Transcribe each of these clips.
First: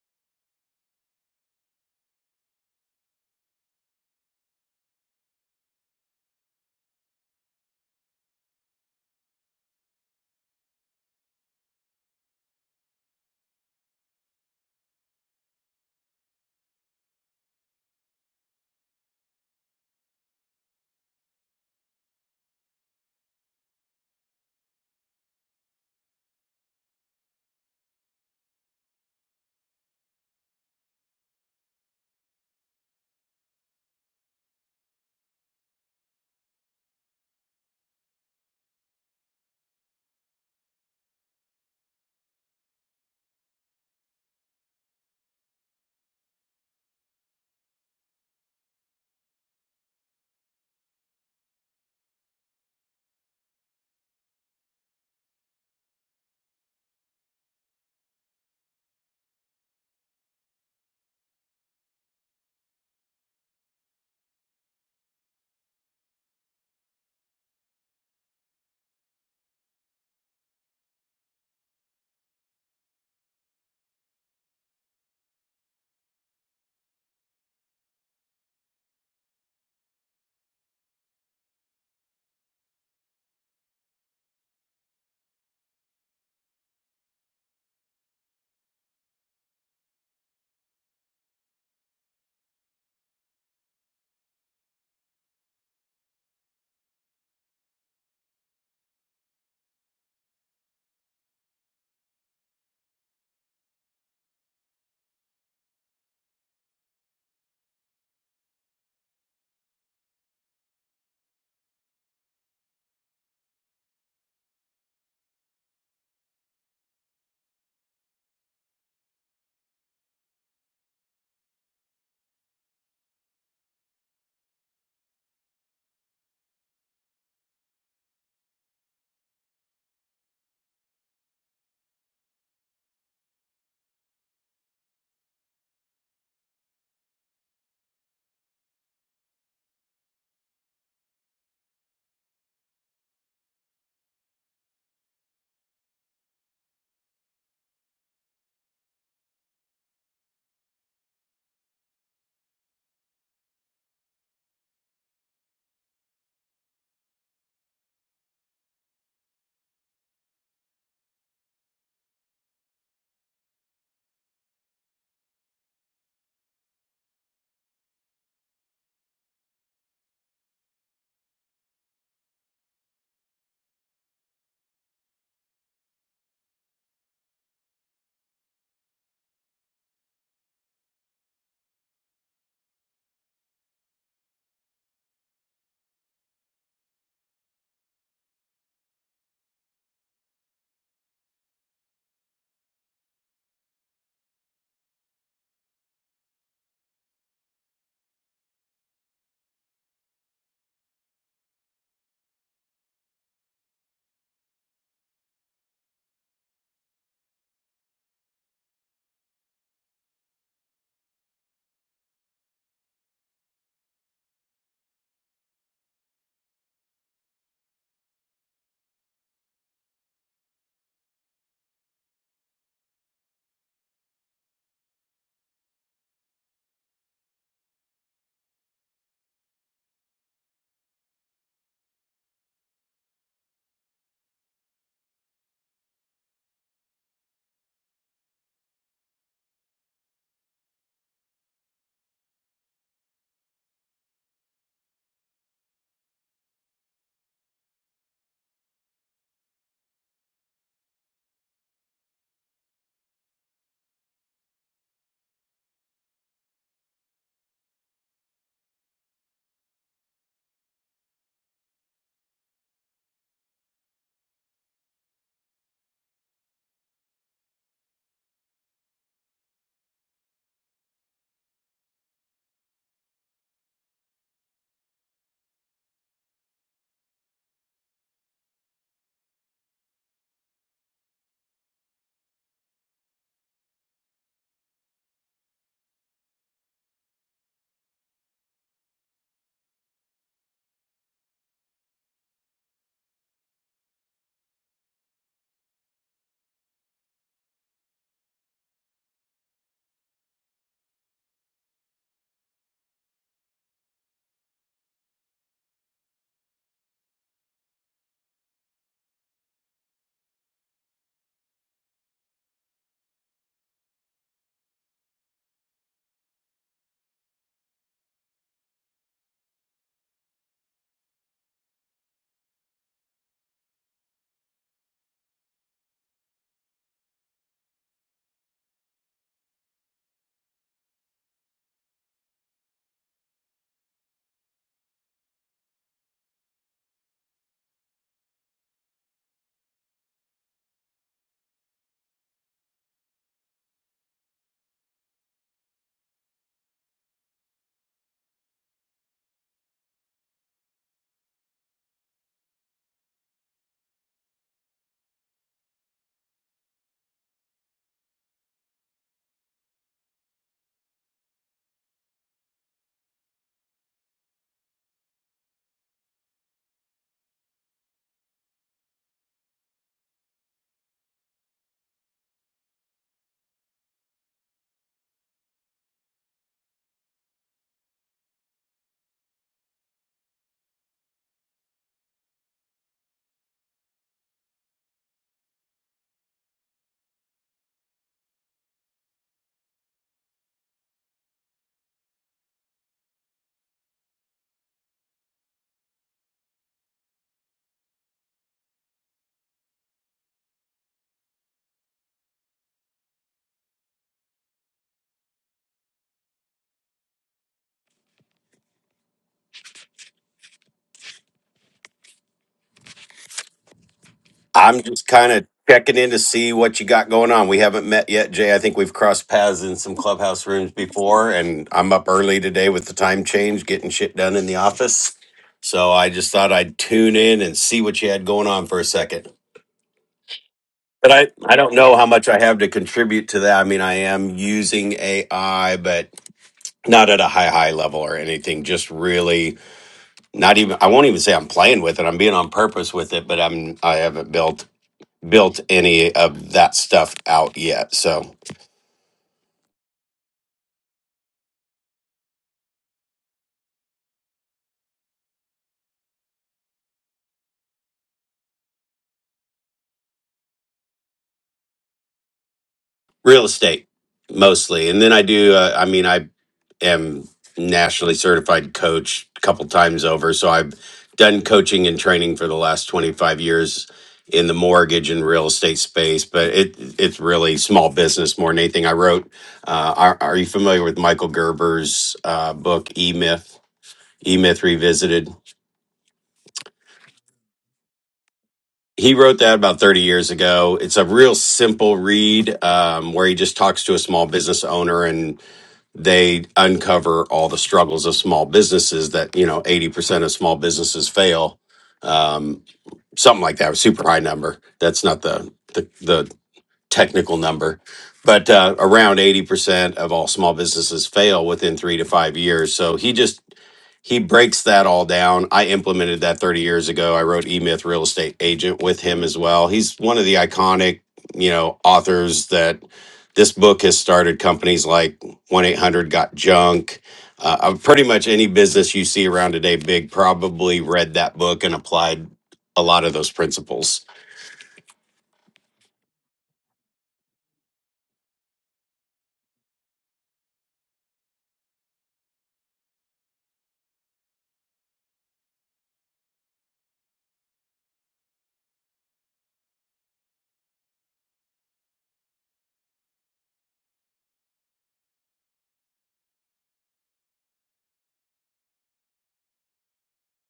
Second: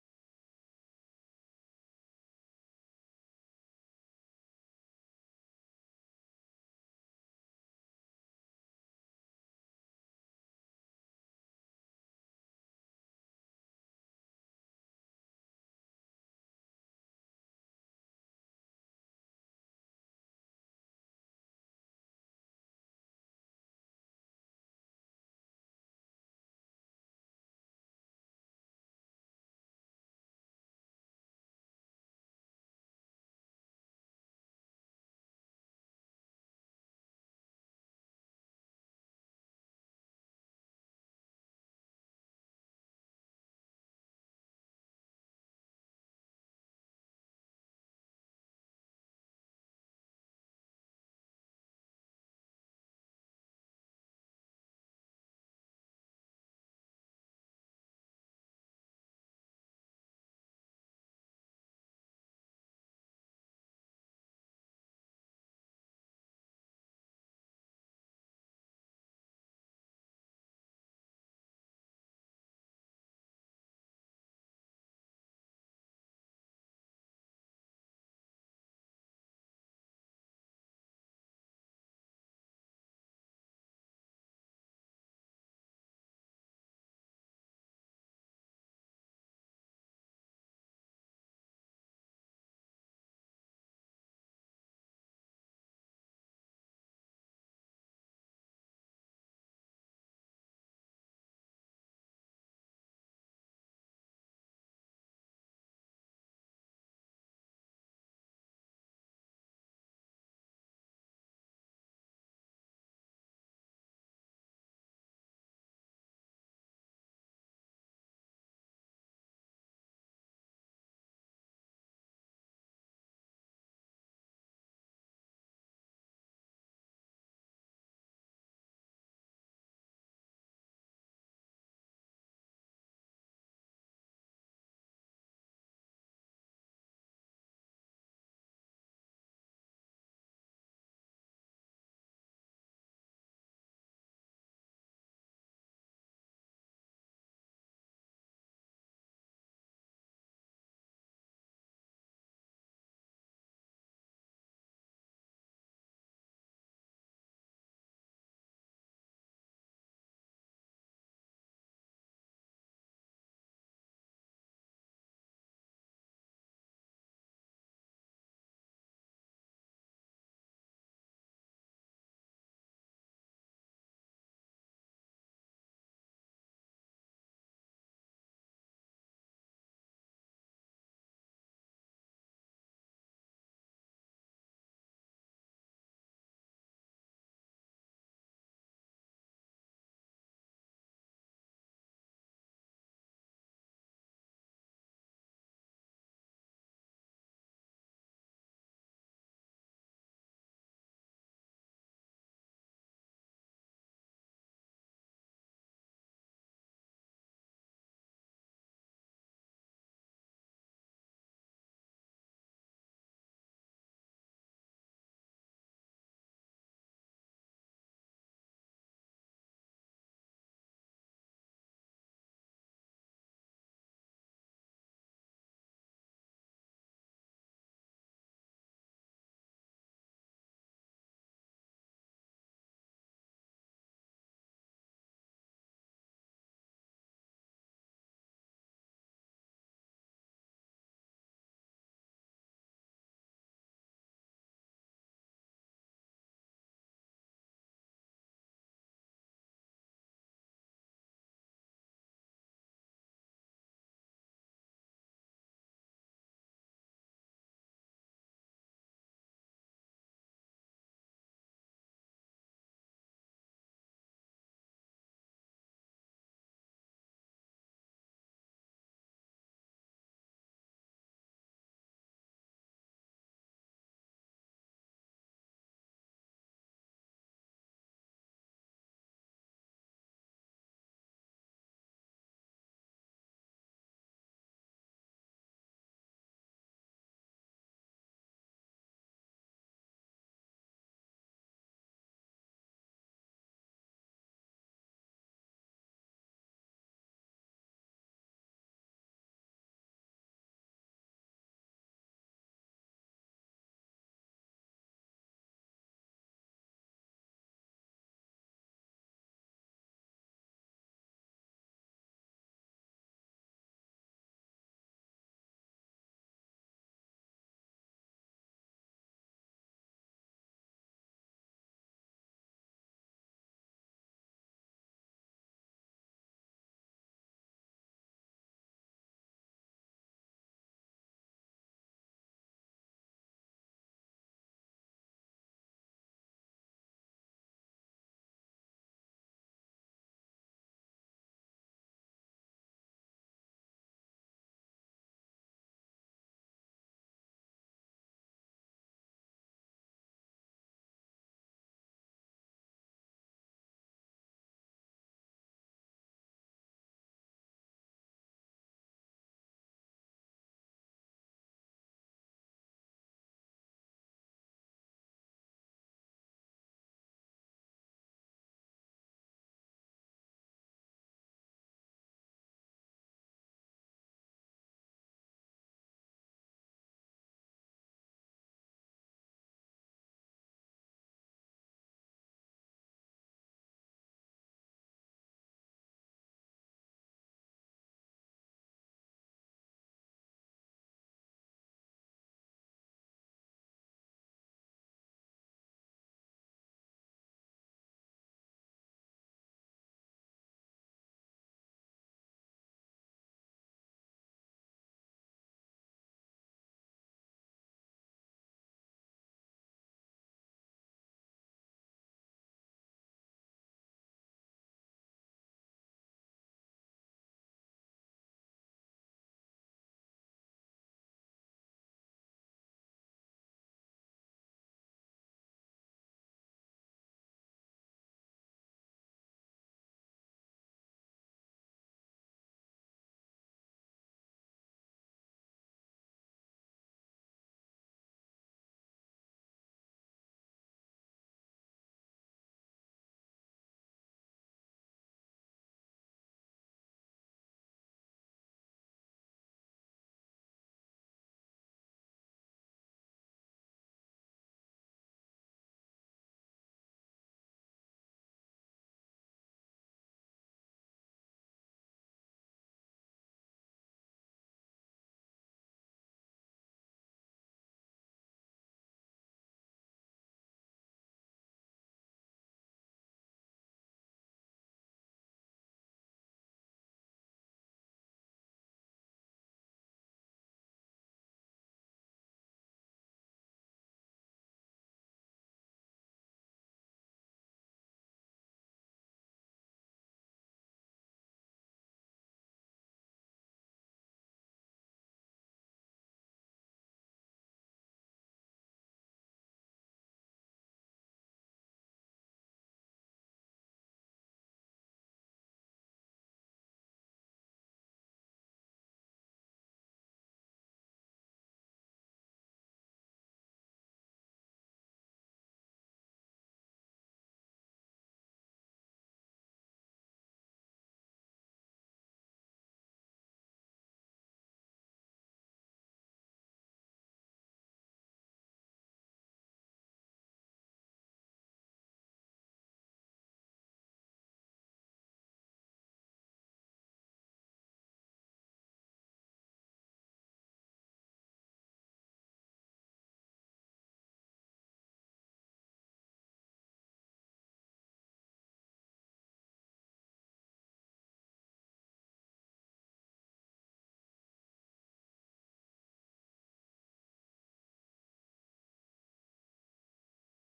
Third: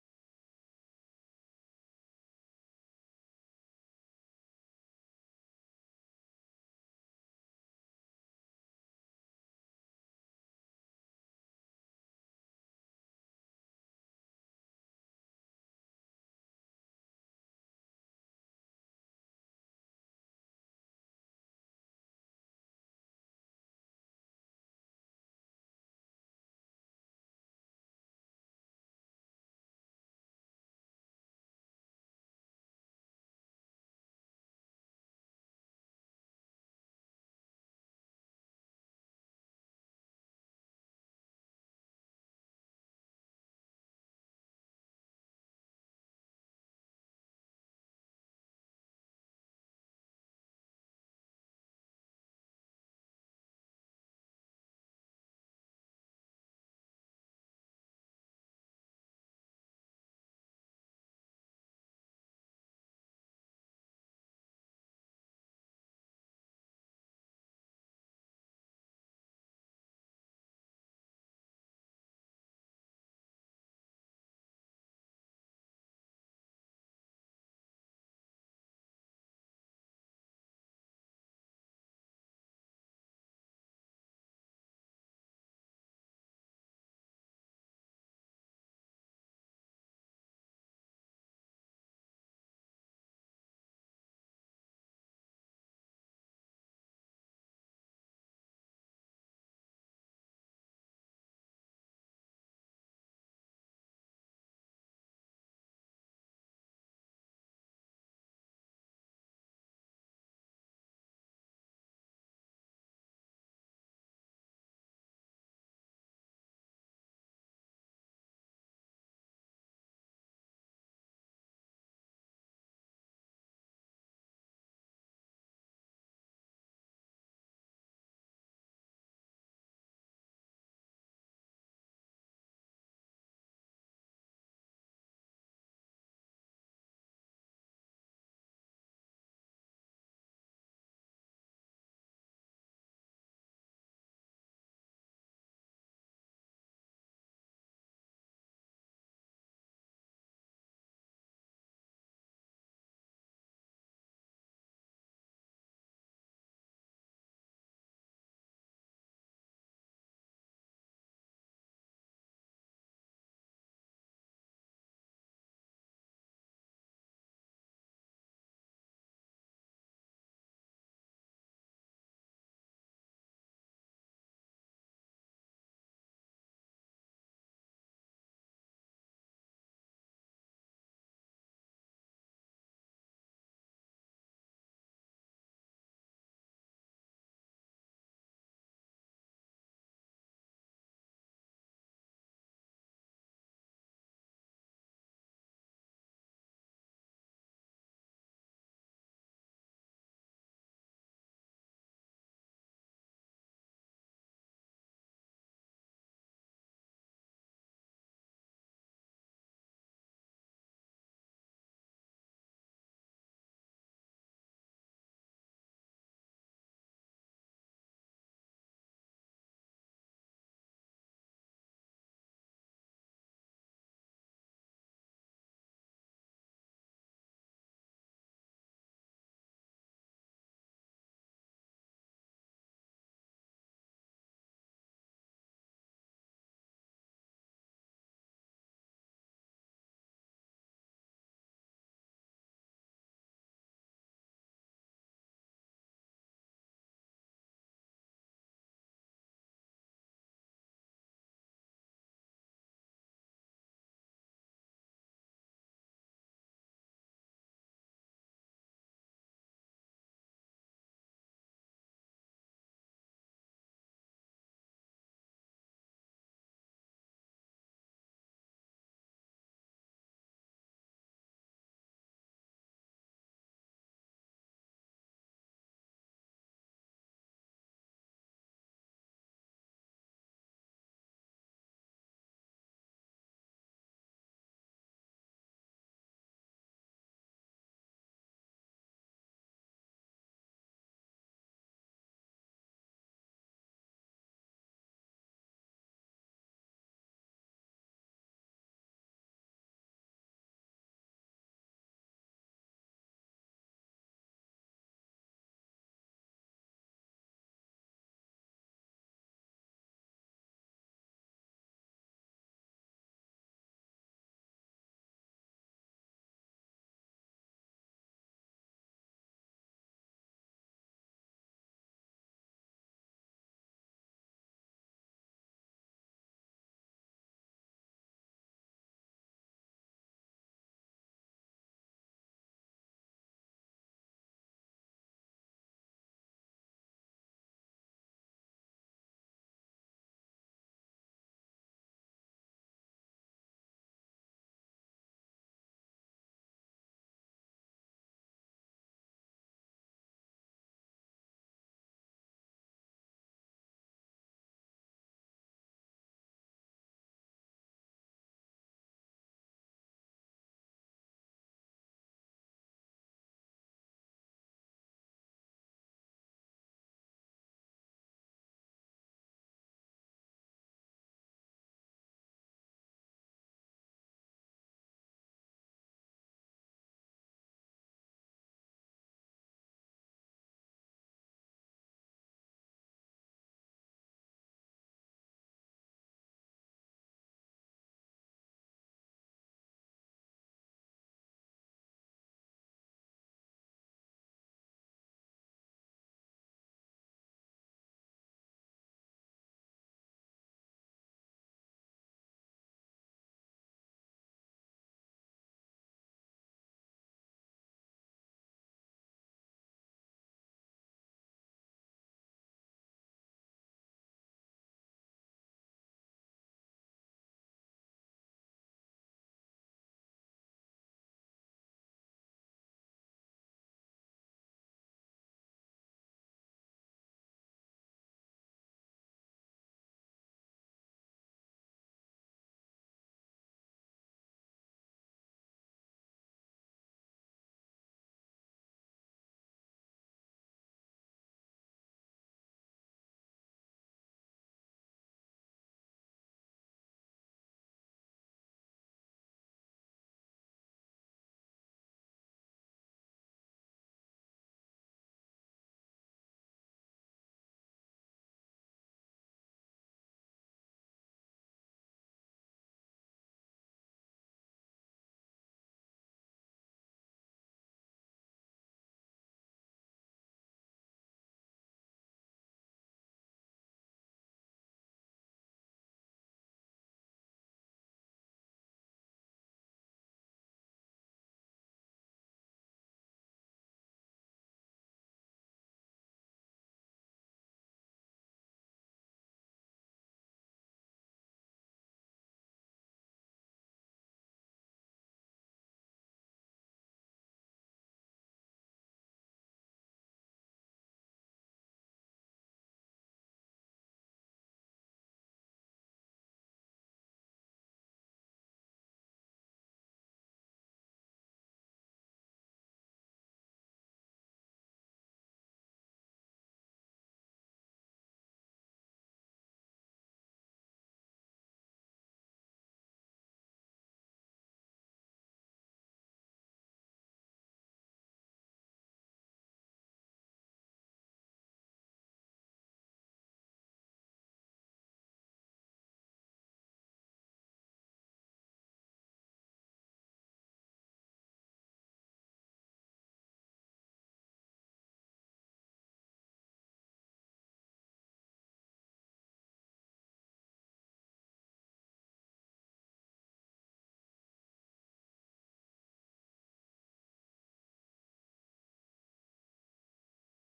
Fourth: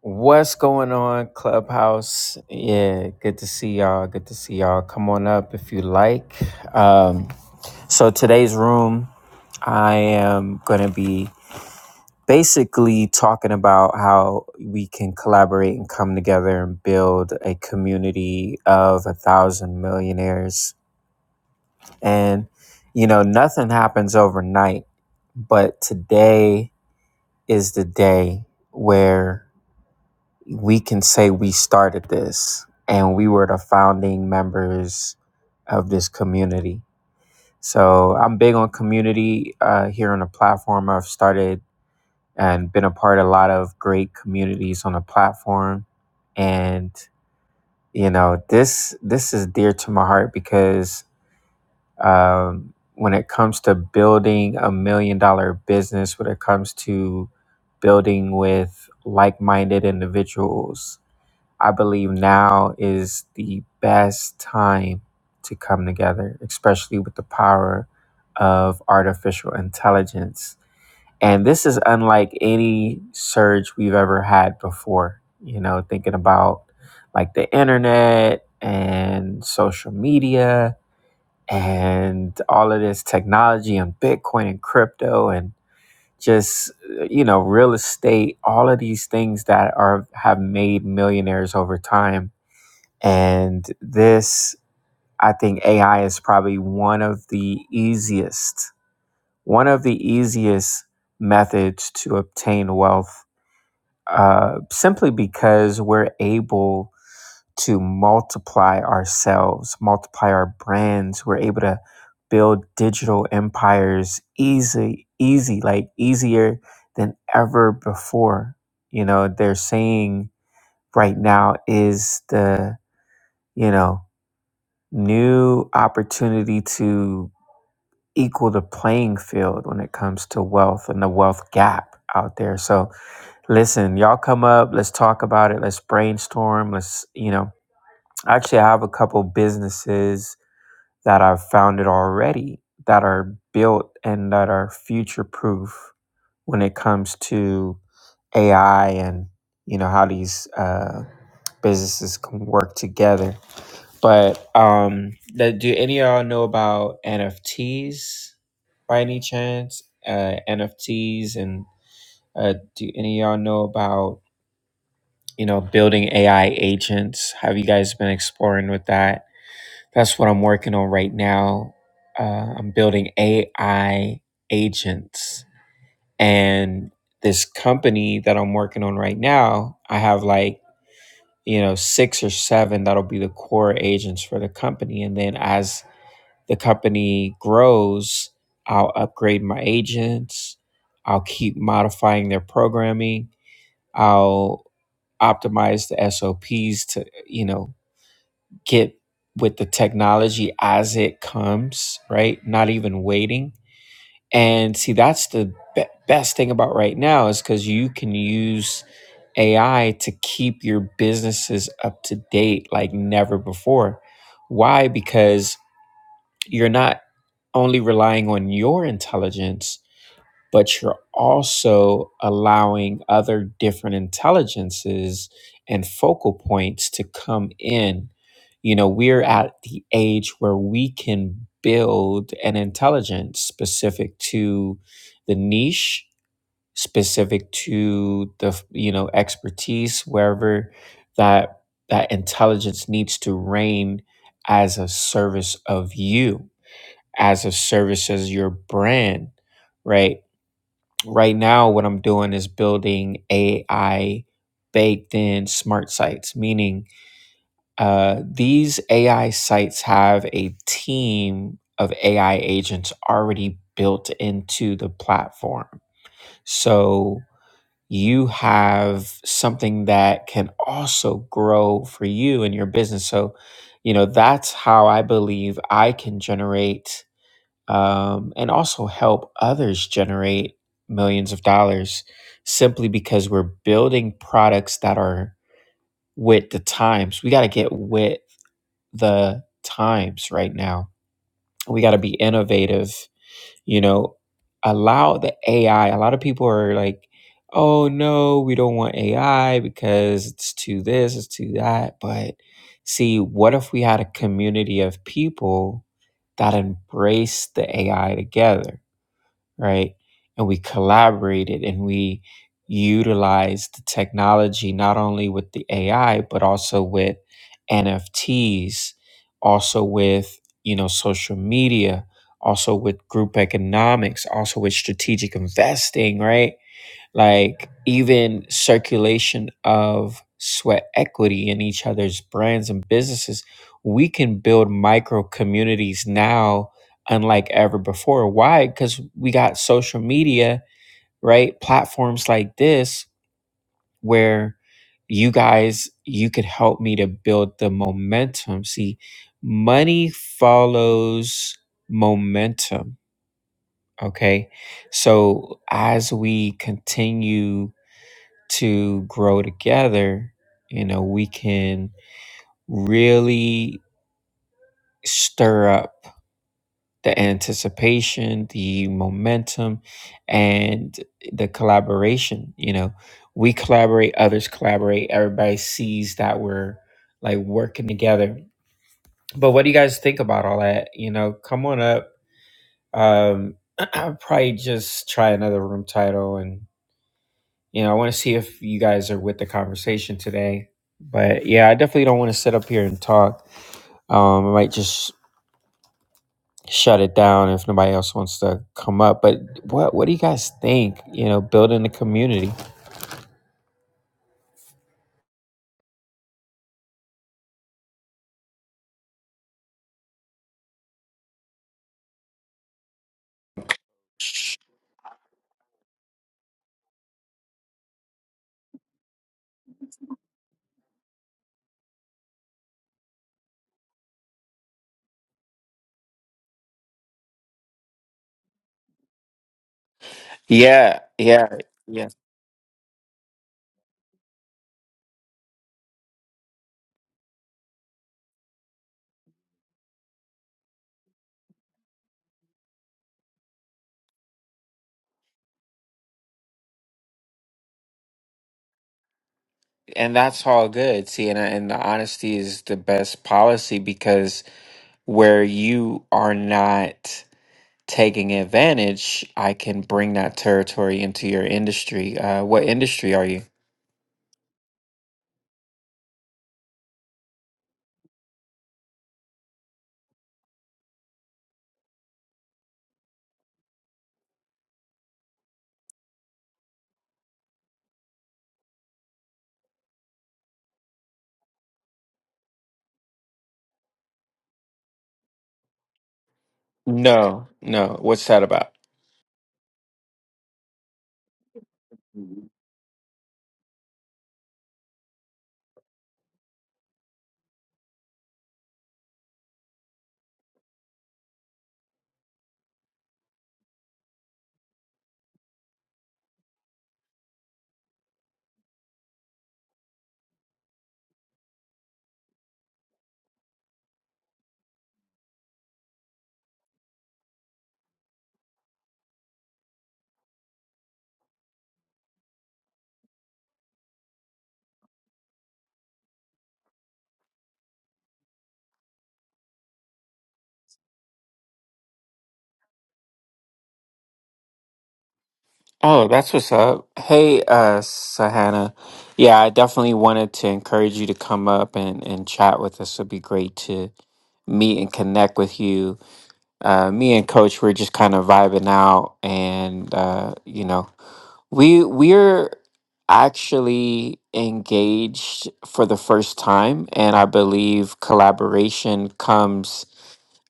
What's going on, Clubhouse? Yeah, good to see y'all. Good to see y'all. Come on up if you like. Um, so, today's room, I am going to be basically talking about how we can collaborate and come together and build a community of a thousand millionaires. And, you know, nothing happens overnight, but today is the day where we can say we started this and we were the founding members of this community. So I'm big on community uh, here on the platform. I've started and been a part of a lot of great communities on the platform, and you know this this is dear to my heart because um, when it comes to building a million dollar business, when it comes to building with like minded individuals, I believe now is the best time to come together, especially with the power of artificial intelligence. And this is unlike any surge we've ever had before. You know, thinking about like the internet and social media and all of this technology and Bitcoin and crypto and just you know real estate all of these things that are have made millionaires over time and this, I think AI is probably one of the easiest, one of the easiest methods to obtain wealth uh, simply because we're able to multiply ourselves, multiply our brands. We're able to build digital empires easy, easy, like easier than ever before. You know, they're saying right now is the, you know, new opportunity to equal the playing field when it comes to wealth and the wealth gap out there. So listen, y'all come up, let's talk about it, let's brainstorm, let's, you know, actually I have a couple businesses that I've founded already that are built and that are future proof when it comes to AI and you know how these uh, businesses can work together but um, that do any of y'all know about NFTs by any chance? Uh, NFTs and uh, do any of y'all know about you know building AI agents? Have you guys been exploring with that? That's what I'm working on right now. Uh, I'm building AI agents, and this company that I'm working on right now, I have like you know six or seven that'll be the core agents for the company, and then as the company grows, I'll upgrade my agents. I'll keep modifying their programming. I'll optimize the SOPs to, you know, get with the technology as it comes, right? Not even waiting. And see, that's the be- best thing about right now is because you can use AI to keep your businesses up to date like never before. Why? Because you're not only relying on your intelligence, but you're also allowing other different intelligences and focal points to come in. You know, we're at the age where we can build an intelligence specific to the niche, specific to the, you know, expertise, wherever that that intelligence needs to reign as a service of you as a service as your brand, right? Right now, what I'm doing is building AI baked in smart sites, meaning uh, these AI sites have a team of AI agents already built into the platform. So you have something that can also grow for you and your business. So, you know, that's how I believe I can generate um, and also help others generate millions of dollars simply because we're building products that are with the times. We got to get with the times right now. We got to be innovative, you know, allow the AI. A lot of people are like, oh no, we don't want AI because it's too this, it's too that. But see, what if we had a community of people that embrace the AI together? right? And we collaborated and we utilized the technology not only with the AI, but also with NFTs, also with, you know, social media, also with group economics, also with strategic investing, right? like even circulation of sweat equity in each other's brands and businesses we can build micro communities now unlike ever before why because we got social media right platforms like this where you guys you could help me to build the momentum see money follows momentum okay so as we continue to grow together, you know, we can really stir up the anticipation, the momentum, and the collaboration. You know, we collaborate, others collaborate, everybody sees that we're like working together. But what do you guys think about all that? You know, come on up. Um, I'll probably just try another room title and You know, I want to see if you guys are with the conversation today. But yeah, I definitely don't want to sit up here and talk. Um, I might just shut it down if nobody else wants to come up. But what what do you guys think? You know, building the community. I'm just kind of checking in to see what you got going on. We haven't met yet, Jay. I think we've crossed paths in some clubhouse rooms before, and I'm up early today with the time change, getting shit done in the office. So I just thought I'd tune in and see what you had going on for a second. Yeah, But I, yeah, I don't know how yeah. much I have to contribute to that. I mean, I am using AI, but not at a high, high level or anything. Just really not even, I won't even say I'm playing with it. I'm being on purpose with it, but I'm, I haven't built built any of that stuff out yet. So And that's all good. See, and and the honesty is the best policy because where you are not taking advantage, I can bring that territory into your industry. Uh, what industry are you? real estate mostly, and then I do. Uh, I mean, I am nationally certified coach a couple times over, so I've done coaching and training for the last twenty five years in the mortgage and real estate space. But it it's really small business more than anything. I wrote. Uh, are, are you familiar with Michael Gerber's uh, book E Myth? E Myth Revisited No, no. What's that about? he wrote that about 30 years ago. It's a real simple read um, where he just talks to a small business owner and they uncover all the struggles of small businesses that, you know, 80% of small businesses fail. Um, something like that, a super high number. That's not the, the, the technical number, but uh, around 80% of all small businesses fail within three to five years. So he just he breaks that all down. I implemented that 30 years ago. I wrote E Myth Real Estate Agent with him as well. He's one of the iconic, you know, authors that this book has started companies like 1 800 Got Junk. Uh, of pretty much any business you see around today, big probably read that book and applied a lot of those principles. Oh, that's what's up. Hey, uh, Sahana. Yeah, I definitely wanted to encourage you to come up and, and chat with us. It'd be great to meet and connect with you. Uh, me and Coach, we're just kind of vibing out, and uh, you know, we we're actually engaged for the first time, and I believe collaboration comes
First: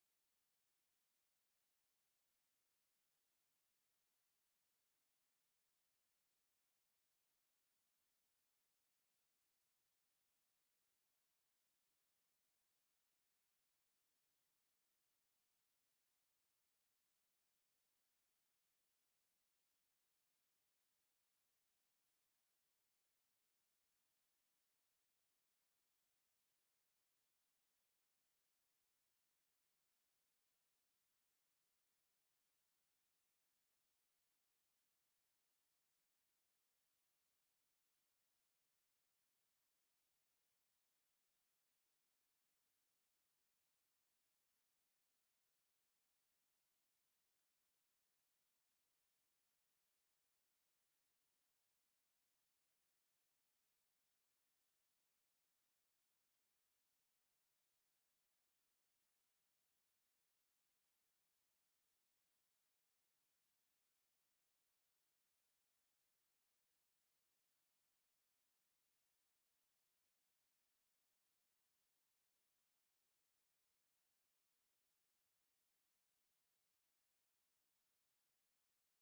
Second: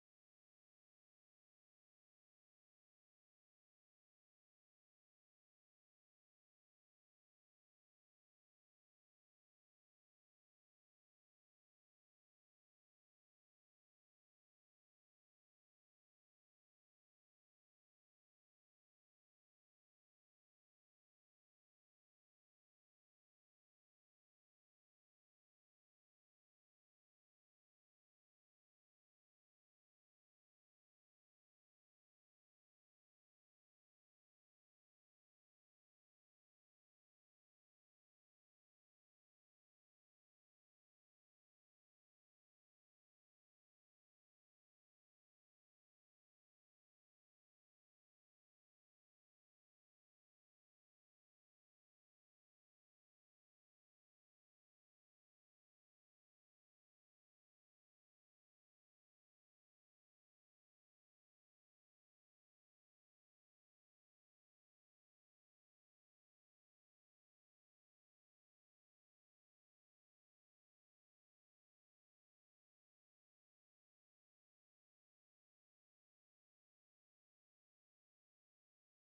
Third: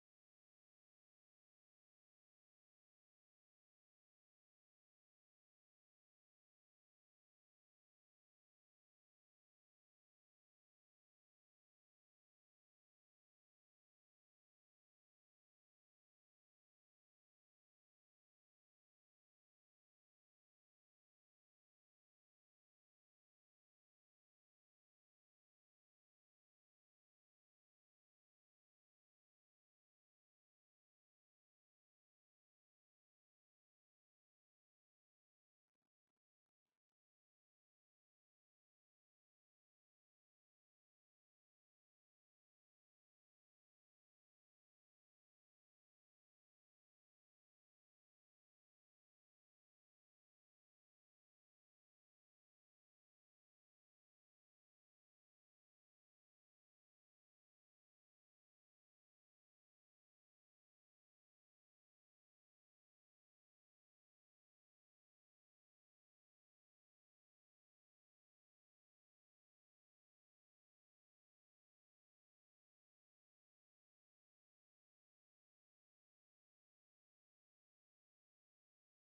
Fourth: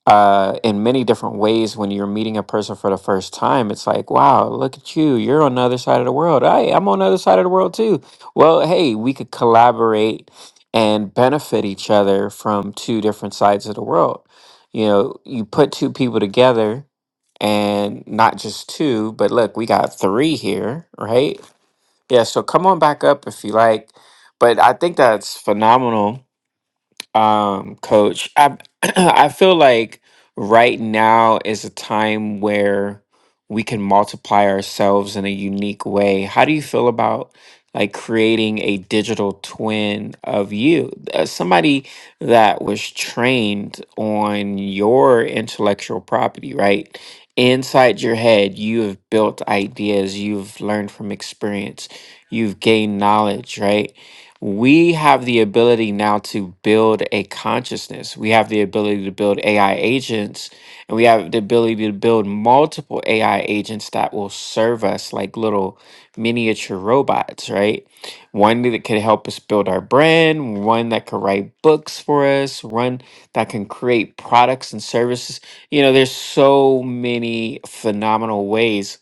uh, in many different ways when you're meeting a person for the first time. It's like, wow, look at you. You're on the other side of the world. Hey, I'm on the other side of the world too. Well, hey, we could collaborate and benefit each other from two different sides of the world. You know, you put two people together and not just two, but look, we got three here, right? Yeah, so come on back up if you like. But I think that's phenomenal um, coach. I I feel like right now is a time where we can multiply ourselves in a unique way. How do you feel about like creating a digital twin of you, Uh, somebody that was trained on your intellectual property, right? Inside your head, you have built ideas, you've learned from experience, you've gained knowledge, right? we have the ability now to build a consciousness. We have the ability to build AI agents, and we have the ability to build multiple AI agents that will serve us like little miniature robots, right? One that could help us build our brand, one that could write books for us, one that can create products and services. You know, there's so many phenomenal ways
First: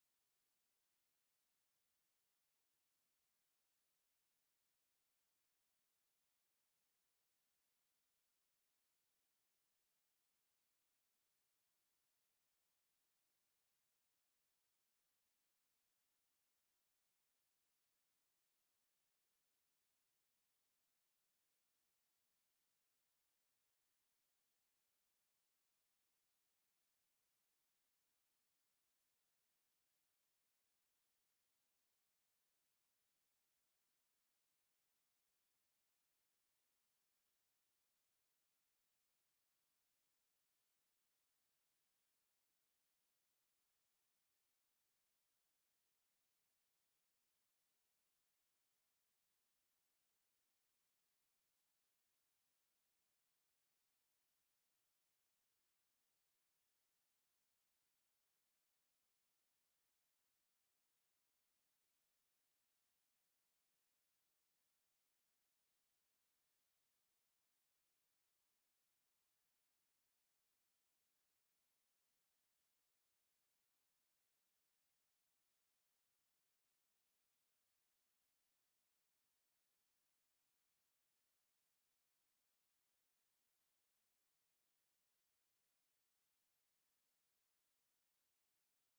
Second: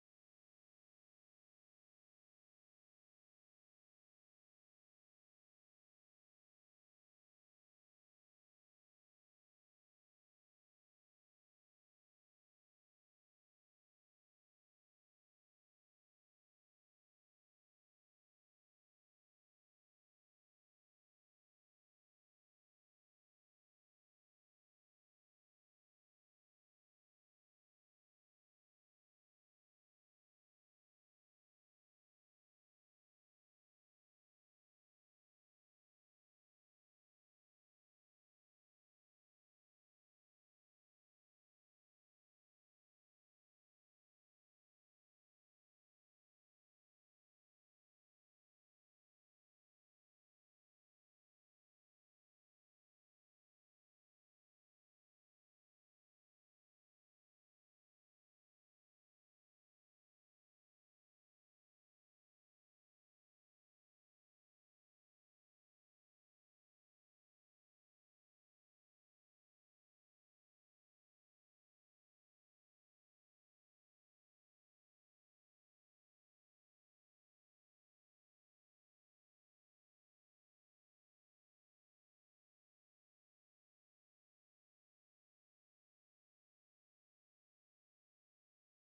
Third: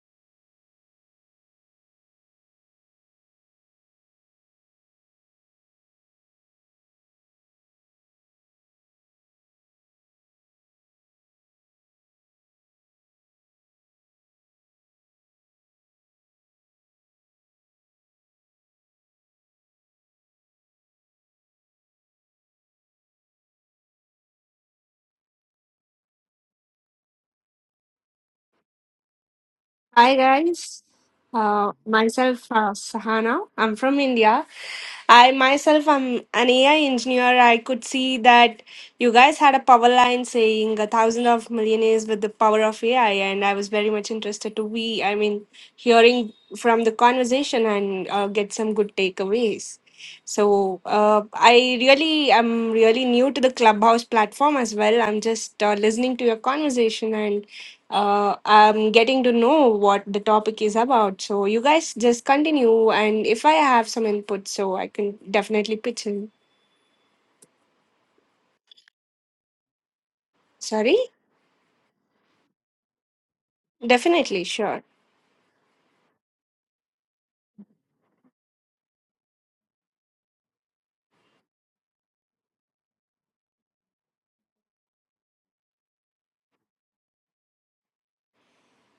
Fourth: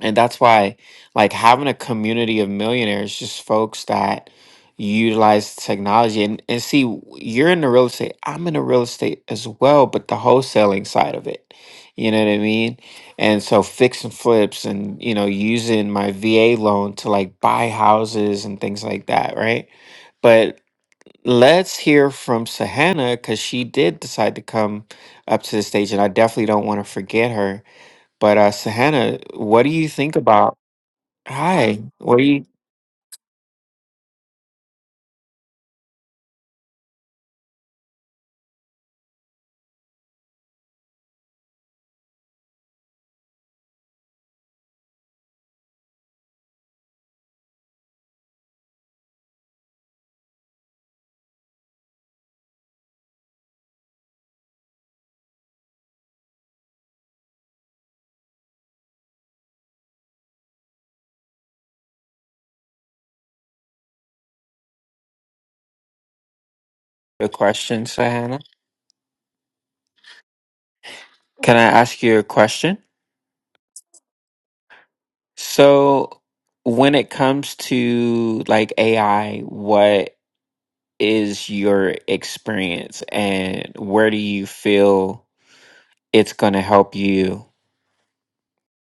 and that's why, like, having a community of millionaires, just folks that utilize technology. And, and see, w- you're in the real estate, I'm in the real estate as well, but the wholesaling side of it. You know what I mean? And so, fix and flips and, you know, using my VA loan to like buy houses and things like that, right? But let's hear from Sahana because she did decide to come up to the stage, and I definitely don't want to forget her. But, uh, Sahana, what do you Hi think about? guys, uh, Hi, what are you? myself uh, Sahana. I'm from India. I myself am an AI engineer. I could see that you guys had a power line saying a thousand of millionaires with the power of AI, and I was very much interested to be. I mean, hearing from the conversation and uh, get some good takeaways. So uh, I really am really new to the Clubhouse platform as well. I'm just uh, listening to your conversation and uh, I'm getting to know what the topic is about. So you guys just continue, and if I have some input, so I can definitely pitch in. A question, Sahana? Sorry, Can I ask you a question? definitely, sure. So, when it comes to like AI, what is your experience and where do you feel it's going to help you?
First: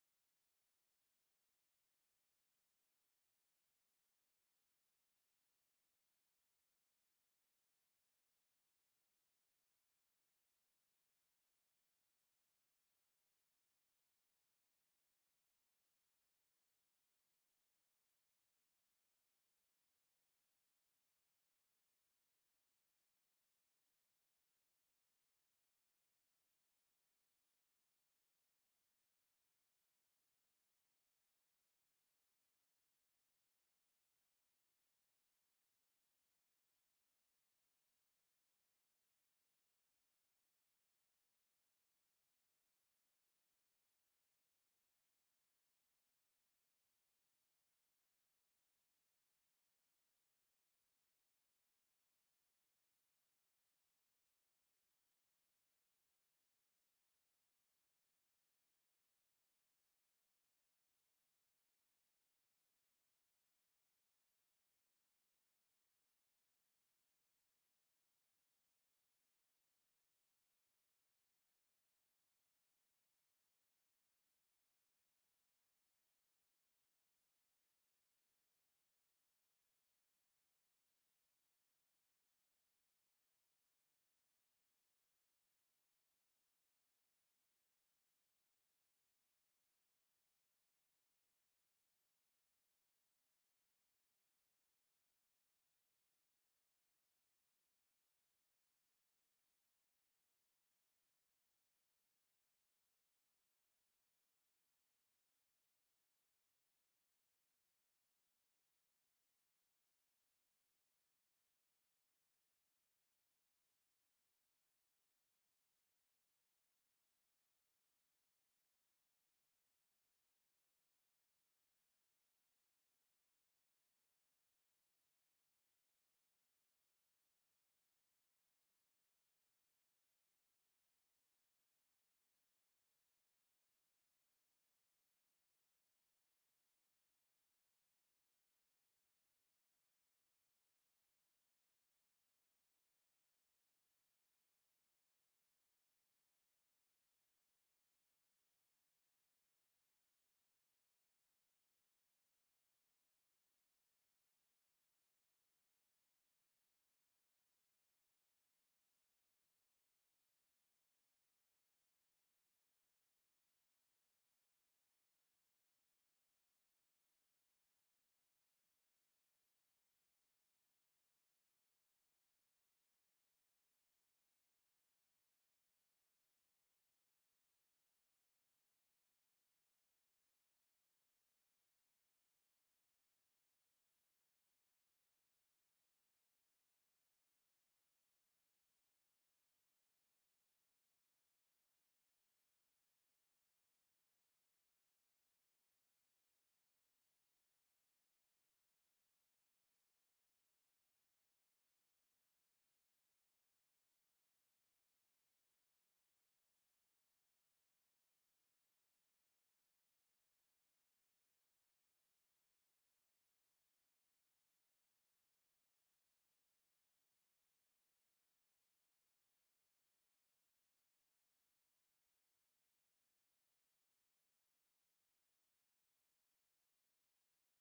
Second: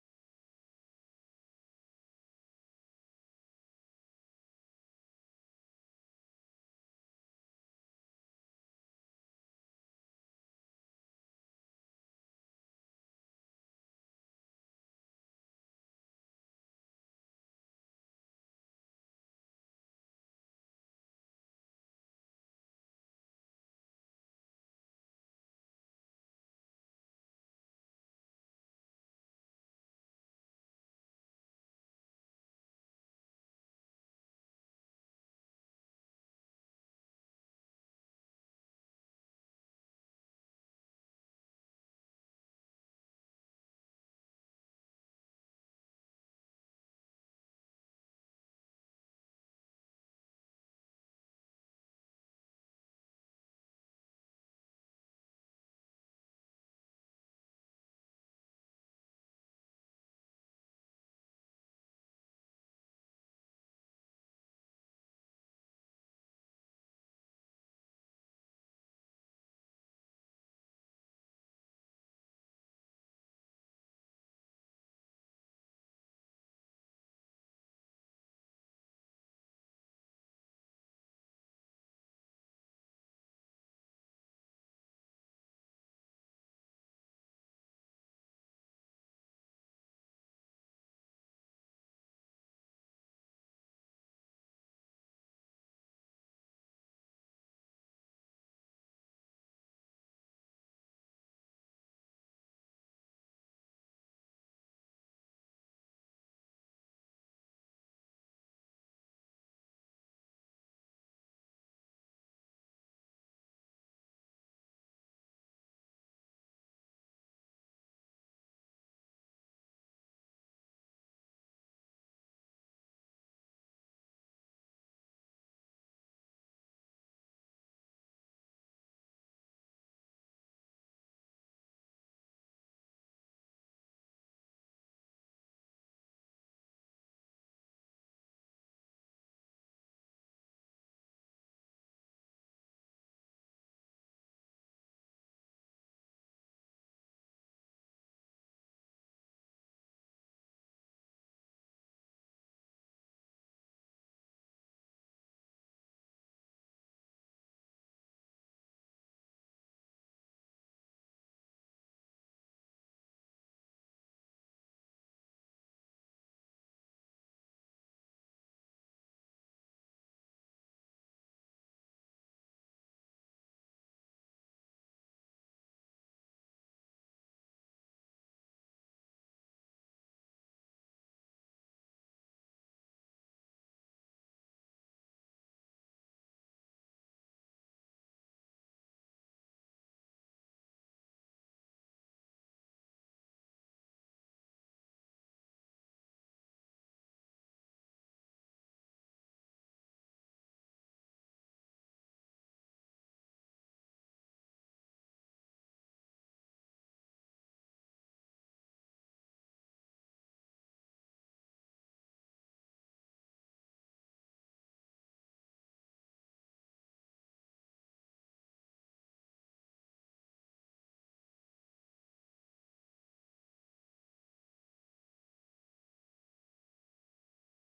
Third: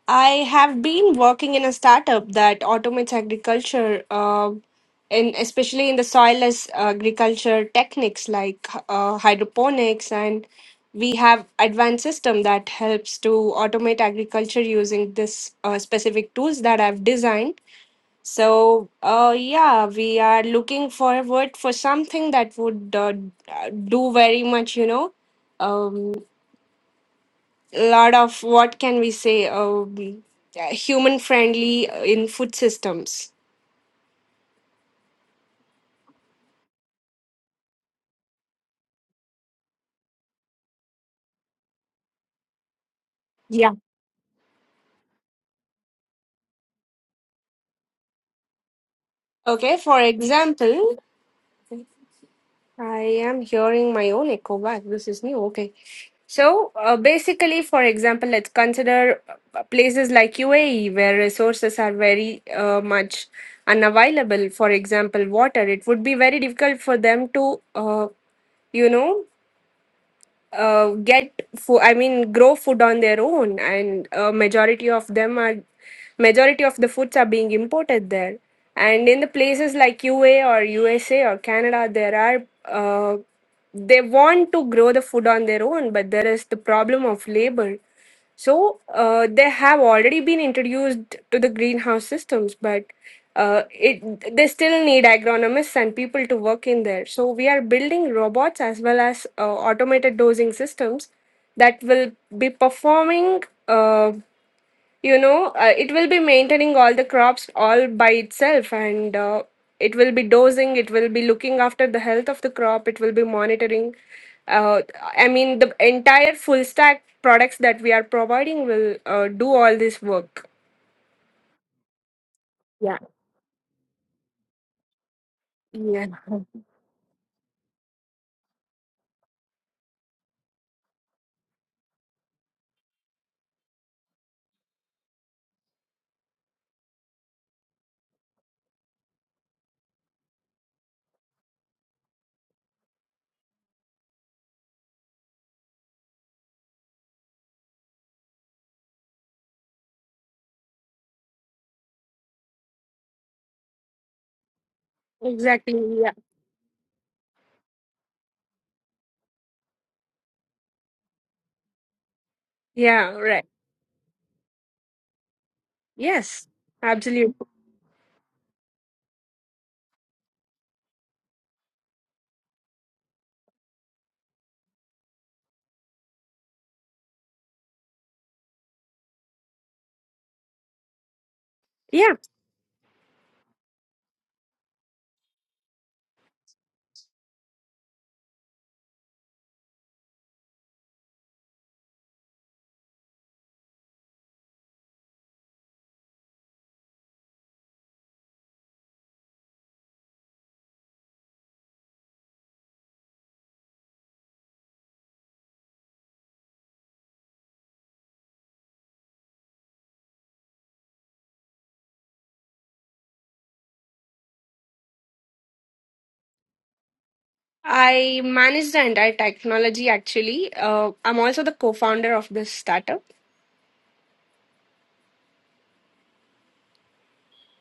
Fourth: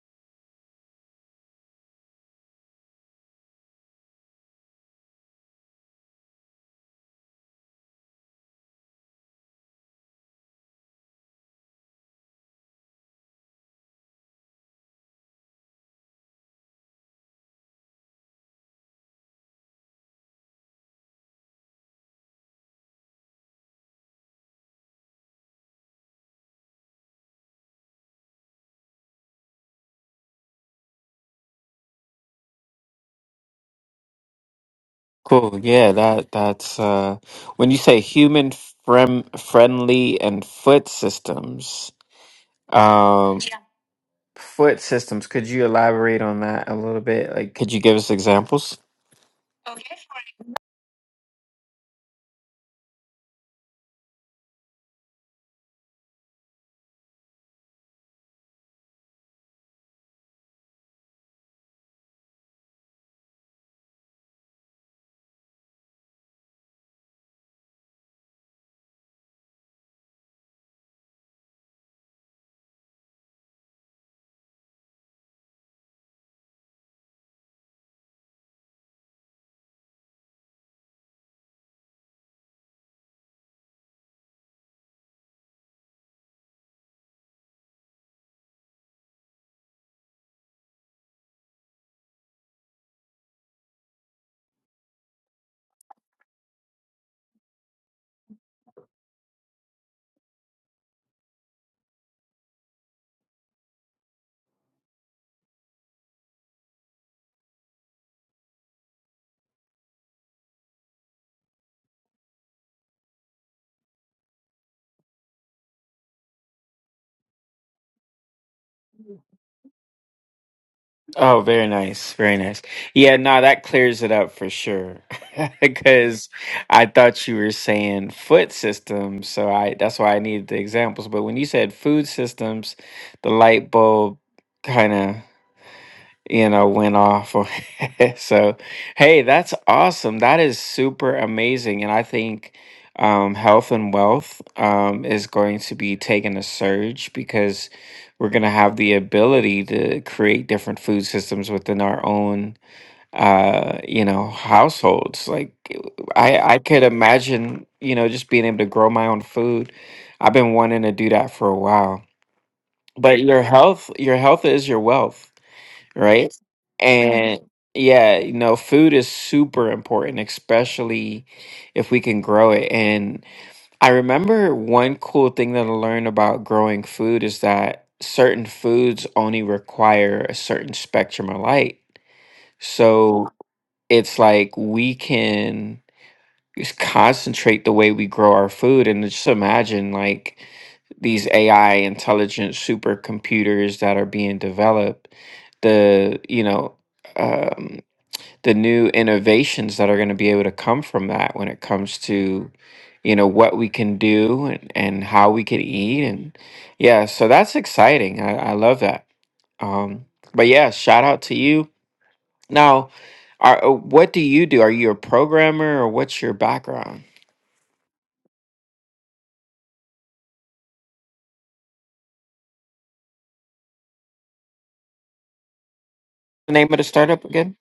I have been working in a startup that automates agriculture, uh, in especially in the soilless agriculture techniques like uh, hydroponics, and we have advanced system that helps to automate agriculture using this uh, specific tools that I've designed. So, uh, yeah, we are looking forward for something that would uh, do very much, you know. Um, lot of what can we say um, human friendly uh, in food systems Cool. Yeah, that that's uh when you say human frem friendly and foot systems. Um Yeah. Yeah. foot systems, could you elaborate on that a little bit? Like could you give us examples? okay for example i am hearing my own echo back this is new okay so uh, basically for example let's consider uh, places like uae where resources are very uh, much unavailable for example water it would be very difficult for them to uh, you know uh, get food i mean grow food on their own and uh, majority of them are majority of the foods are being imported there and in the places like ua or usa or canada there are uh, they want to grow the food on their own but there is the problem of labor so uh, they have already been introduced to the greenhouse systems, but uh, it they still need agronomists and people to work in there. So we are building robots as well as uh, automated dosing systems that will be performing. Uh, you know uh, it will be maintaining all the crops all by itself and uh, it will be dosing it will be looking after the health of the crop it will be monitoring uh, i mean the entire full stack products that we are providing will uh, do all this work Oh, very nice. Very nice. yeah Yeah, no, that clears it up for sure. yeah Because I thought you were saying foot systems, so I that's why I needed the examples. But when you said food systems, the light bulb kind of you know, went off. on- so, hey, that's awesome. That is super amazing. And I think um, health and wealth um, is going to be taking a surge because we're going to have the ability to create different food systems within our own, uh, you know, households. Like, exactly yeah I, I could imagine, you know, just being able to grow my own food. I've been wanting to do that for a while. yeah But your right health, your health is your wealth right? yes And absolutely yeah, you know, food is super important, especially if we can grow it. And I remember one cool thing that I learned about growing food is that certain foods only require a certain spectrum of light. yeah So it's like we can just concentrate the way we grow our food and just imagine like these AI intelligent supercomputers that are being developed, the you know um, the new innovations that are going to be able to come from that when it comes to you know what we can do and, and how we can eat and yeah, so that's exciting. I, I love that. Um, but yeah, shout out to you. Now, are, uh, what do you do? Are you a programmer or what's your background? i manage the entire technology actually uh, i'm also the co-founder of this startup The name of the startup again?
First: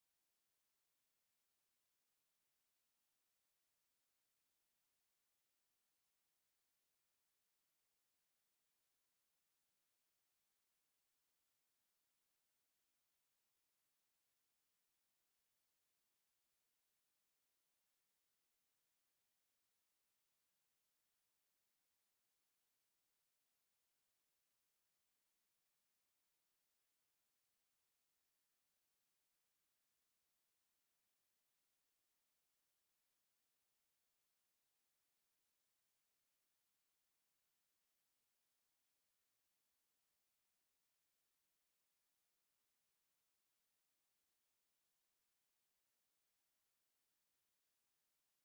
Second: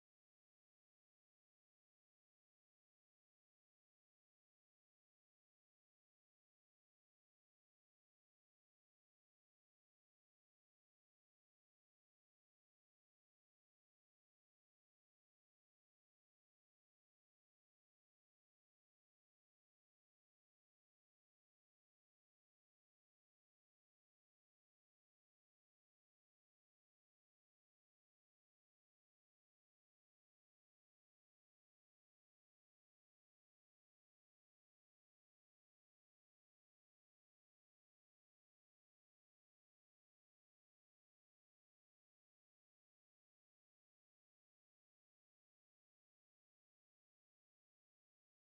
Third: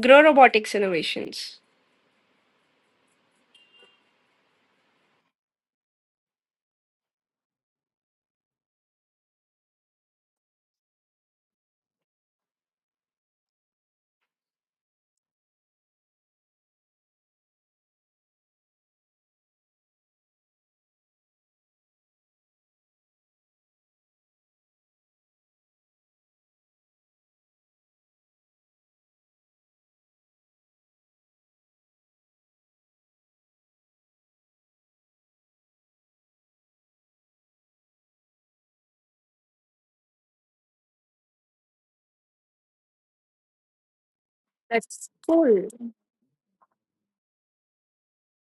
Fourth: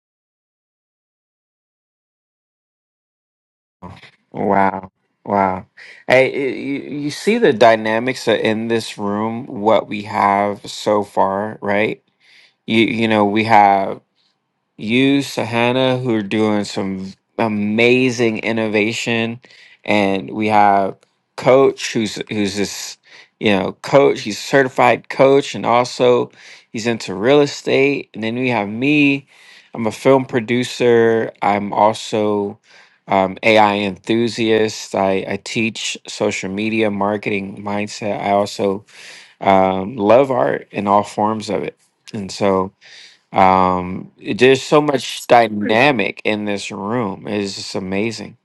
grow robotics innovations Wow. Wow. Hey, i- you, you see the dynamics a- in this room, what we have so far, right? You, you know, we have you, Sahana, who are doing some amazing innovation, and we have Coach, who's who's this, you know, coach. He's a certified coach, and also he's into real estate. And then we have me. I'm a film producer. I'm also um, AI enthusiast. I, I teach social media marketing mindset. I also um, love art in all forms of it, and so. Um, there's so that's much cool dynamic in this room. It's just amazing.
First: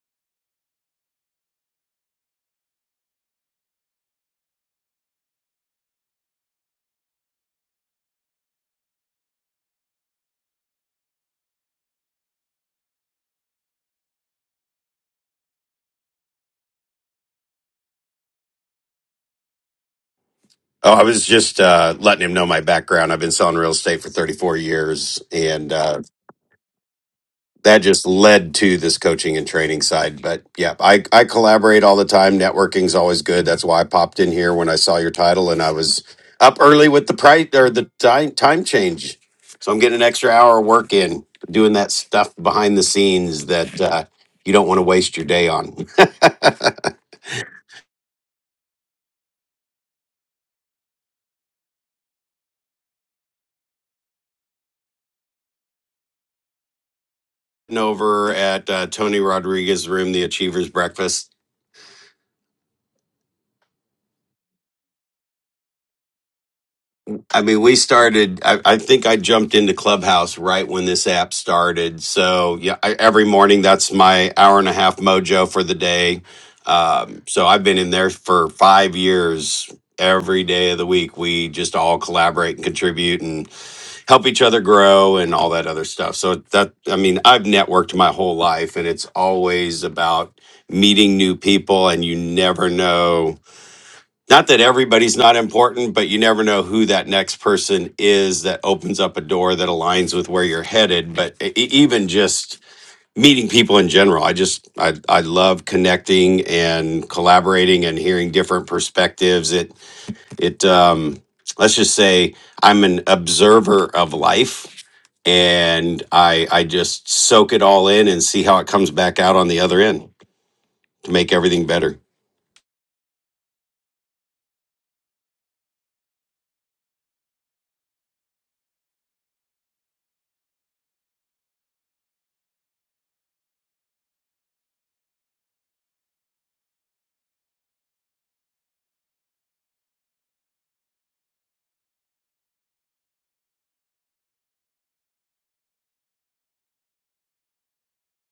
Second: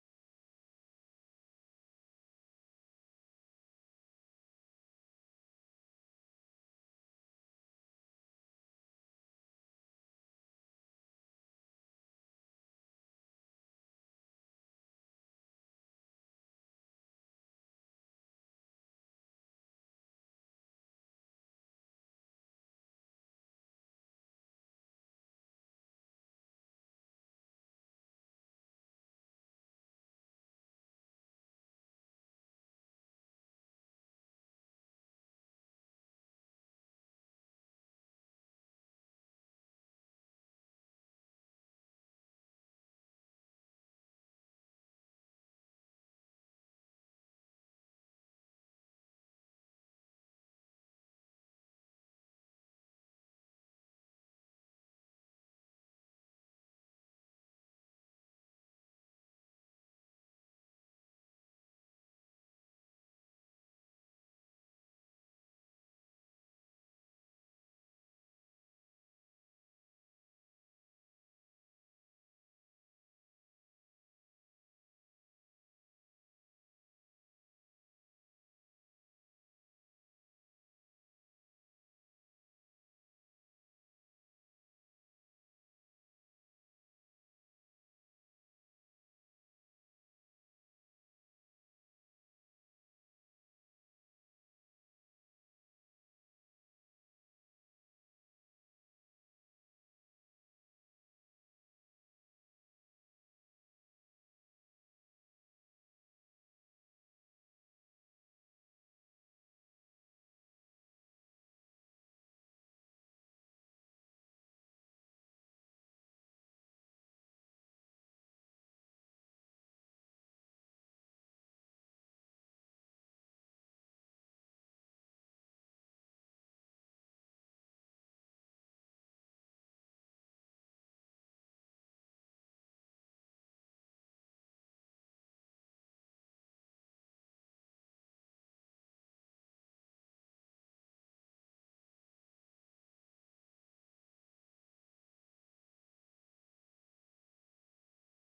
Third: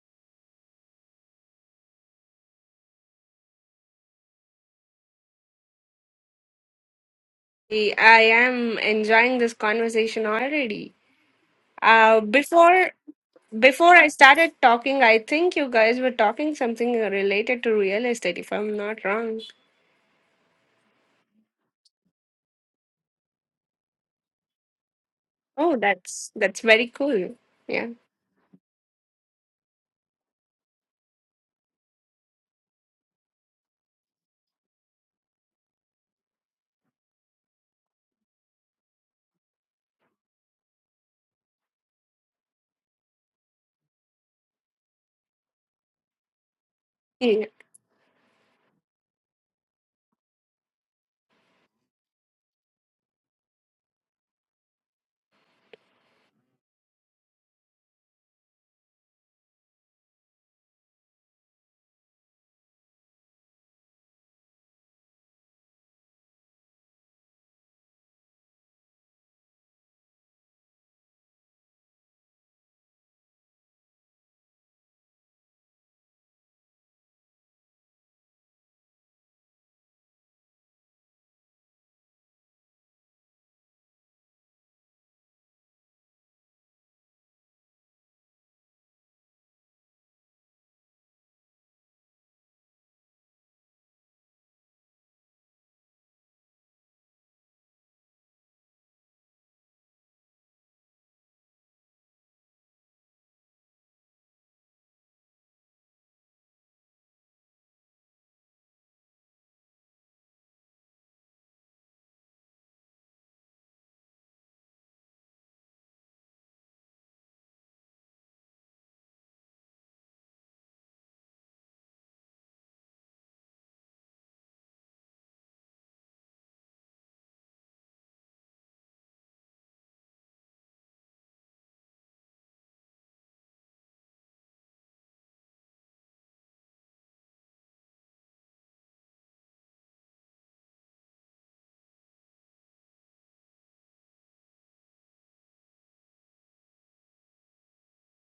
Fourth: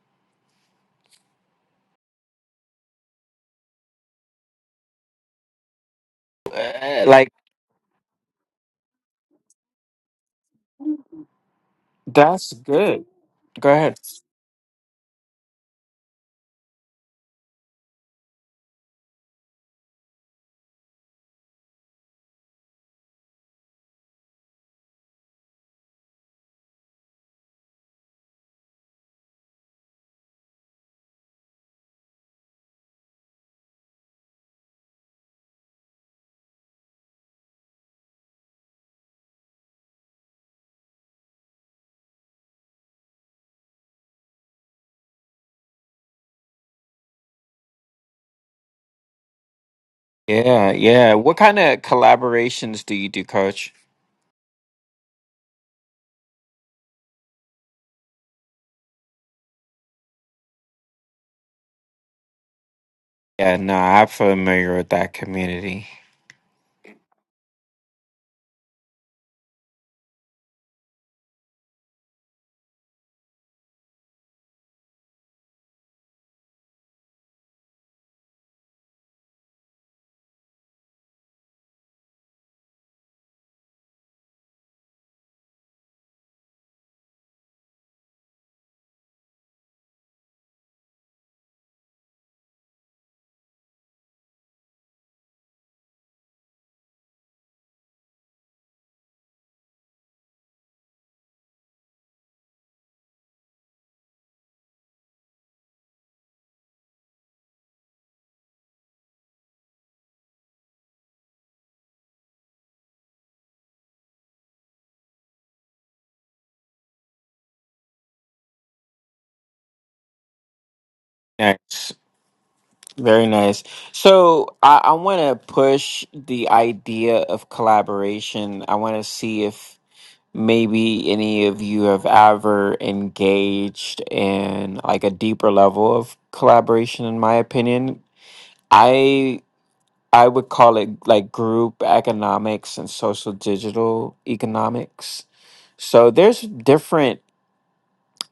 Uh, Like I am enjoying this conversation already. Uh, that's before good. Go before ahead. I started talking, I think you guys were talking something related to real estate, if I'm not wrong. Oh, I was just uh, letting him know my background. I've been selling real estate for 34 years and Oh, uh, that's that's very cool. that Yeah. just led to this coaching and training side. But yeah, I, I collaborate all the time. Networking's always good. That's why I popped in here when I saw your title and I was up early with the price or the time, time change. So I'm getting an extra hour of work in doing that stuff behind the scenes that uh, you don't want to waste your day on. Yeah. Yeah, yeah. What kind of collaborations do you do, Coach? over at uh, Tony Rodriguez's room, the Achievers Breakfast Yeah, no, I'm familiar with that community. I mean, we started. I, I think I jumped into Clubhouse right when this app started. So yeah, I, every morning that's my hour and a half mojo for the day. Um, so I've been in there for five years. Every day of the week, we just all collaborate and contribute and help each other grow and all that other stuff. So that I mean, I've networked my whole life, and it's always about meeting new people, and you never know not that everybody's not important, but you never know who that next person is that opens up a door that aligns with where you're headed. But e- e- even just meeting people in general, I just I I love connecting and collaborating and hearing different perspectives. It it um let's just say I'm an observer of life and I I just soak it all in and see how it comes back out on the other end to make everything Nice. better. Very nice. So I, I want to push the idea of collaboration. I want to see if maybe any of you have ever engaged in like a deeper level of collaboration in my opinion i i would call it like group economics and social digital economics so there's different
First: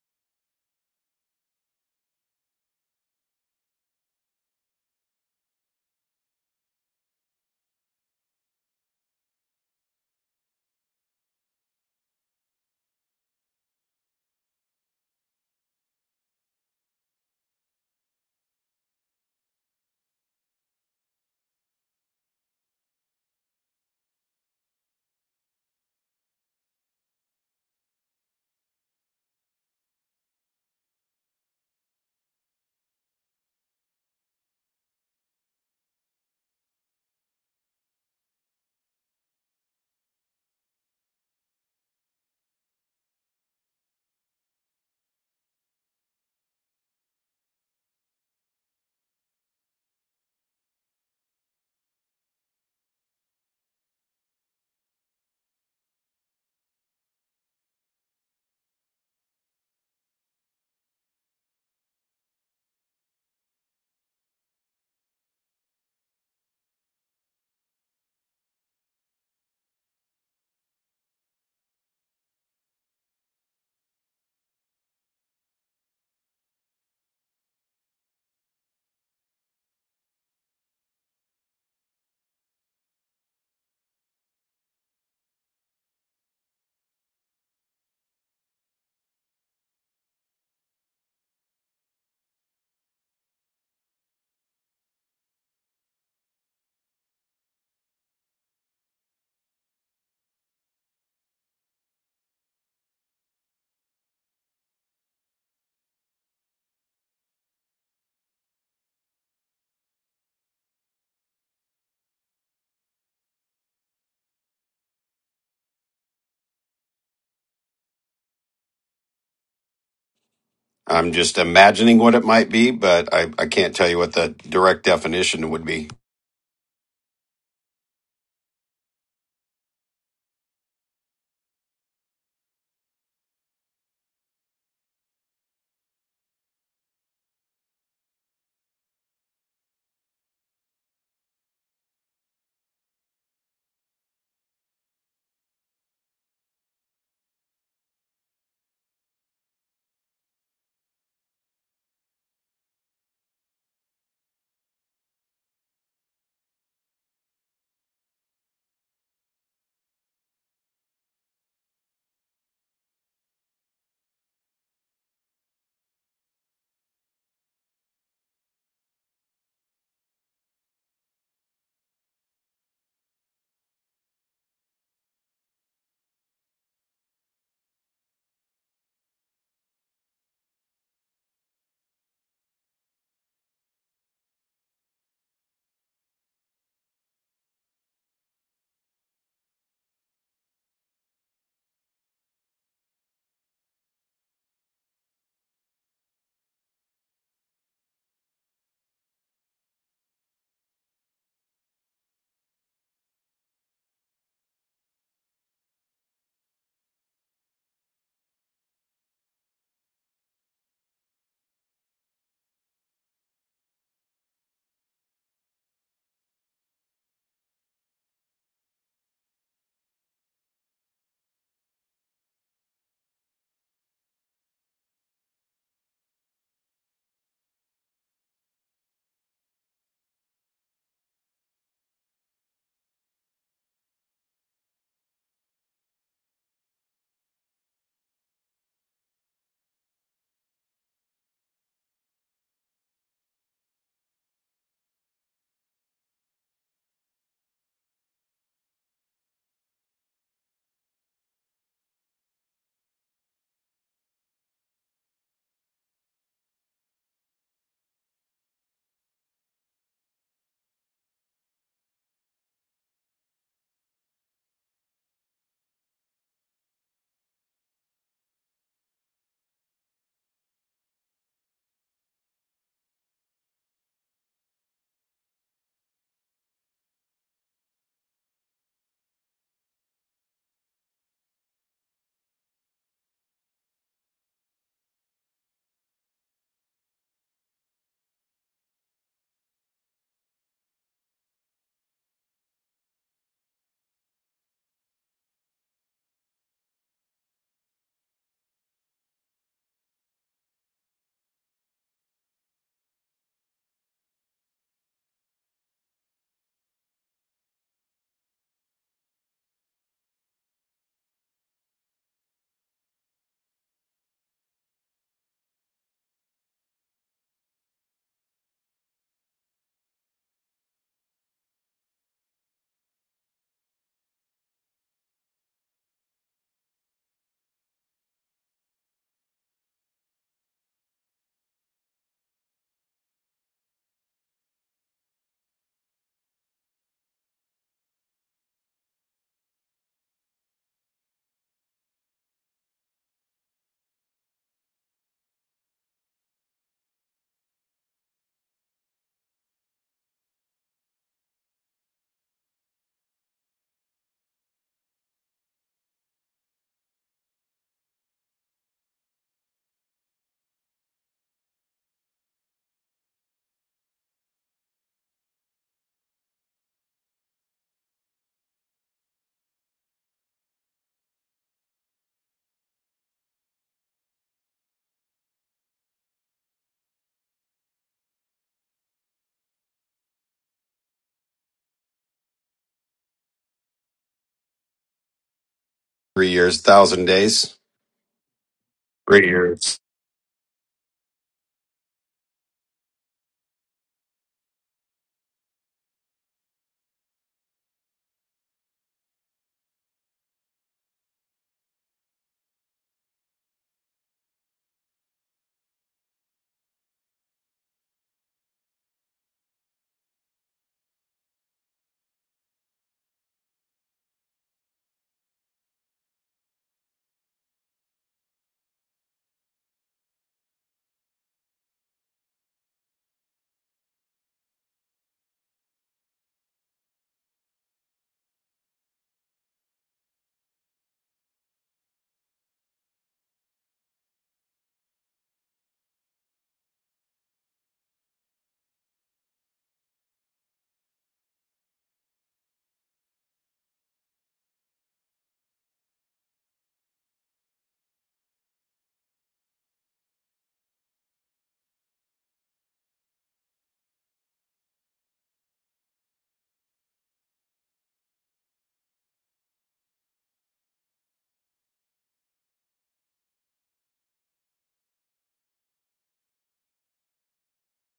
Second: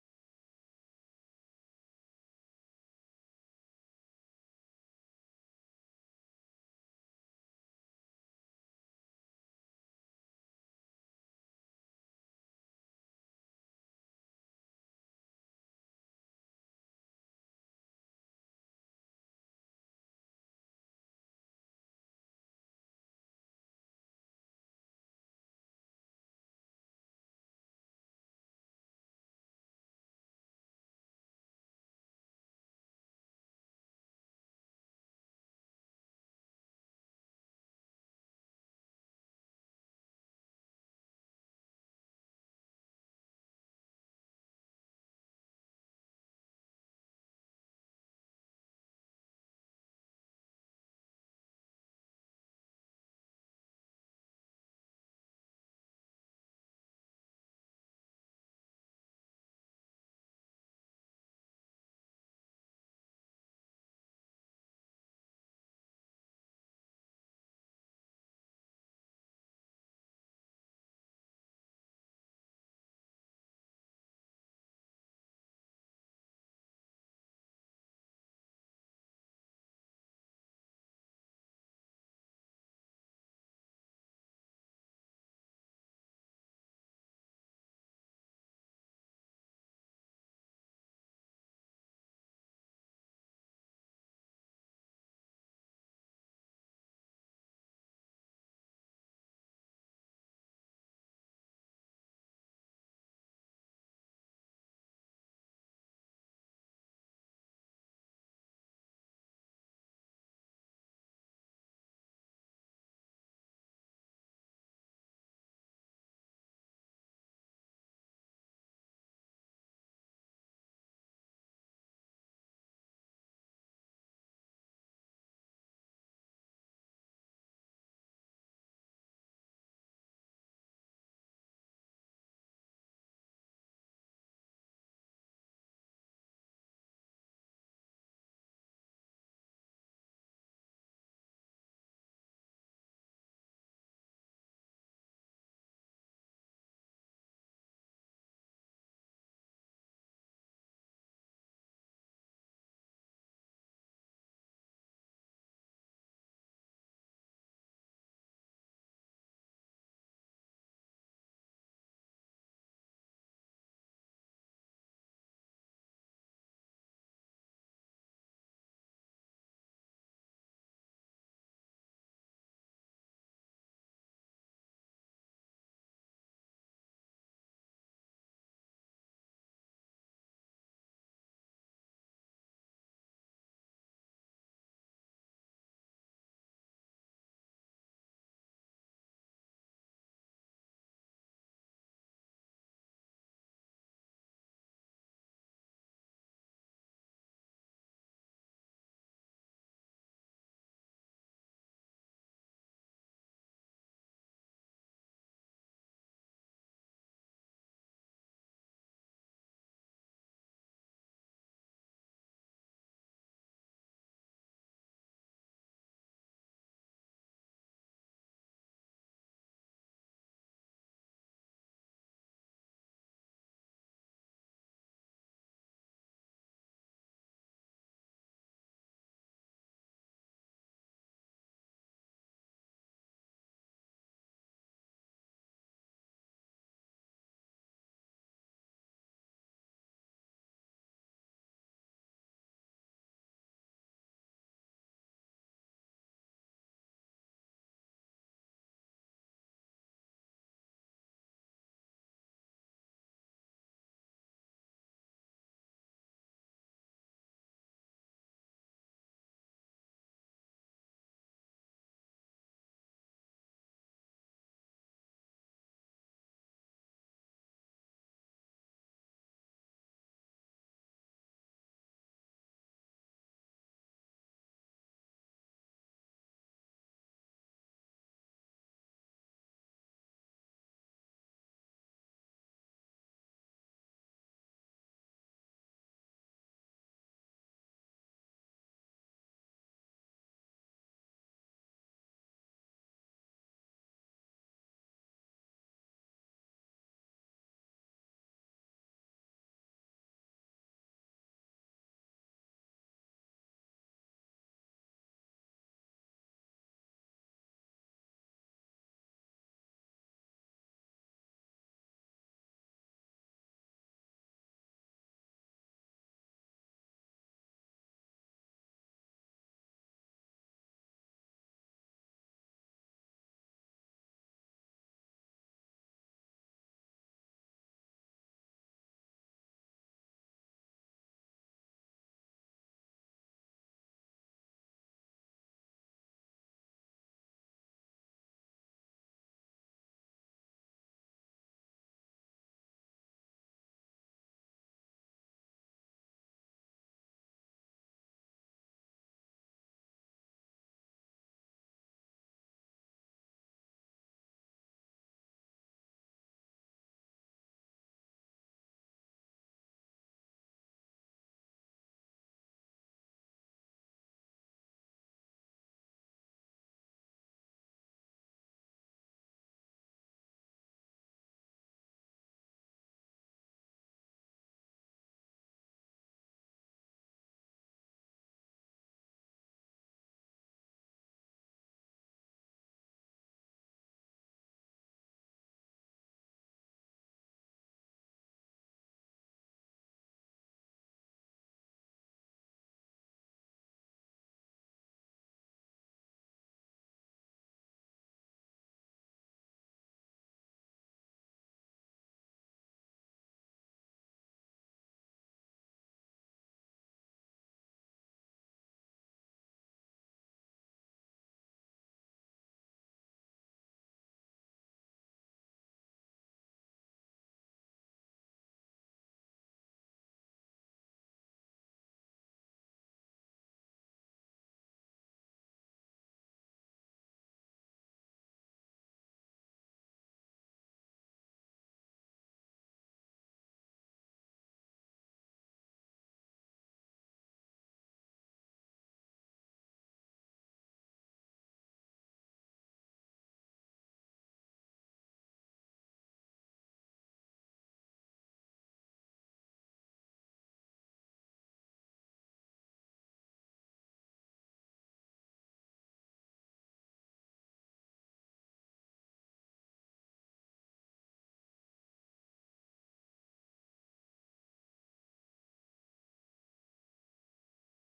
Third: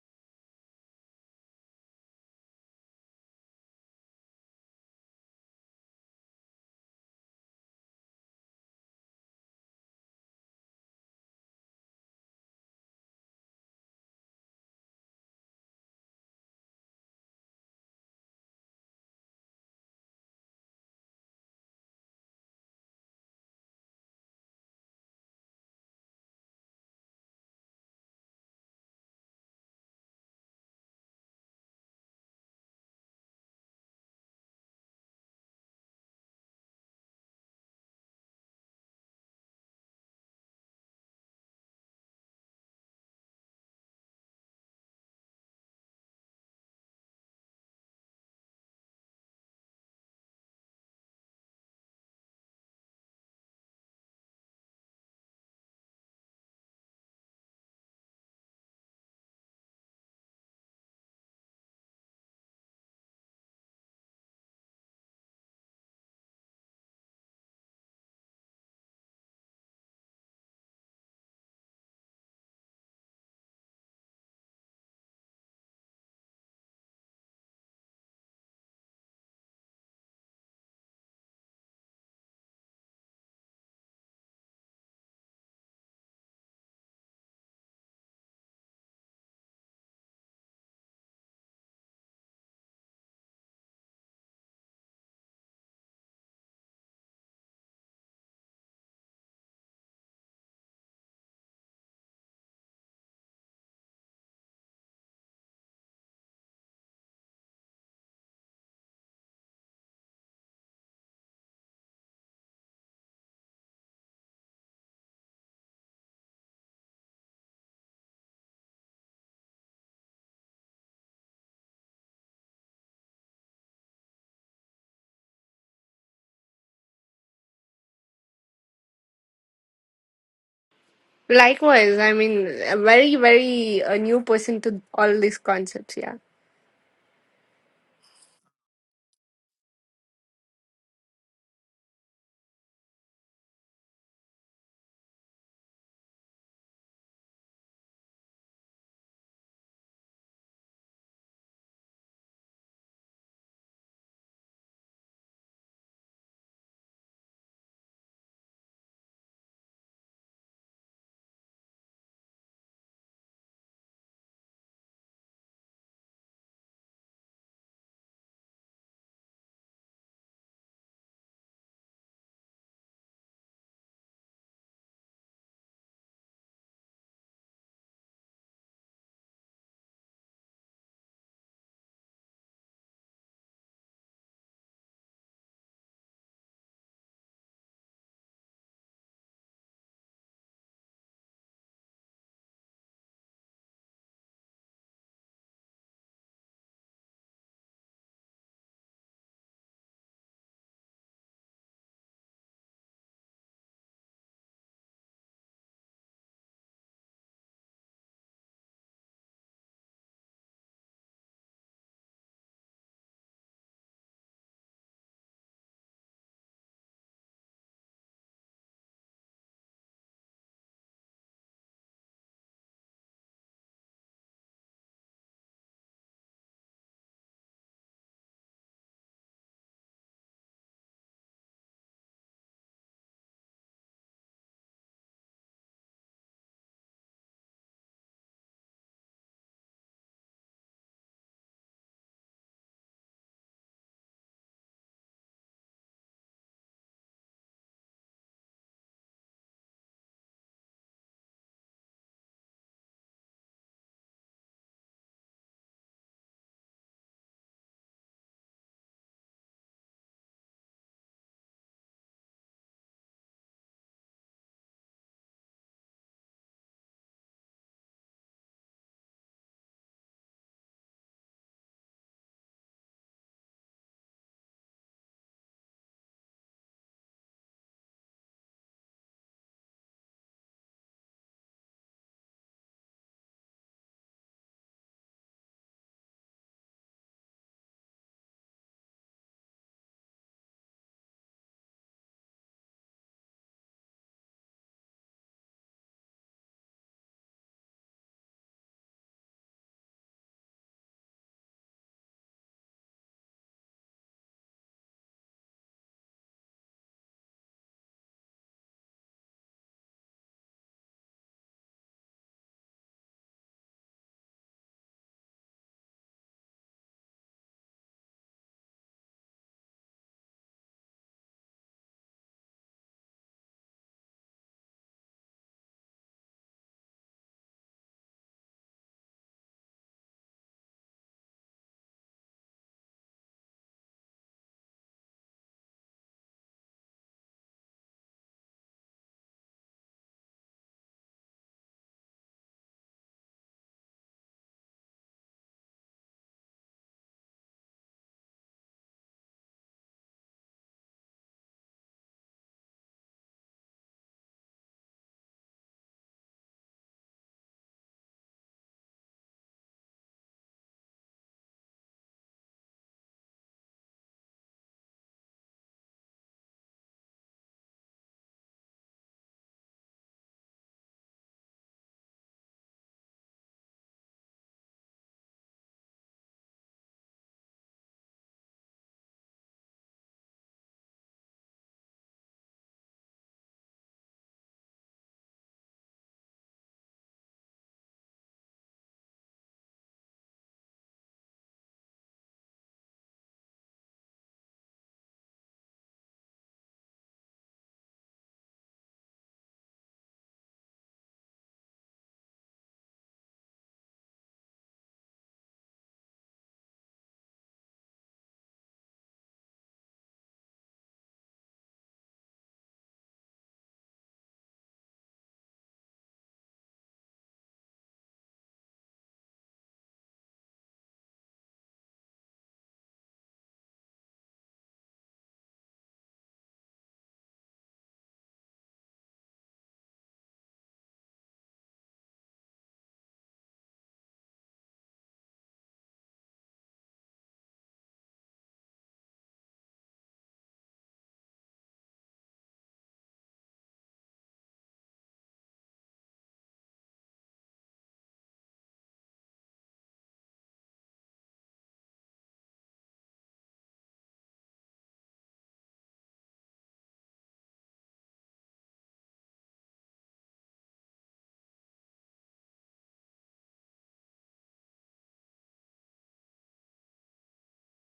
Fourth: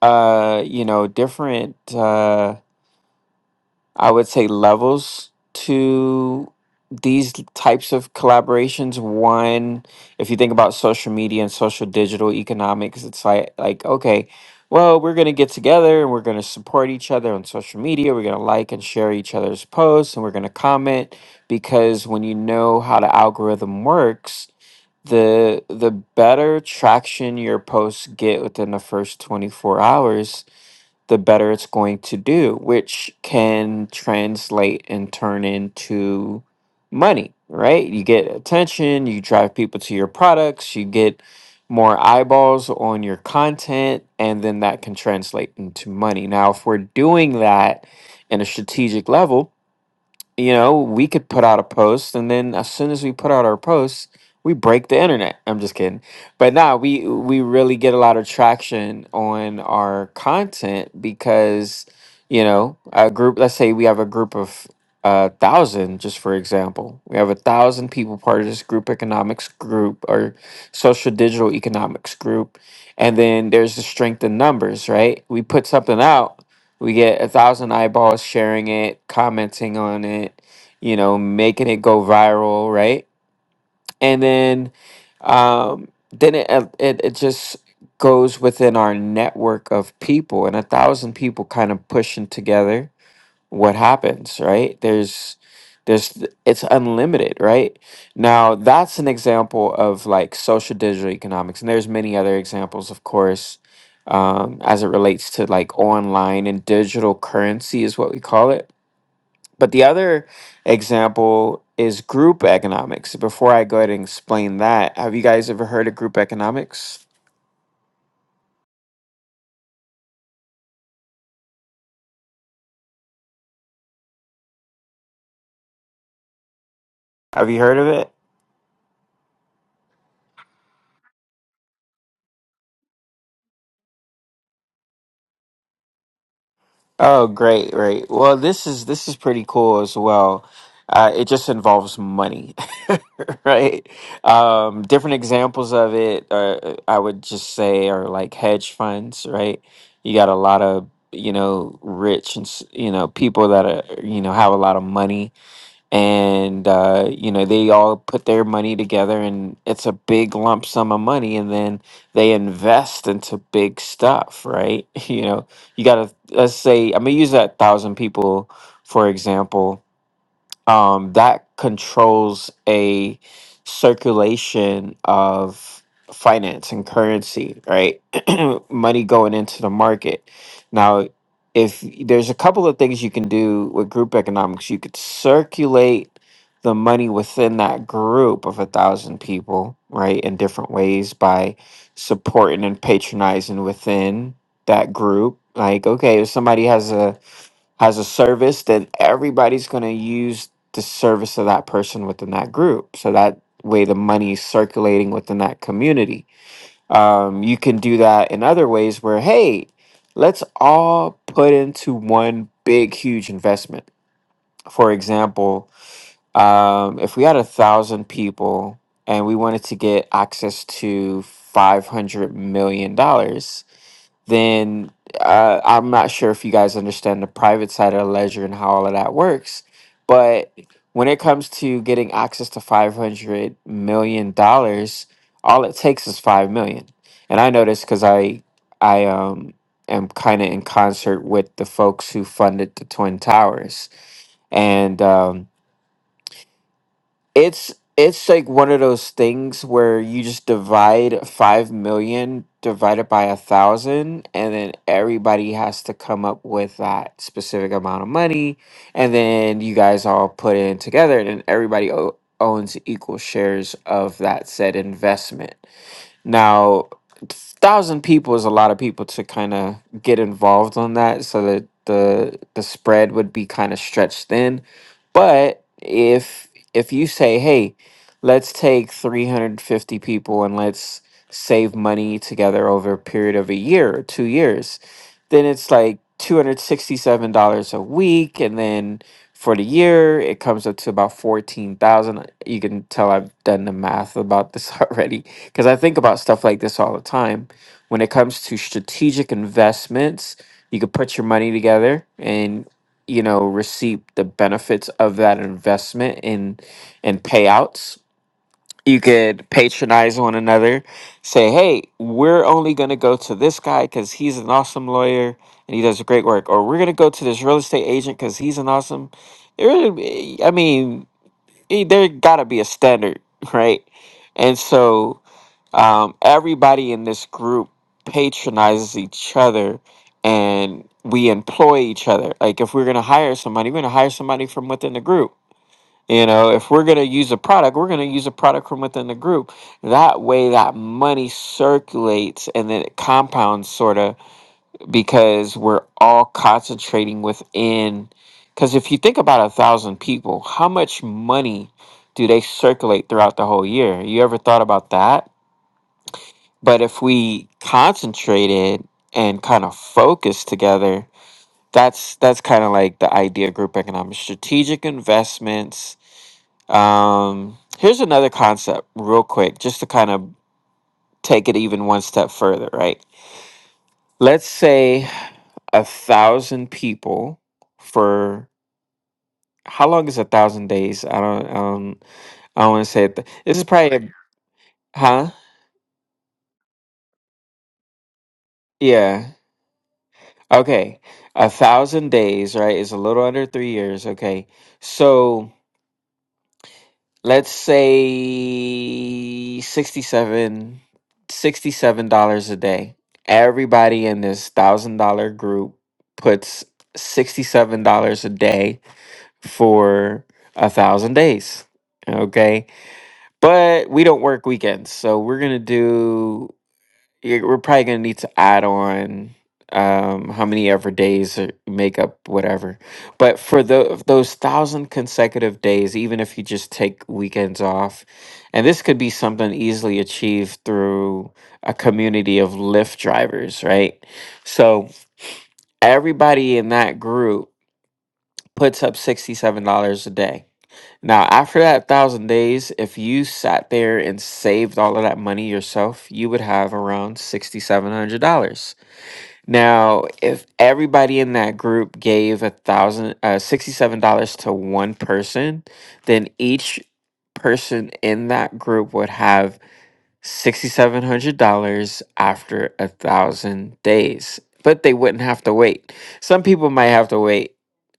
uh you know different uh I would say levels to these types of collaborations. One, if you think about social media and social digital economics, it's like like okay, well, we're gonna get together and we're gonna support each other on social media. We're gonna like and share each other's posts and we're gonna comment because when you know how the algorithm works, the the better traction your posts get within the first 24 hours the better it's going to do, which can translate and turn into money, right? You get attention, you drive people to your products, you get more eyeballs on your content, and then that can translate into money. Now, if we're doing that in a strategic level, you know, we could put out a post, and then as soon as we put out our posts, we break the internet. I'm just kidding, but nah, we we really get a lot of traction on our content because you know a group. Let's say we have a group of a thousand, just for example, we have a thousand people part of this group economics group or social digital economics group, and then there's the strength in numbers, right? We put something out we get a thousand eyeballs sharing it, commenting on it, you know, making it go viral, right? And then, um, then it uh, it, it just goes within our network of people, and a thousand people kind of pushing together what happens right there's there's it's unlimited right now that's an example of like social digital economics and there's many other examples of course um, as it relates to like online and digital currency is what we call it but the other example is group economics before i go ahead and explain that have you guys ever heard of group economics I'm just imagining what it might be, but I, I can't tell you what the direct definition would be. have you heard of it Likewise, I mean, a very, very a new person to all these concepts. Yeah. Oh, great, great. Well, this is this is pretty cool as well. Uh, it just involves money, right? Um, different examples of it, uh, uh, I would just say, are like hedge funds, right? You got a lot of you know rich and s- you know people that are you know have a lot of money and uh, you know they all put their money together and it's a big lump sum of money and then they invest into big stuff right you know you gotta let's say i'm gonna use that thousand people for example um, that controls a circulation of finance and currency, right? Money going into the market. Now, if there's a couple of things you can do with group economics, you could circulate the money within that group of a thousand people, right, in different ways by supporting and patronizing within that group. Like, okay, if somebody has a has a service, then everybody's going to use the service of that person within that group. So that way the money is circulating within that community. Um, you can do that in other ways where, hey, let's all put into one big, huge investment. For example, um, if we had a thousand people and we wanted to get access to $500 million, dollars, then uh, I'm not sure if you guys understand the private side of ledger and how all of that works. But when it comes to getting access to $500 million, dollars, all it takes is $5 million. And I know this because I, I um, am kind of in concert with the folks who funded the Twin Towers. And um, it's it's like one of those things where you just divide five million divided by a thousand and then everybody has to come up with that specific amount of money and then you guys all put in together and everybody o- owns equal shares of that said investment now, thousand people is a lot of people to kind of get involved on that, so that the the spread would be kind of stretched thin. But if if you say, hey, let's take three hundred fifty people and let's save money together over a period of a year or two years, then it's like two hundred sixty seven dollars a week, and then for the year it comes up to about fourteen thousand. You can tell I've done the math about this already because I think about stuff like this all the time. When it comes to strategic investments, you could put your money together and you know receive the benefits of that investment in and payouts. You could patronize one another, say, "Hey, we're only going to go to this guy because he's an awesome lawyer and he does great work," or "We're going to go to this real estate agent because he's an awesome." It really, I mean, eh, there got to be a standard, right? And so um, everybody in this group patronizes each other and we employ each other. Like if we're gonna hire somebody, we're gonna hire somebody from within the group. You know, if we're gonna use a product, we're gonna use a product from within the group. That way, that money circulates and then it compounds, sort of, because we're all concentrating within. Because if you think about a thousand people, how much money do they circulate throughout the whole year? You ever thought about that? But if we concentrated and kind of focused together, that's that's kind of like the idea of group economics, strategic investments. Um, here's another concept, real quick, just to kind of take it even one step further, right? Let's say a thousand people for how long is a thousand days? I don't, um, I don't want to say it. This is probably, a- huh? Three years, thousand days. Yeah. Okay, a thousand days, right, is a little under three years. Okay, so let's say sixty-seven, sixty-seven dollars a day. Everybody in this thousand dollar group puts $67 a day for a thousand days. Okay, but we don't work weekends, so we're gonna do yeah, we're probably gonna need to add on um how many ever days or make up whatever but for the those thousand consecutive days even if you just take weekends off and this could be something easily achieved through a community of lyft drivers right so everybody in that group puts up $67 a day now after that thousand days if you sat there and saved all of that money yourself you would have around $6700 now, if everybody in that group gave a thousand uh sixty-seven dollars to one person, then each person in that group would have sixty-seven hundred dollars after a thousand days. But they wouldn't have to wait. Some people might have to wait,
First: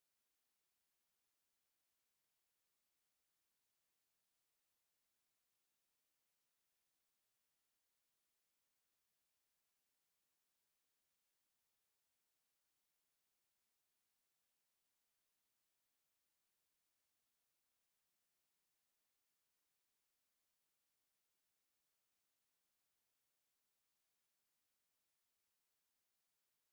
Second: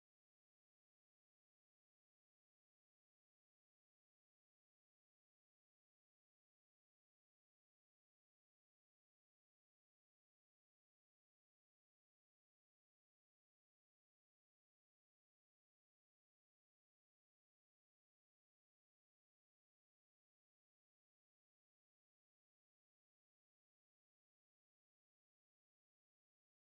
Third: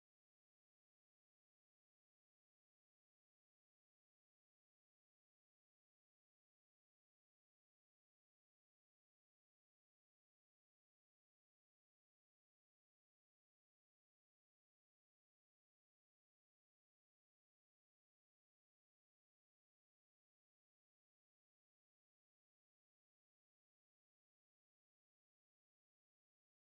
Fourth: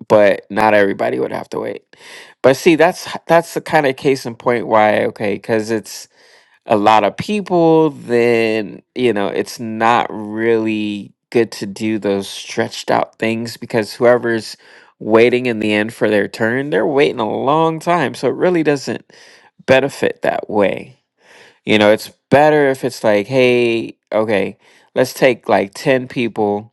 but not everybody would have to wait. But see, that's that's the kind of case in point why, okay, because it's a lot of people, then you know it's not really good to do those stretched out things because whoever's waiting in the end for their turn, they're waiting a long time. So it really doesn't benefit that way. You know, it's better if it's like, hey, okay, let's take like 10 people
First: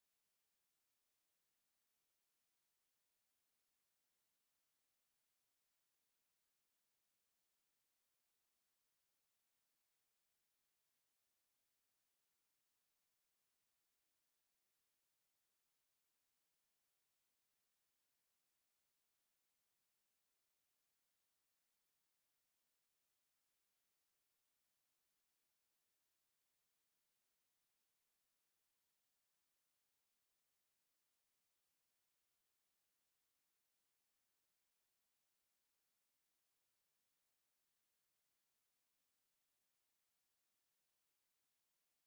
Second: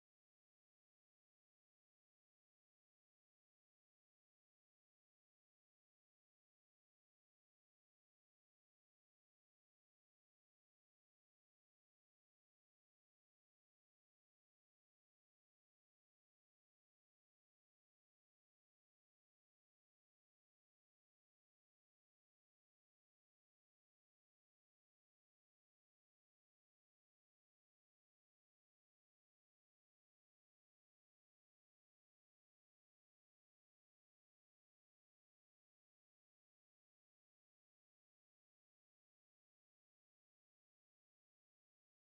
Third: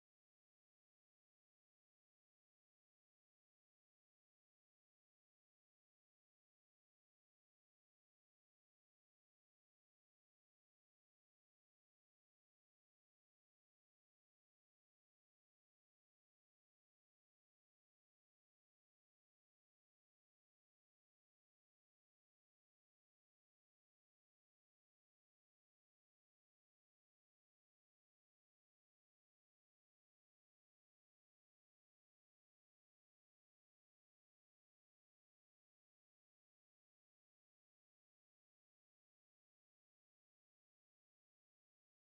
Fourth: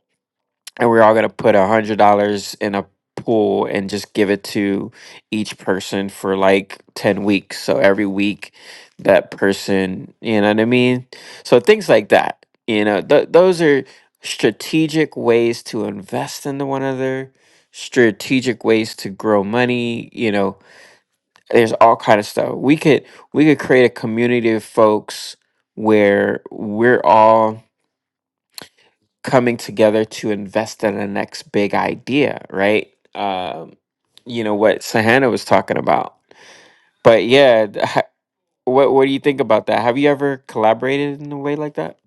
and we're all gonna put a hundred dollars in a pool and just give it to each person for like 10 weeks so every week that person you know what i mean so things like that you know th- those are strategic ways to invest into one another strategic ways to grow money you know there's all kind of stuff we could we could create a community of folks where we're all coming together to invest in the next big idea, right? Um, you know what Sahana was talking about. But yeah, th- ha- what what do you think about that? Have you ever collaborated in a way like that?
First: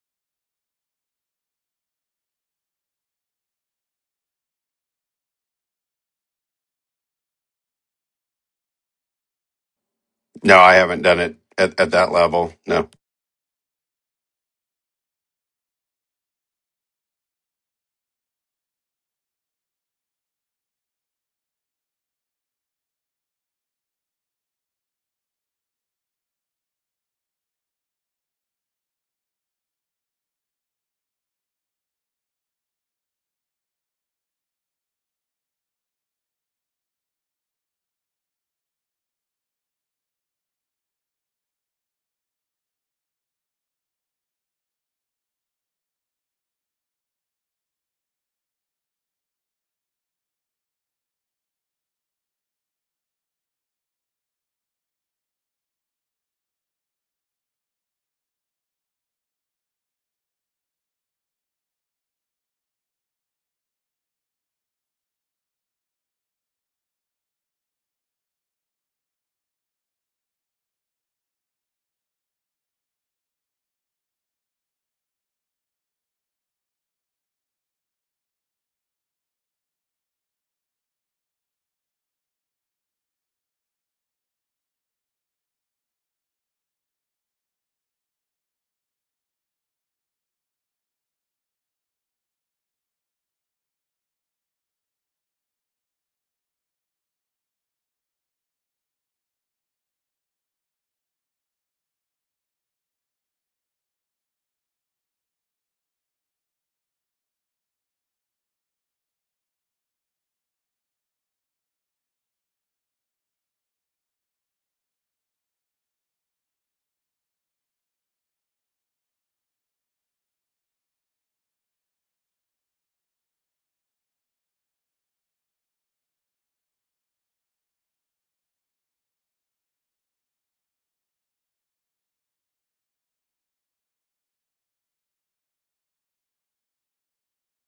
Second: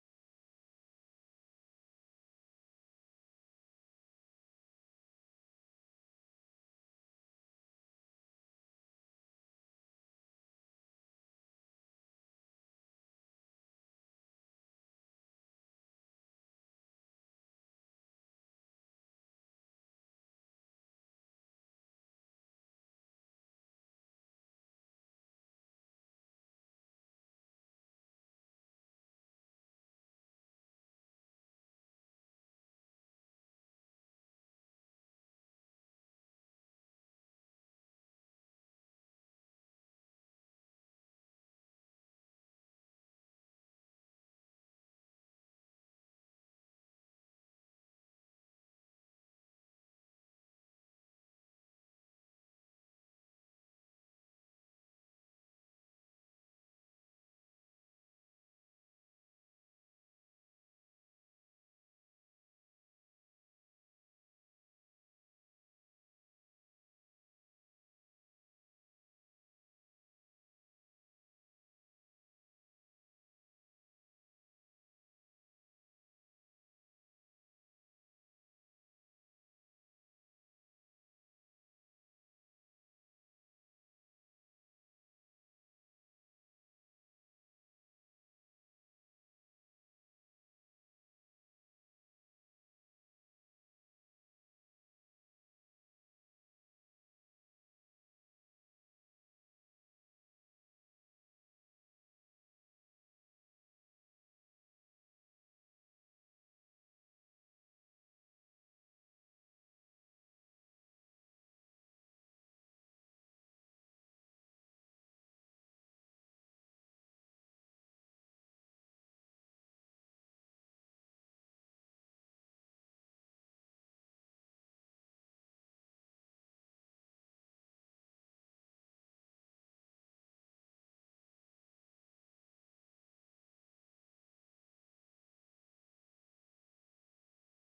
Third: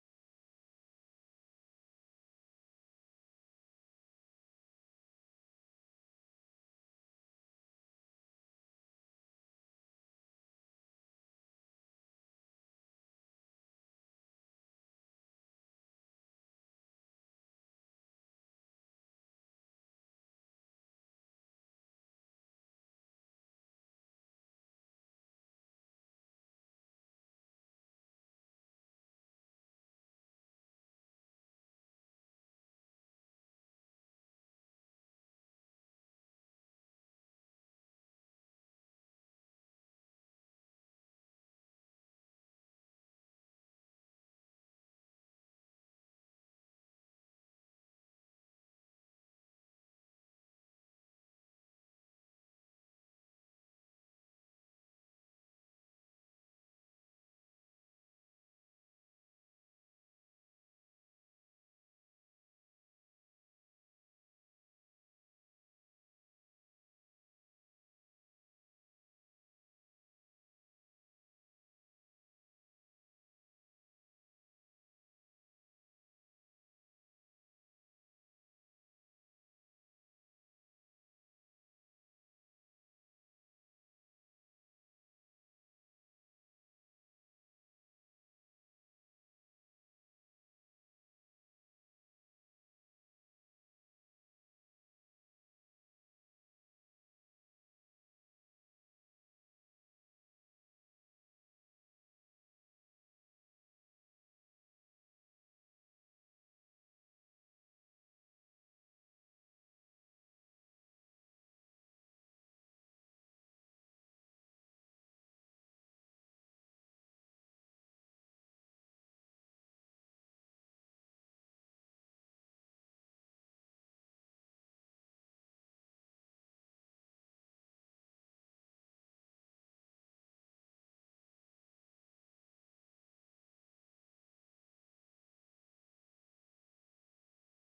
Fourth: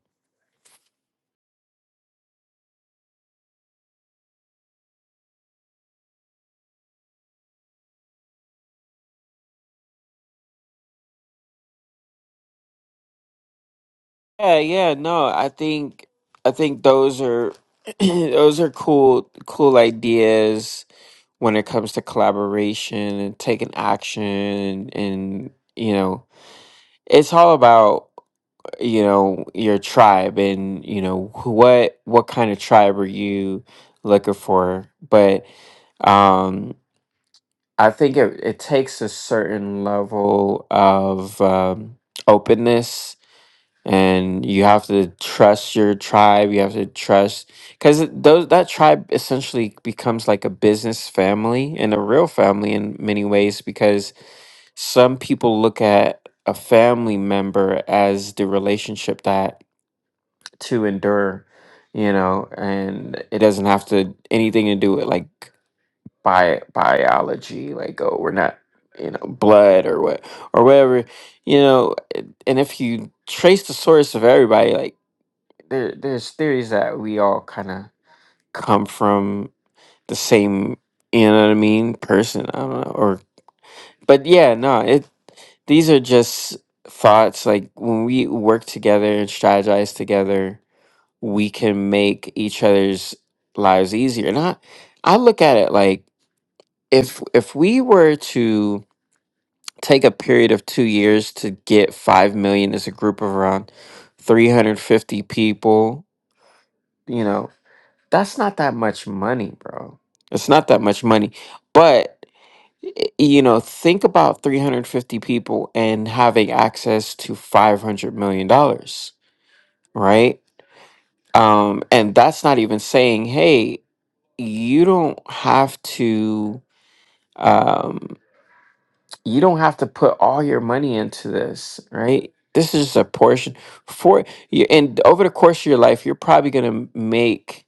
No, I haven't done it at, at that level. No. Yeah, yeah, no, I think I think those are those are cool cool ideas when it comes to collaboration and taking action and you know, it's all about you know your tribe and you know who- what what kind of tribe are you looking for but um i think it, it takes a certain level of um, openness and you have to trust your tribe you have to trust because those that tribe essentially becomes like a business family and a real family in many ways because some people look at a family member as the relationship that to endure, you know, and it doesn't have to anything to do with like bi- biology, like oh we're not you know blood or what or whatever, you know. a- And if you trace the source of everybody, like there there's theories that we all kind of come from the same, you know what I mean, person. I don't know, or but yeah, no, it these are just thoughts like when we work together and strategize together we can make each other's lives easier. And I, I look at it like if if we were to take a period of two years to get five million as a group of around three hundred fifty people, you know, that's not that much money, bro. It's not that much money, but y- you know, think about 350 people and having access to 500 million dollars, right? Um, and that's not even saying, hey, you don't have to um you don't have to put all your money into this right this is just a portion for you and over the course of your life you're probably going to make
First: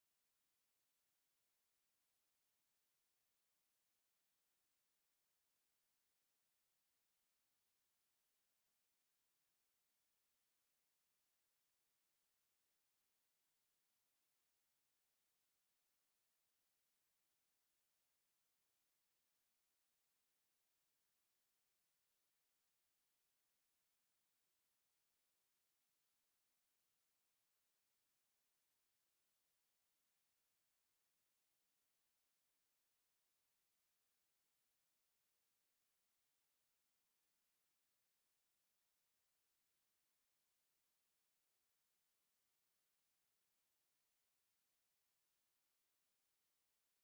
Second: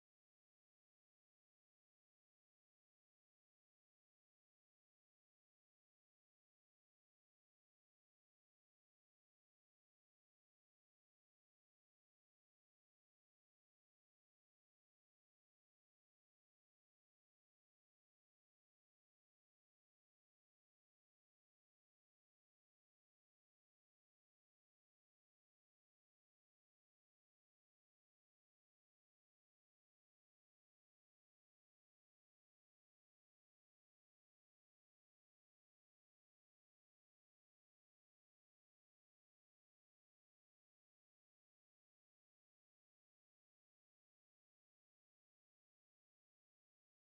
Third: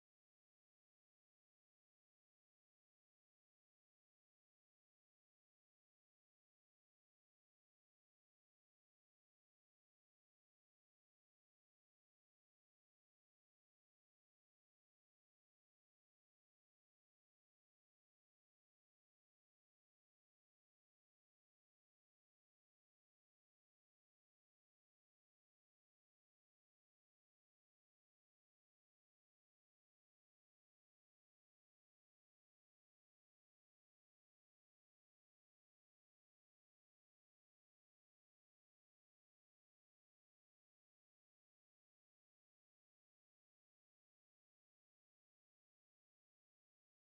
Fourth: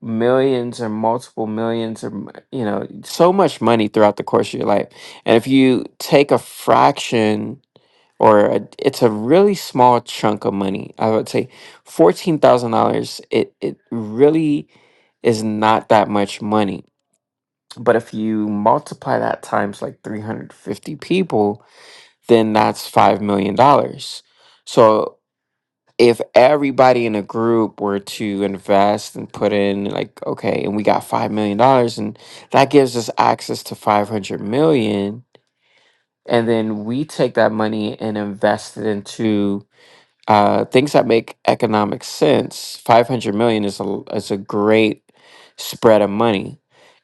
millions or multiple millions or m- you know so much money throughout the course of your life and if you take a fraction or a, it's a really small chunk of money i would say $14000 it it really is not that much money But if you multiply that times like 350 people, then that's $5 million. dollars. So if everybody in a group were to invest and put in, like, okay, and we got $5 million, dollars, and that gives us access to 500 million. And then we take that money and invest it into uh, things that make economic sense, 500 million is a, l- is a great spread of money.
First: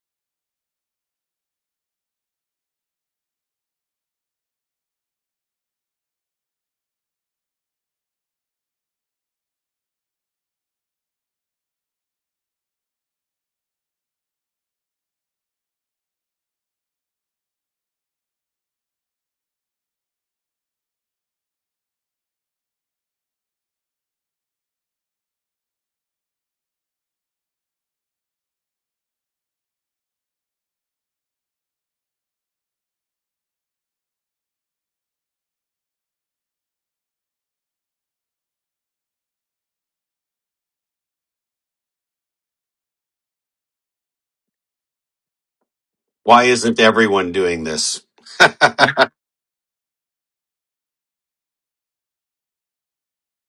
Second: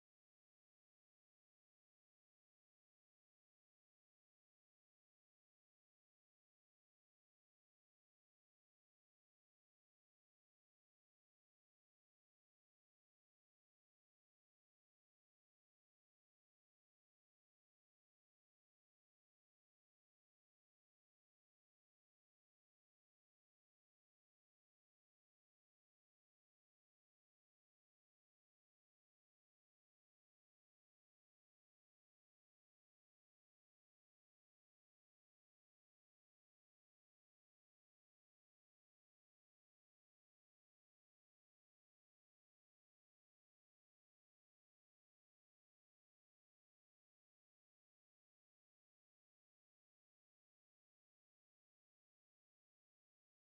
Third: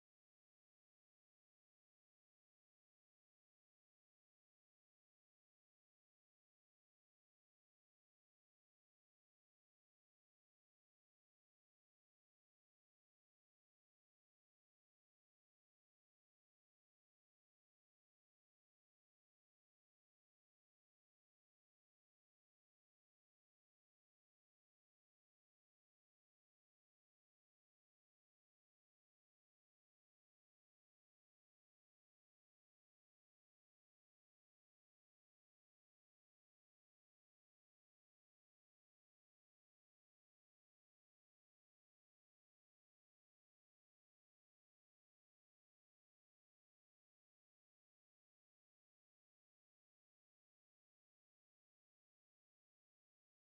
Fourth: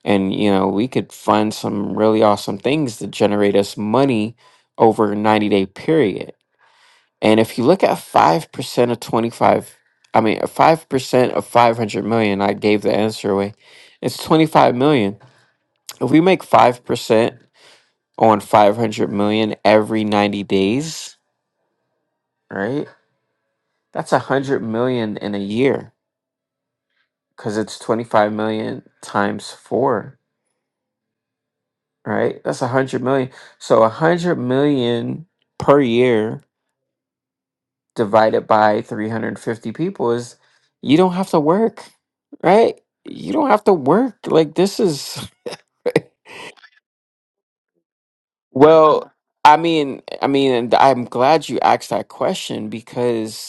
And, you know, we could fund some really awesome things that generate us money over a 90 day period. And if you look at 5% of 25, I mean, 5% of 500 million, I gave the answer away, it's 25 million. If we make 5% on 500 million every 90 days, right? That's 100 million in a year because it's 25 million times four, right? That's 100 million. So 100 million per year divided by 350 people is you don't have to work, right? You don't have to work. Like, this is, Why isn't everyone doing this? well, I mean, I mean, and I'm glad you asked that question because.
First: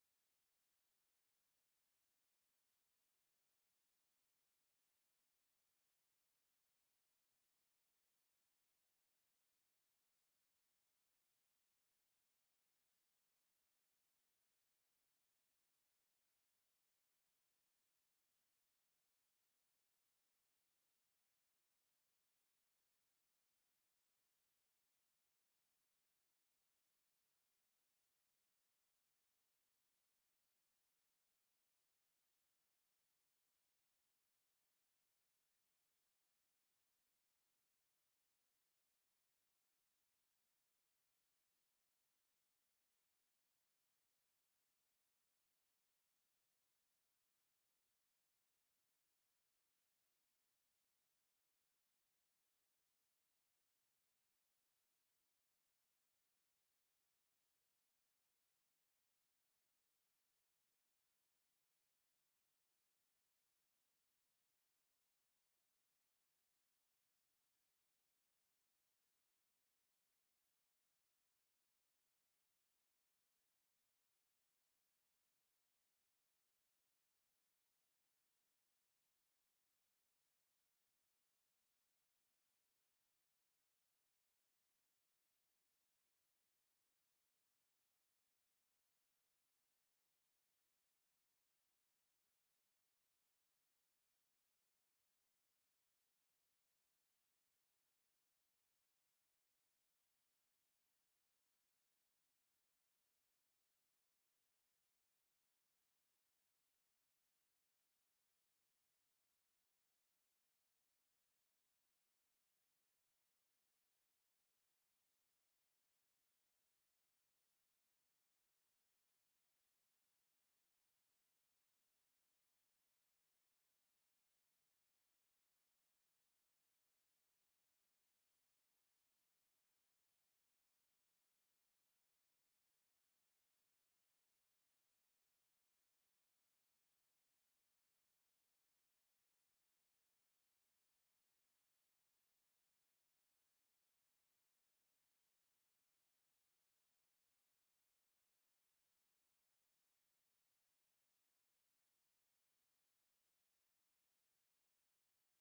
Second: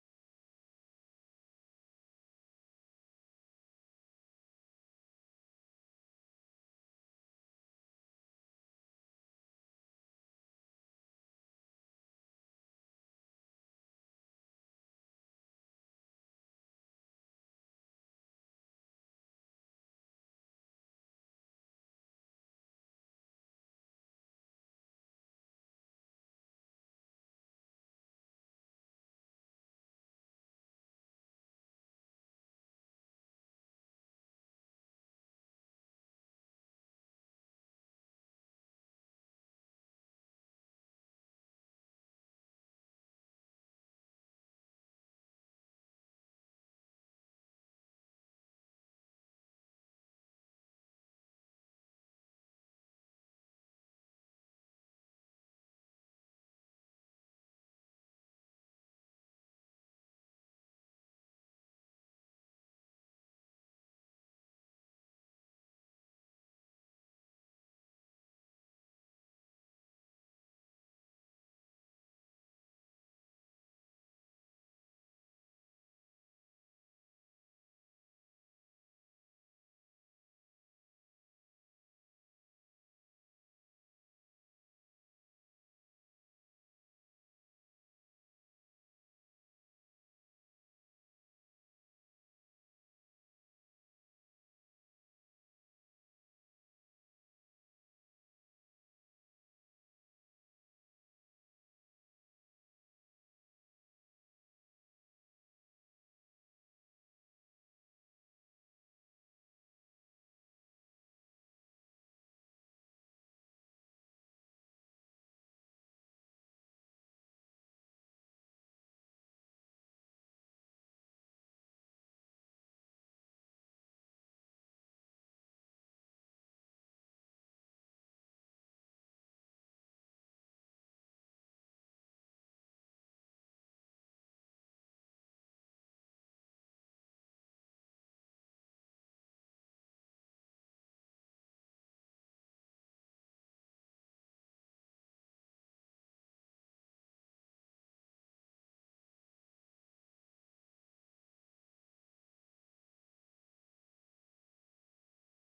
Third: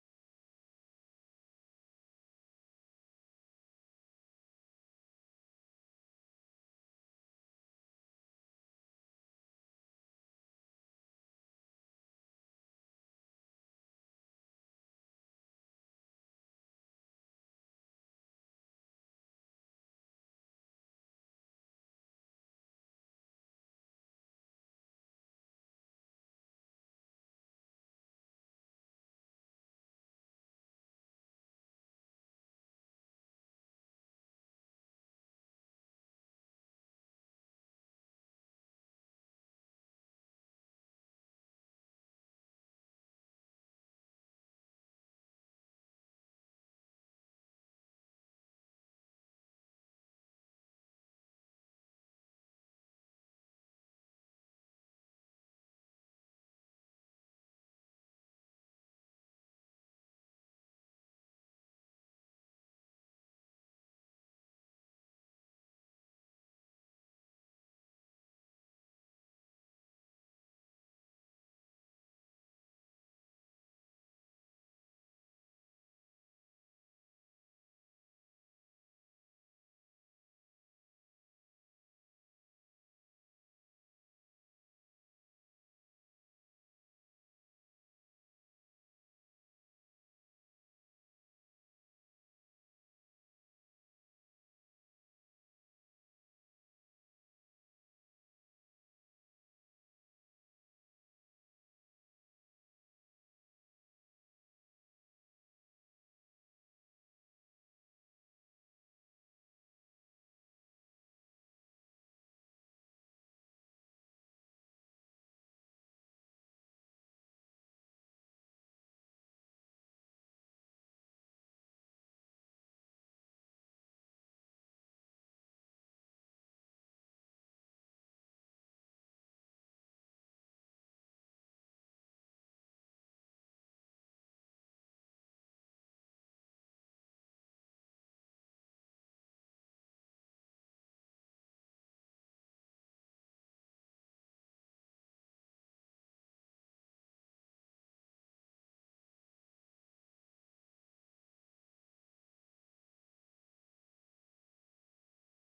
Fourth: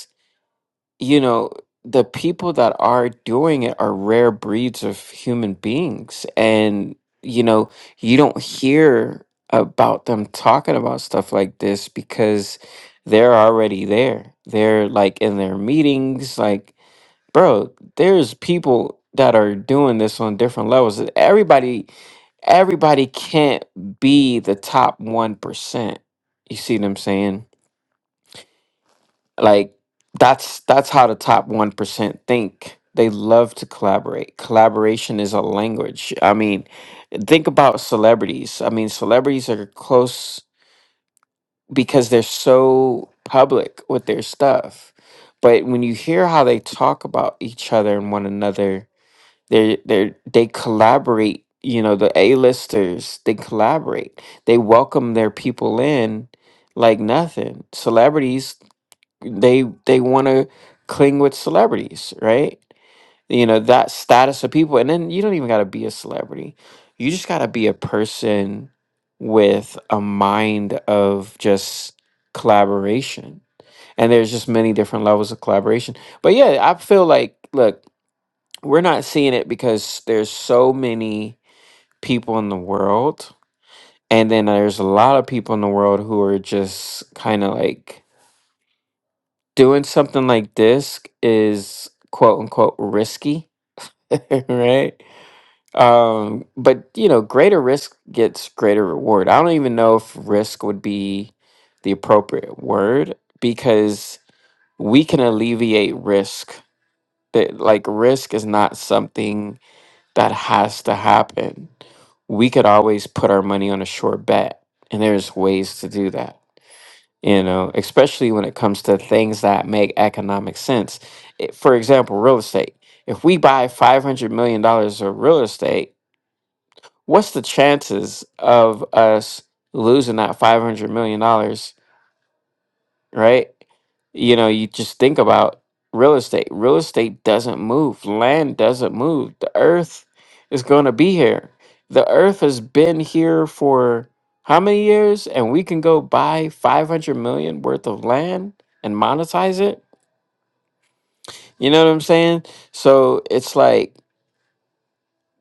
you know, the people that are doing it are rare breeds of human beings. And, you know, you don't hear about them talking about stuff like this because they're already there. They're like in their meetings, like, bro, there's people that are doing this on different levels. Everybody everybody can't be the top 1%. You see what I'm saying? like that's that's how the top 1% think they love to collaborate collaboration is a language i mean think about celebrities i mean celebrities are close because they're so public with their stuff but when you hear how they talk about each other and one another they they they collaborate you know the a-listers they collaborate they welcome their people in like nothing celebrities they they want to cling with celebrities, right? You know, that status of people. And then you don't even got to be a celebrity. You just got to be a person with a mind of just collaboration. And there's just many different levels of collaboration. But yeah, I feel like look, we're not seeing it because there's so many people in the world and then there's a lot of people in the world who are just kind of like doing something like this is quote unquote risky, right? Um, but you know, greater risk gets greater reward. I don't even know if risk would be the appropriate word because we can alleviate risk. That like risk is not something that has to happen. We could always put our money on a short bet, and there's ways to do that you know, especially when it comes to things that make economic sense. It- For example, real estate. If we buy $500 million dollars of real estate, what's the chances of us losing that $500 million dollars right? You know, you just think about real estate. Real estate doesn't move, land doesn't move. The earth is going to be here. The earth has been here for how many years? And we can go buy 500 million worth of land and monetize it. You know what I'm saying? So it's like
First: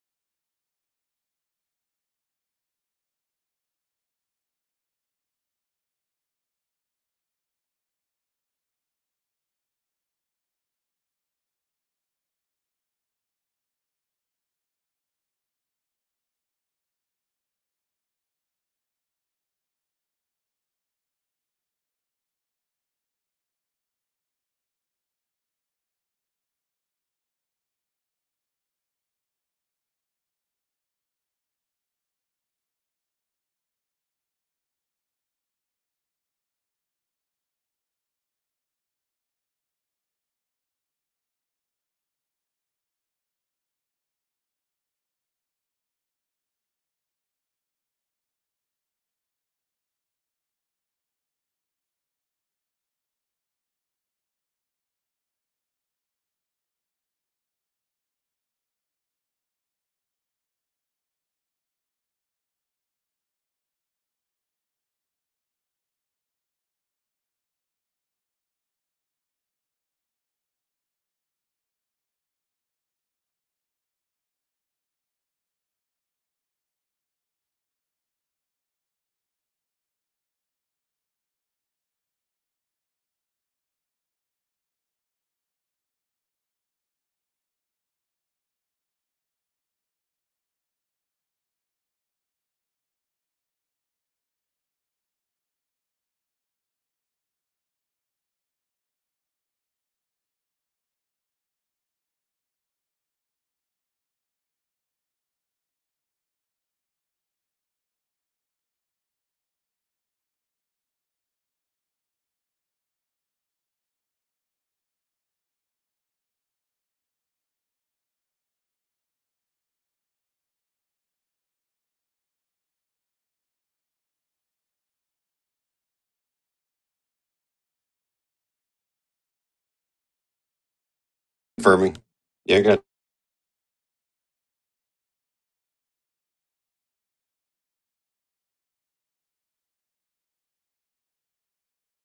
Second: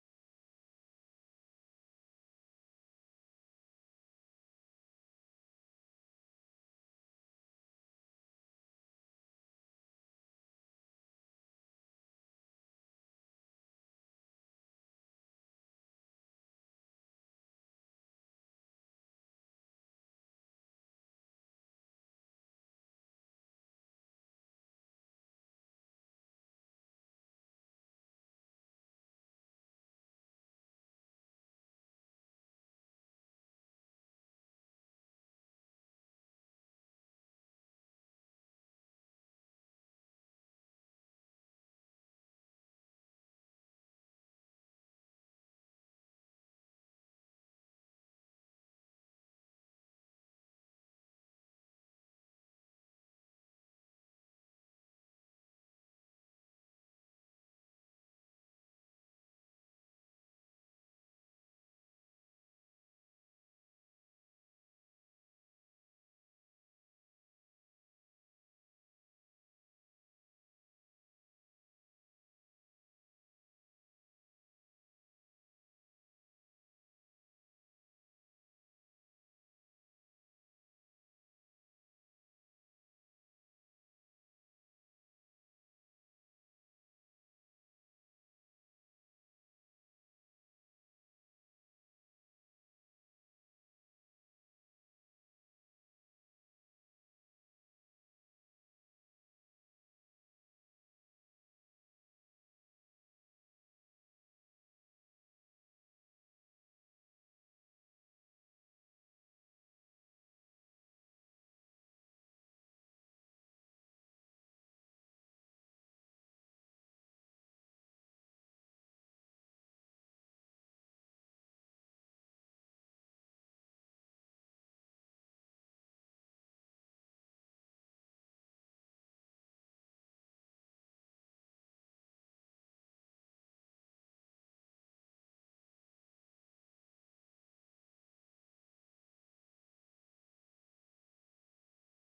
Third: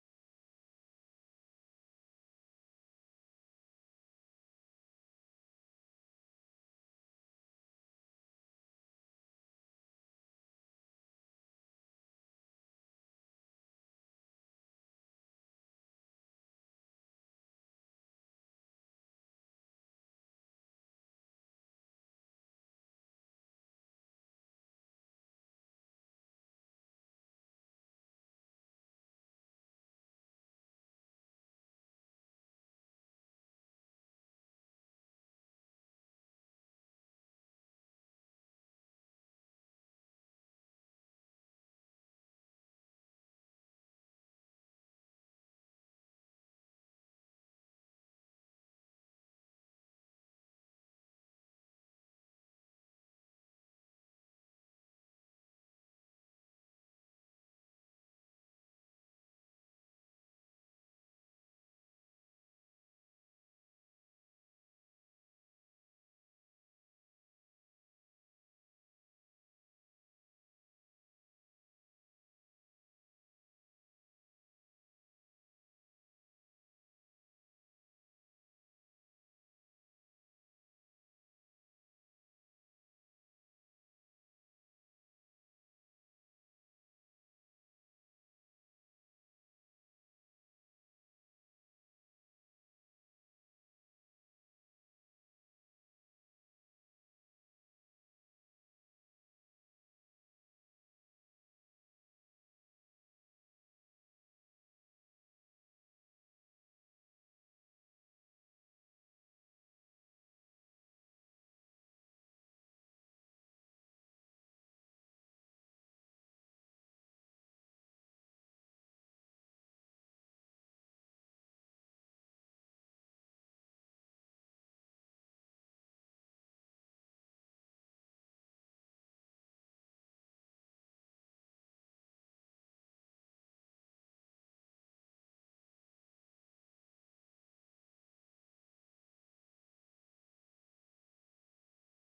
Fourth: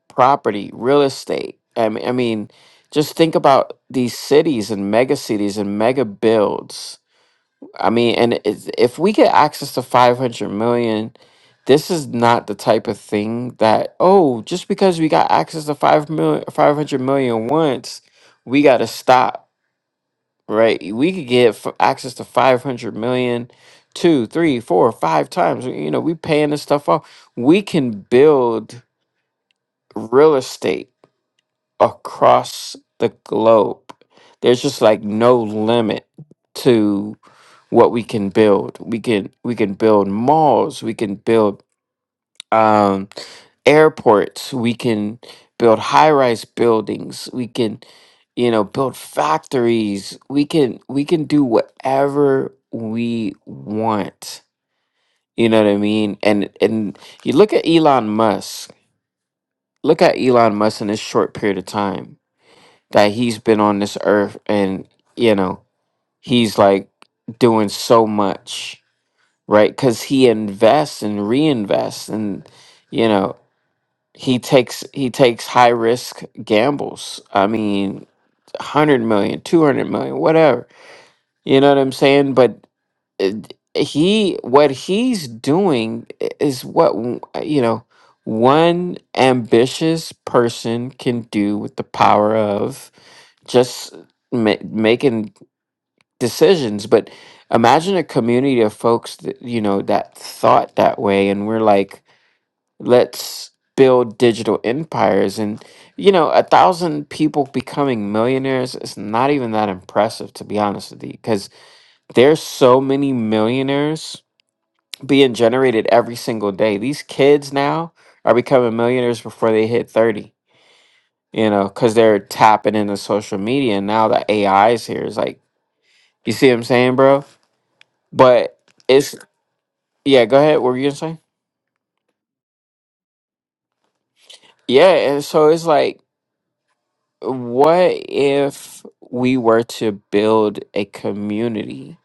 property, real estate. I mean, I mean, just think about these cities and mega cities and mega builds I mean, and if if we get access to 500 million, this is not the type of thing that, oh, just because we got access to five million, five hundred million once, we got to stop, right? We could get f- access to 500 million two, three, four, five times. You know, we paying this stuff off. We can build real estate across the globe. There's just like no limit what we can build. We can we can build malls. We can build um, airports. We can build high rise buildings. We can you know build factories. We can we can do whatever we want. You know what I mean? And and you look at Elon Musk. Look at Elon Musk in this short period of time that he's been on this earth, and you know he's like doing so much right? Because he invests and reinvests, and you know he takes he takes high risk gambles. I mean, a hundred million, two hundred million, whatever. You know what I'm saying? But uh, he what he's doing i- is what w- you know one ambitious person can do with the power of just ma- making decisions but imagine a community of folks that you know that thought that way and we're like let's build digital empires and you know a thousand people becoming millionaires is not even that impressive to be honest with you because there's so many millionaires being generated every single day these kids now are becoming millionaires before they hit 30 you know because they're tapping into social media and now the ai is here. It's like you see what i'm saying bro but it's Yeah, go ahead. What were you gonna say? Confirming. Yeah, good. Yeah, and so it's like, what if we were to build a community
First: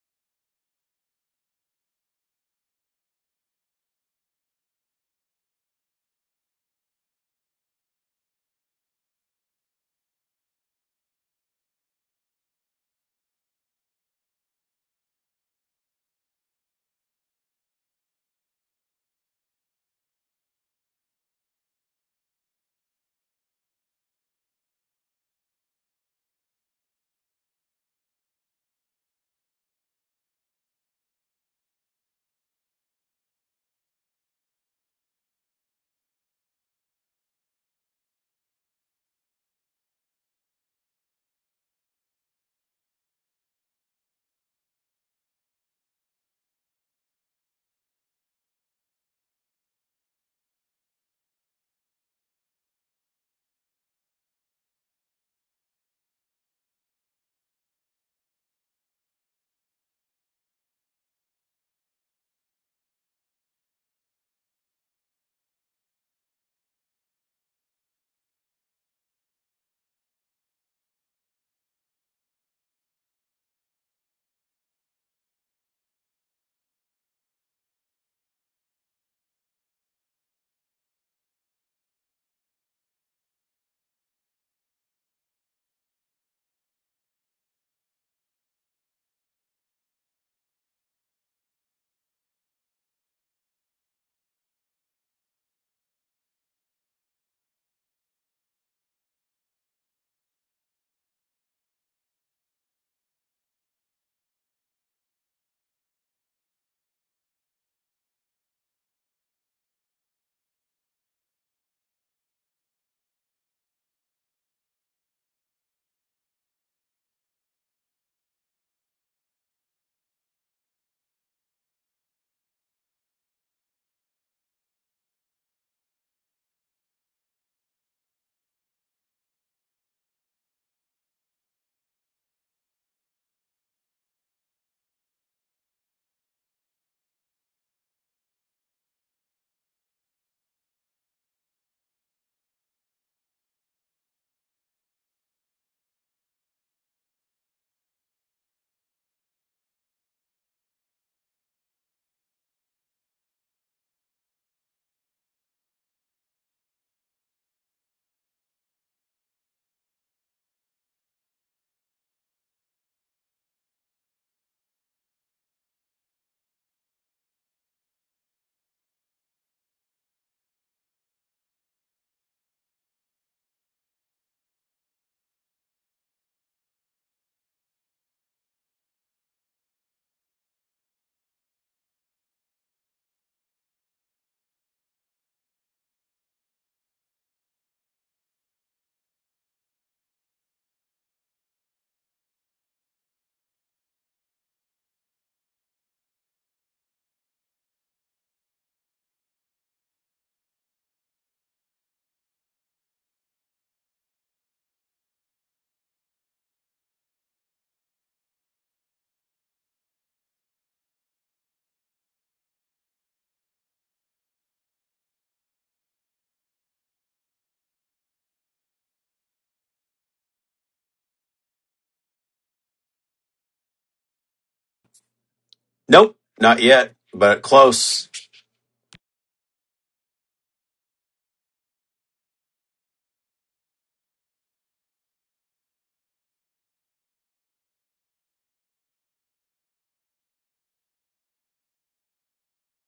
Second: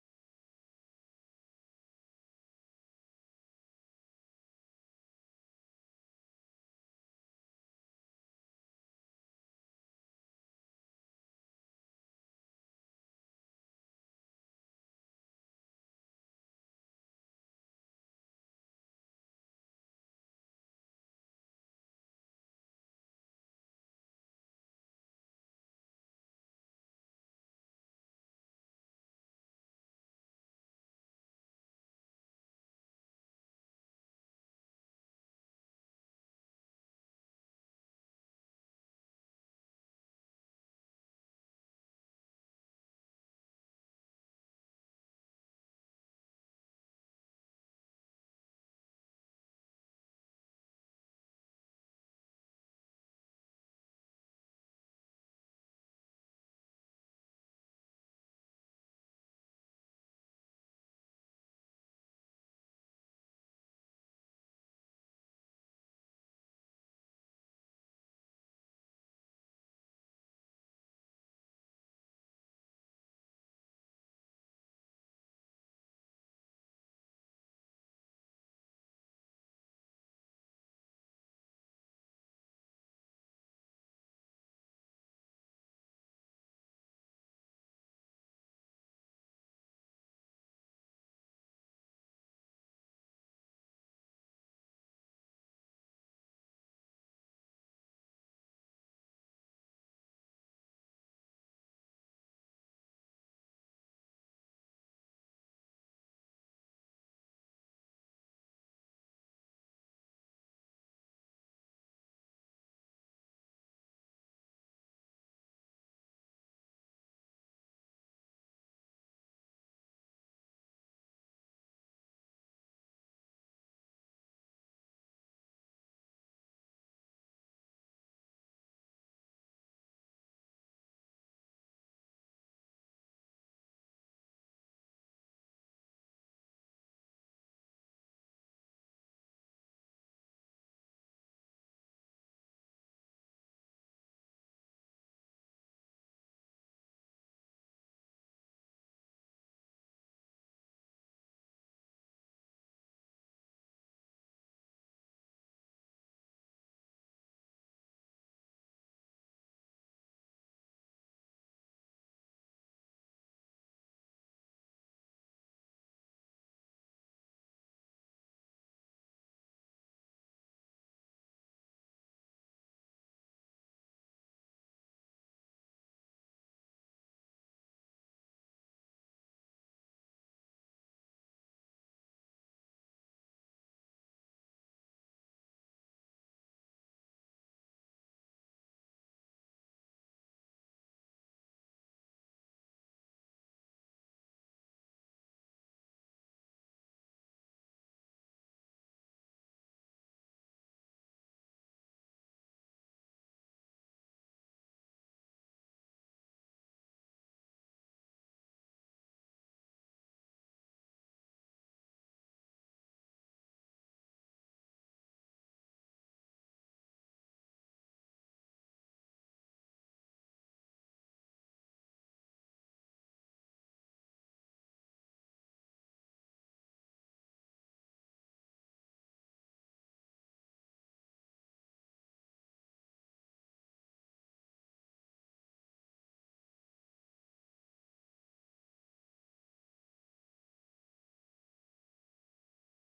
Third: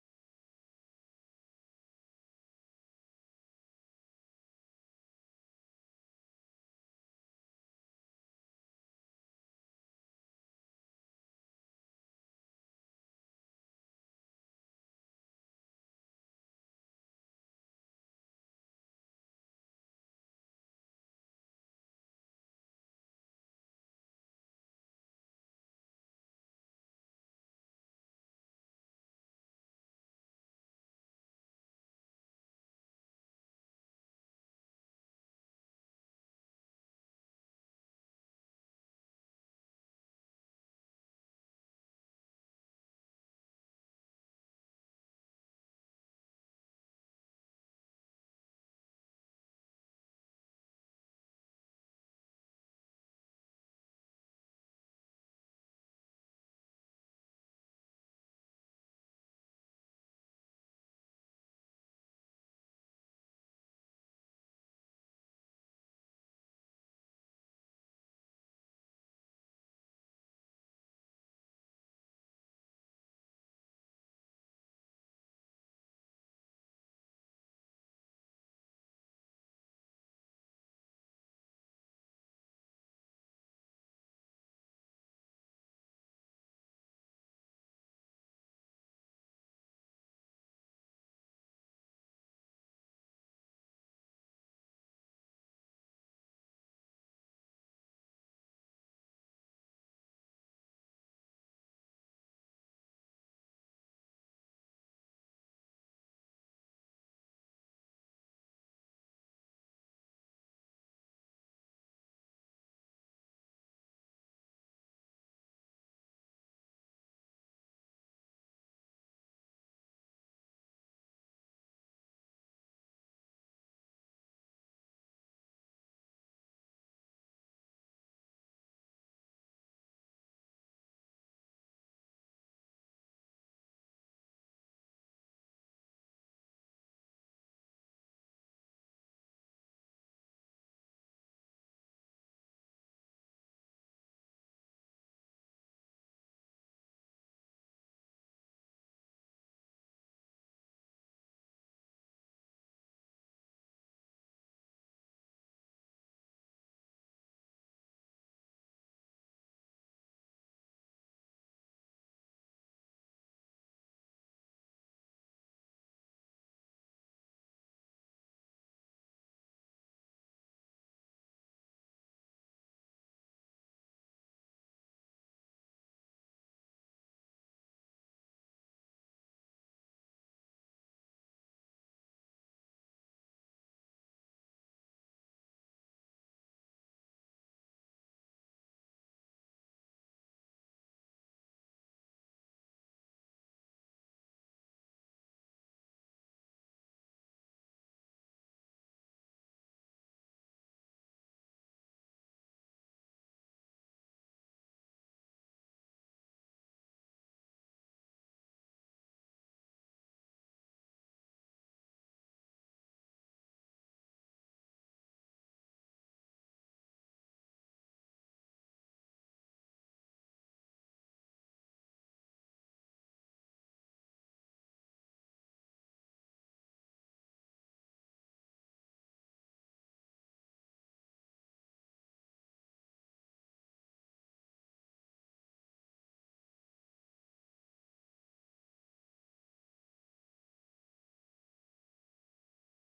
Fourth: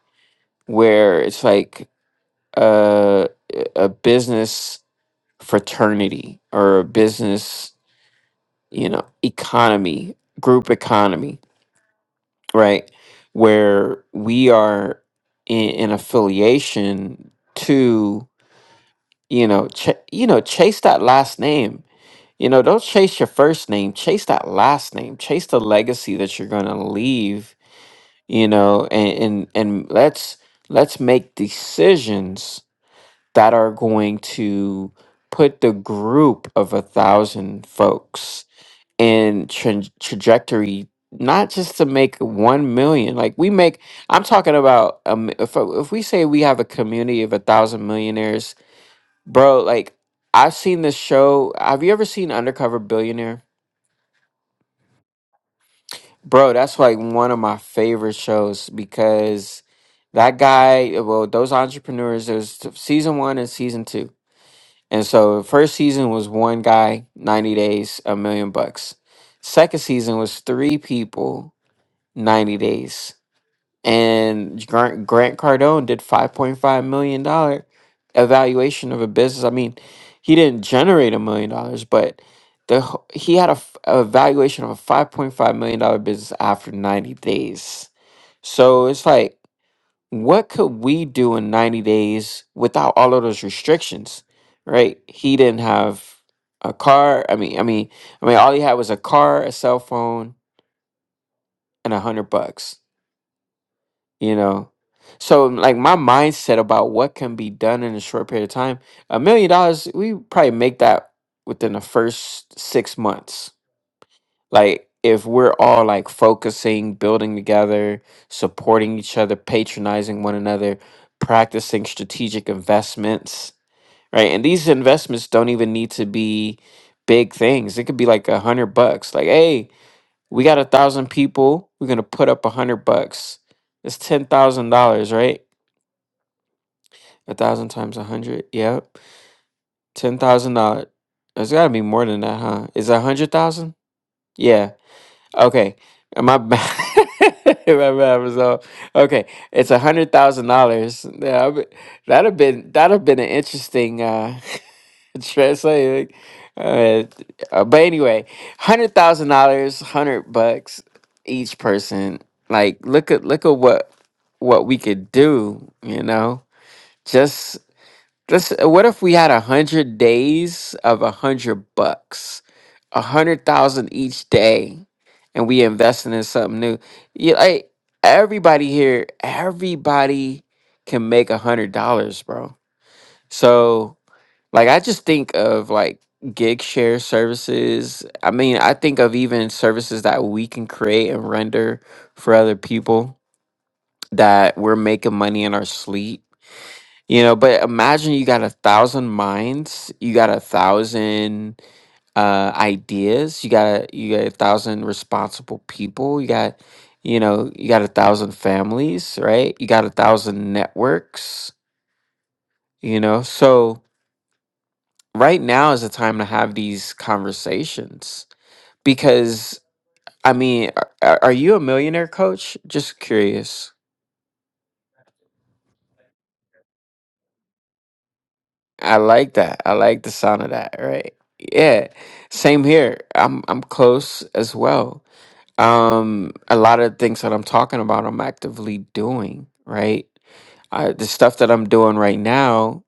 where it's like a a business fraternity or a business, you know, economy, group economy, right? Where we are in, in affiliation to, you know, ch- you know, chase that last name You know, don't chase your first name, chase that last name, chase the legacy that you're going to leave, you know, and, and and let's let's make decisions that are going to put the group of a thousand folks in tra- trajectory not just to make 1 million like we make i'm talking about um, if, if we say we have a community of a thousand millionaires bro like i've seen this show have you ever seen undercover billionaire Bro, that's like one of my favorite shows because that guy, well, those entrepreneurs, there's t- season one and season two. And so first season was one guy, 90 days, a million bucks. Second season was three people, 90 days and Grant, Grant Cardone did five point five million dollar evaluation of a business. I mean, he didn't generate a million dollars, but the wh- he had a, f- a valuation of a five point five million dollar business after ninety days. So it's like, what could we do in ninety days without all of those restrictions? Right? He didn't have a car. I mean, I mean, I mean, all he had was a car, a cell phone, and a hundred bucks you know so like my mindset about what can be done in a short period of time a million dollars we probably make that within the first six months like if we're all like focusing building together supporting each other patronizing one another practicing strategic investments right and these investments don't even need to be big things it could be like a hundred bucks like hey we got a thousand people we're gonna put up a hundred bucks it's ten thousand dollars, right? A thousand times a hundred. Yep. Ten thousand dollars. It's gotta be more than that, huh? Is that a hundred thousand? Yeah. Okay. Uh, My bad. My bad was off. Okay. It's a hundred thousand dollars. Yeah, I be- that'd have been that'd have been an interesting uh translate. like, Uh, uh, but anyway, hundred thousand dollars, hundred bucks each person. Like look at look at what what we could do, you know? just. Just what if we had a hundred days of a hundred bucks, a hundred thousand each day, and we invested in something new? Yeah, like everybody here, everybody can make a hundred dollars, bro. So, like, I just think of like gig share services. I mean, I think of even services that we can create and render for other people that we're making money in our sleep you know, but imagine you got a thousand minds, you got a thousand uh ideas, you got a, you got a thousand responsible people, you got you know, you got a thousand families, right? You got a thousand networks, you know. So right now is the time to have these conversations because I mean, are, are you a millionaire coach? Just curious. Nope, not yet, but close. I like that. I like the sound of that, right? Yeah. Same here. I'm I'm close as well. Um a lot of things that I'm talking about I'm actively doing, right? I, the stuff that I'm doing right now,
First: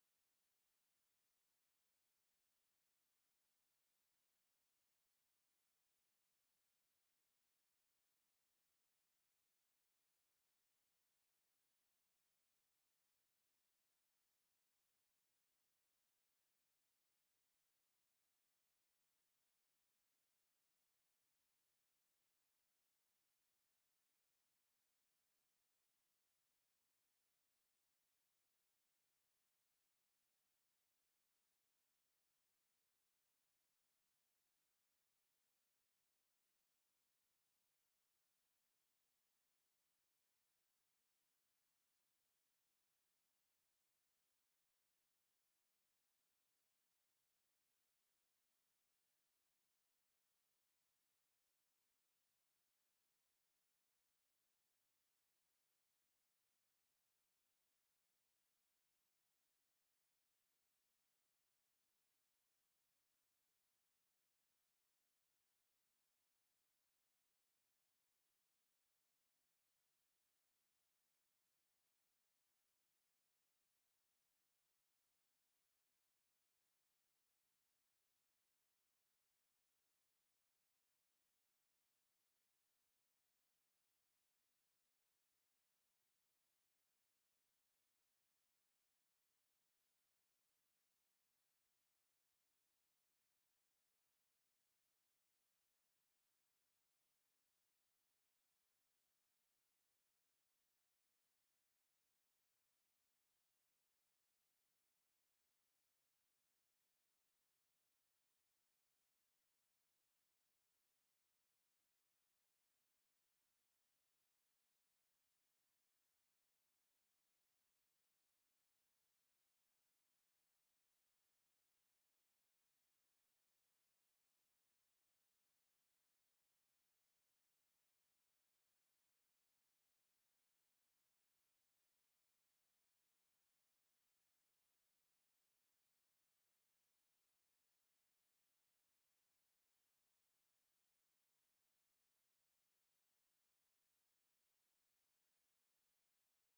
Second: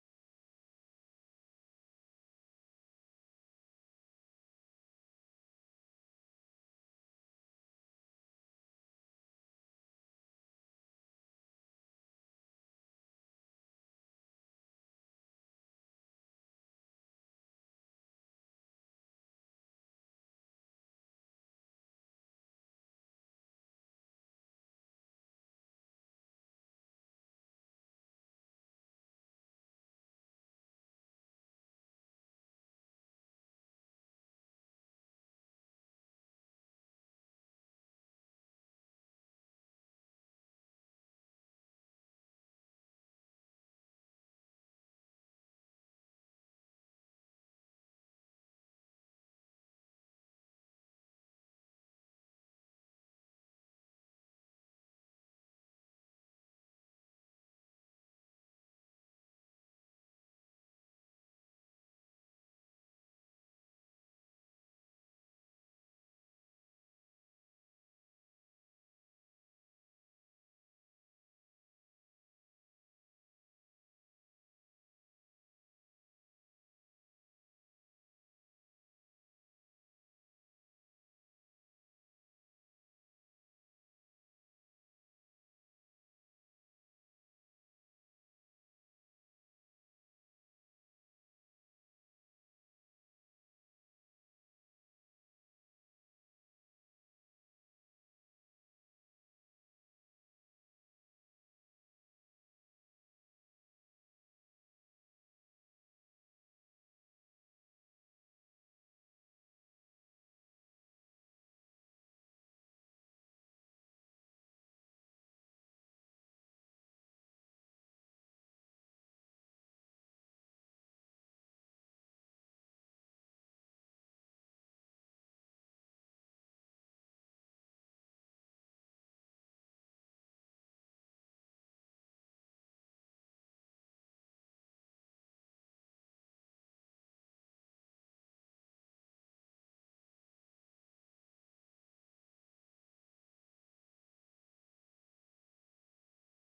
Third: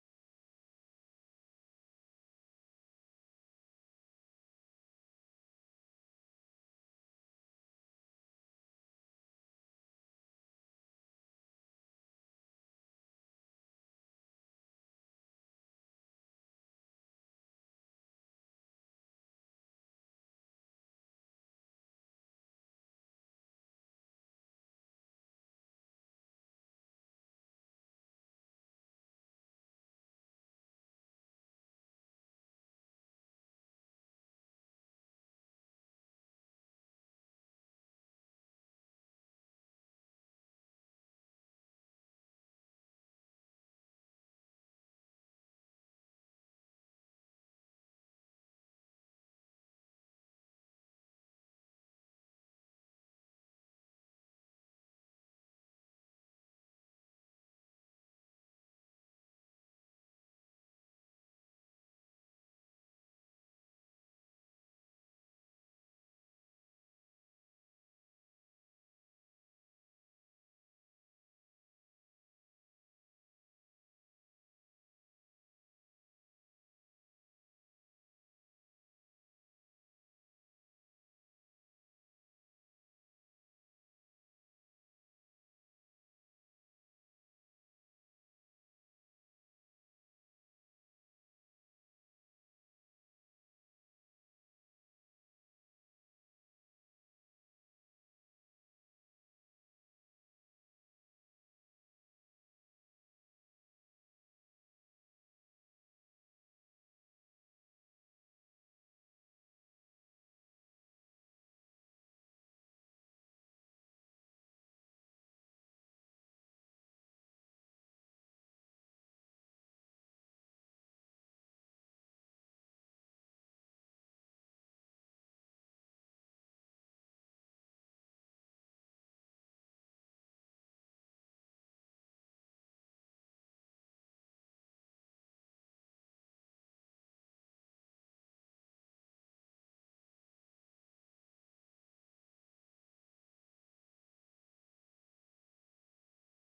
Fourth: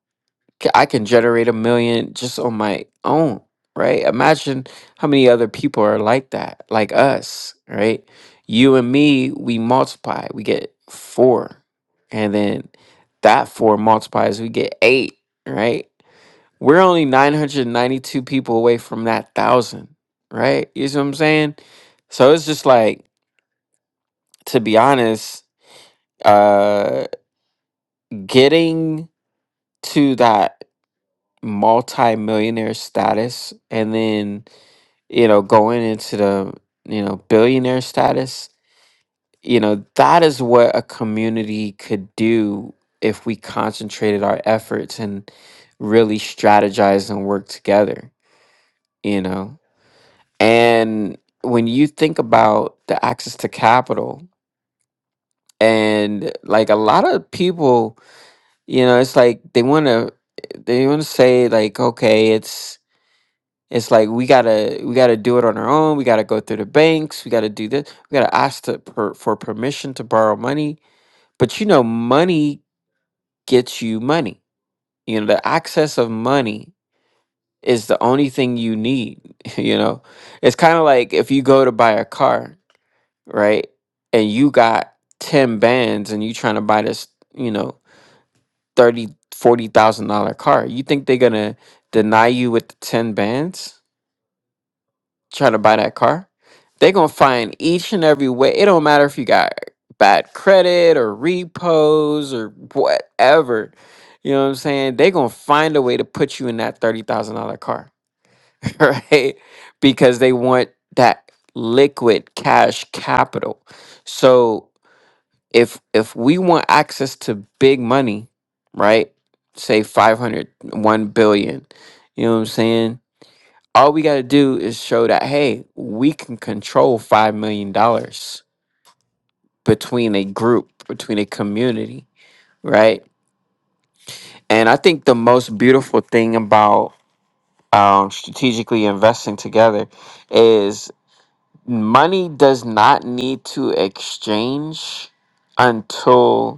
c- I can generate a million just on my own, right? Imagine how many other people are like that, like us, right? You and me, we multiply, we get 4. And then that 4 multiplies, we get 8, right? We're only 992 people away from that thousand, right? You see what I'm saying? So it's just like, to be honest, uh getting to that multi-millionaire status and then, you know, going into the, you know, billionaire status, you know, that is what a community could do if we concentrated our efforts and really strategize and work together, you know. And when you think about the access to capital, and like a lot of people, you know, it's like they want to they want to say like, okay, it's it's like we gotta we gotta do it on our own. We gotta go through the banks. We gotta do this. We gotta ask to, per, for permission to borrow money. But you know, money gets you money. You know, the access of money is the only thing you need. You know, it's kind of like if you go to buy a car. right? And you got 10 bands and you trying to buy this, you know, 30, 40,000 dollar car. You think they're going to deny you with the 10 bands trying to buy that car? They're going to find each and every way. It don't matter if you got bad credit or repos or whatever. You know what I'm saying? They're going to find a way to put you in that $30,000 car, right? Because they want that liquid cash capital. So if if we want access to big money, right? Say five hundred one billion. You know what I'm saying? All we got to do is show that hey, we can control 5 million dollars between a group, between a community, right? And I think the most beautiful thing about um, strategically investing together is money does not need to exchange until